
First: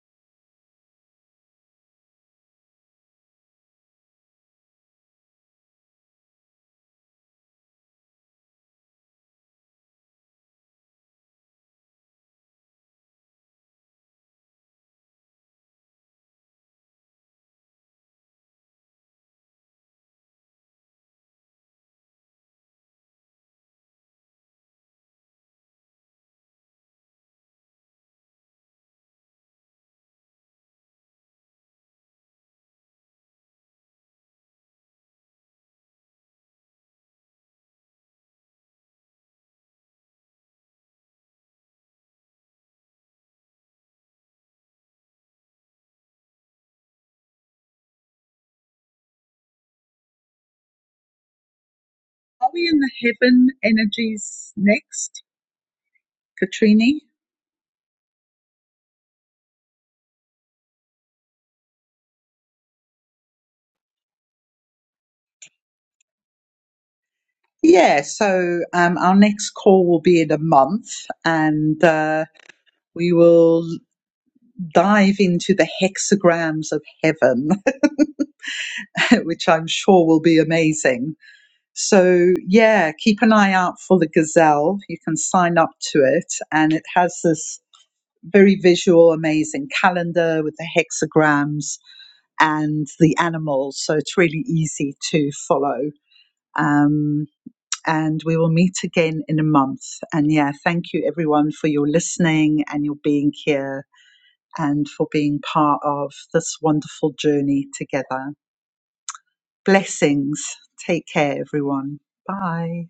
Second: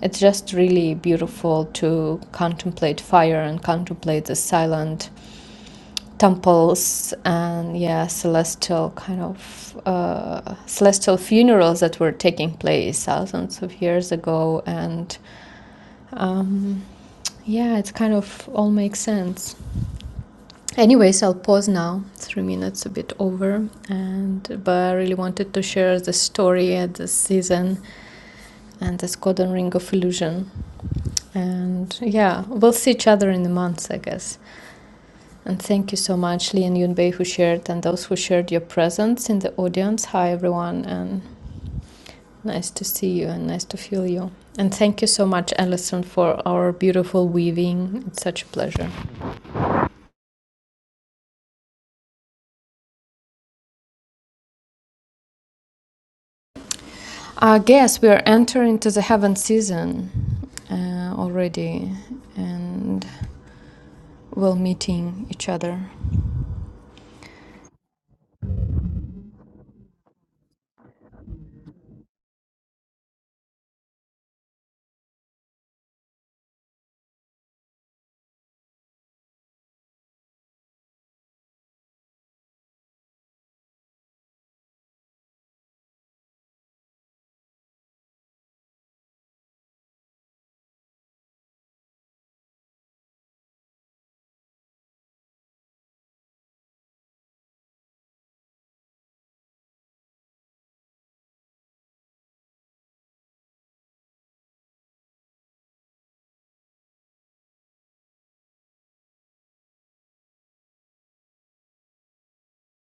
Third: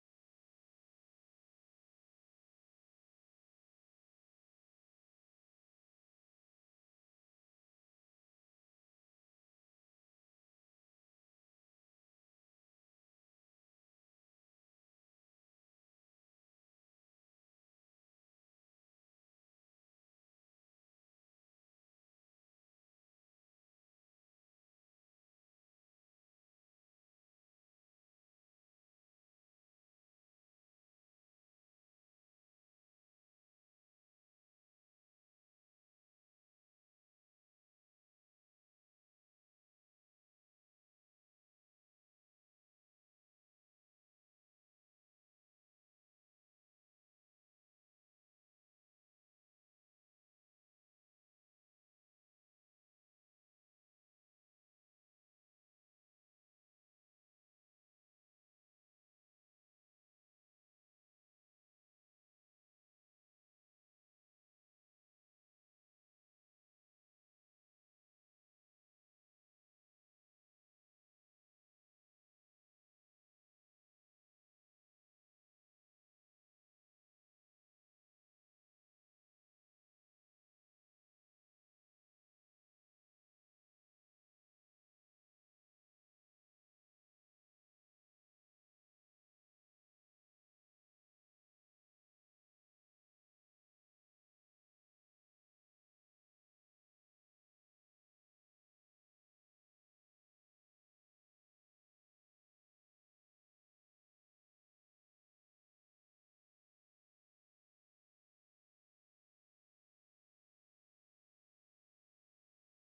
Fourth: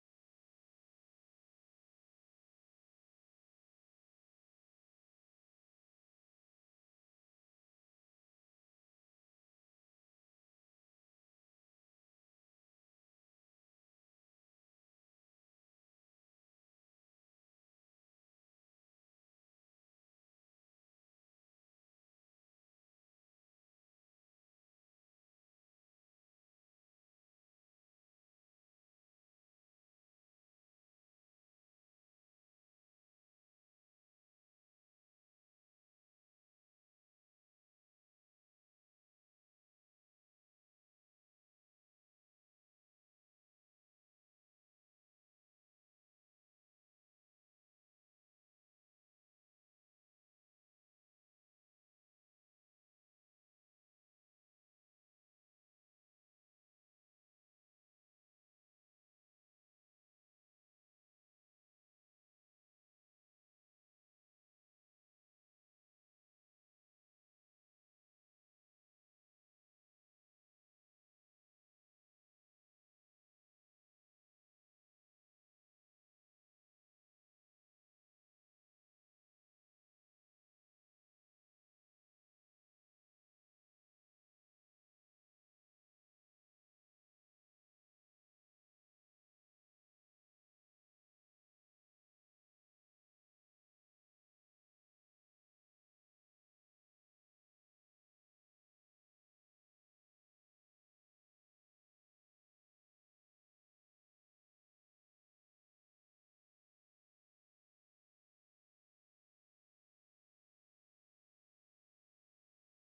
it's just really beautiful to contemplate fire and contemplate the silent temples and yeah, celestial kind of uh, celestial funerals that were taking place thousands of years ago and um, yeah, it kind of all makes sense. Anyways, I'll pause now. Three minutes a bit over, and but I really wanted to share the story at this season and this golden ring of illusion And yeah, we'll see each other in the months, I guess. And thank you so much, Lee and Yunbei, who shared, and those who shared your presence in the audience. Hi, everyone, and nice to see you and nice to feel you. And thank you so much, Alison, for our beautiful weaving. It's such a pleasure. Are we in the heaven energies next, Katrini? I guess we are entering to the heaven season uh, already, and we'll meeting each other Yeah, so um, our next call will be in a month, and uh, we will dive into the hexagrams of heaven, which I'm sure will be amazing. So, yeah, keep an eye out for the gazelle. You can sign up to it, and it has this very visual, amazing calendar with the hexagrams and the animals. So, it's really easy to follow. Um, and we will meet again in a month. And yeah, thank you everyone for your listening and your being here and for being part of this wonderful journey together. Blessings. Take care, everyone. Bye.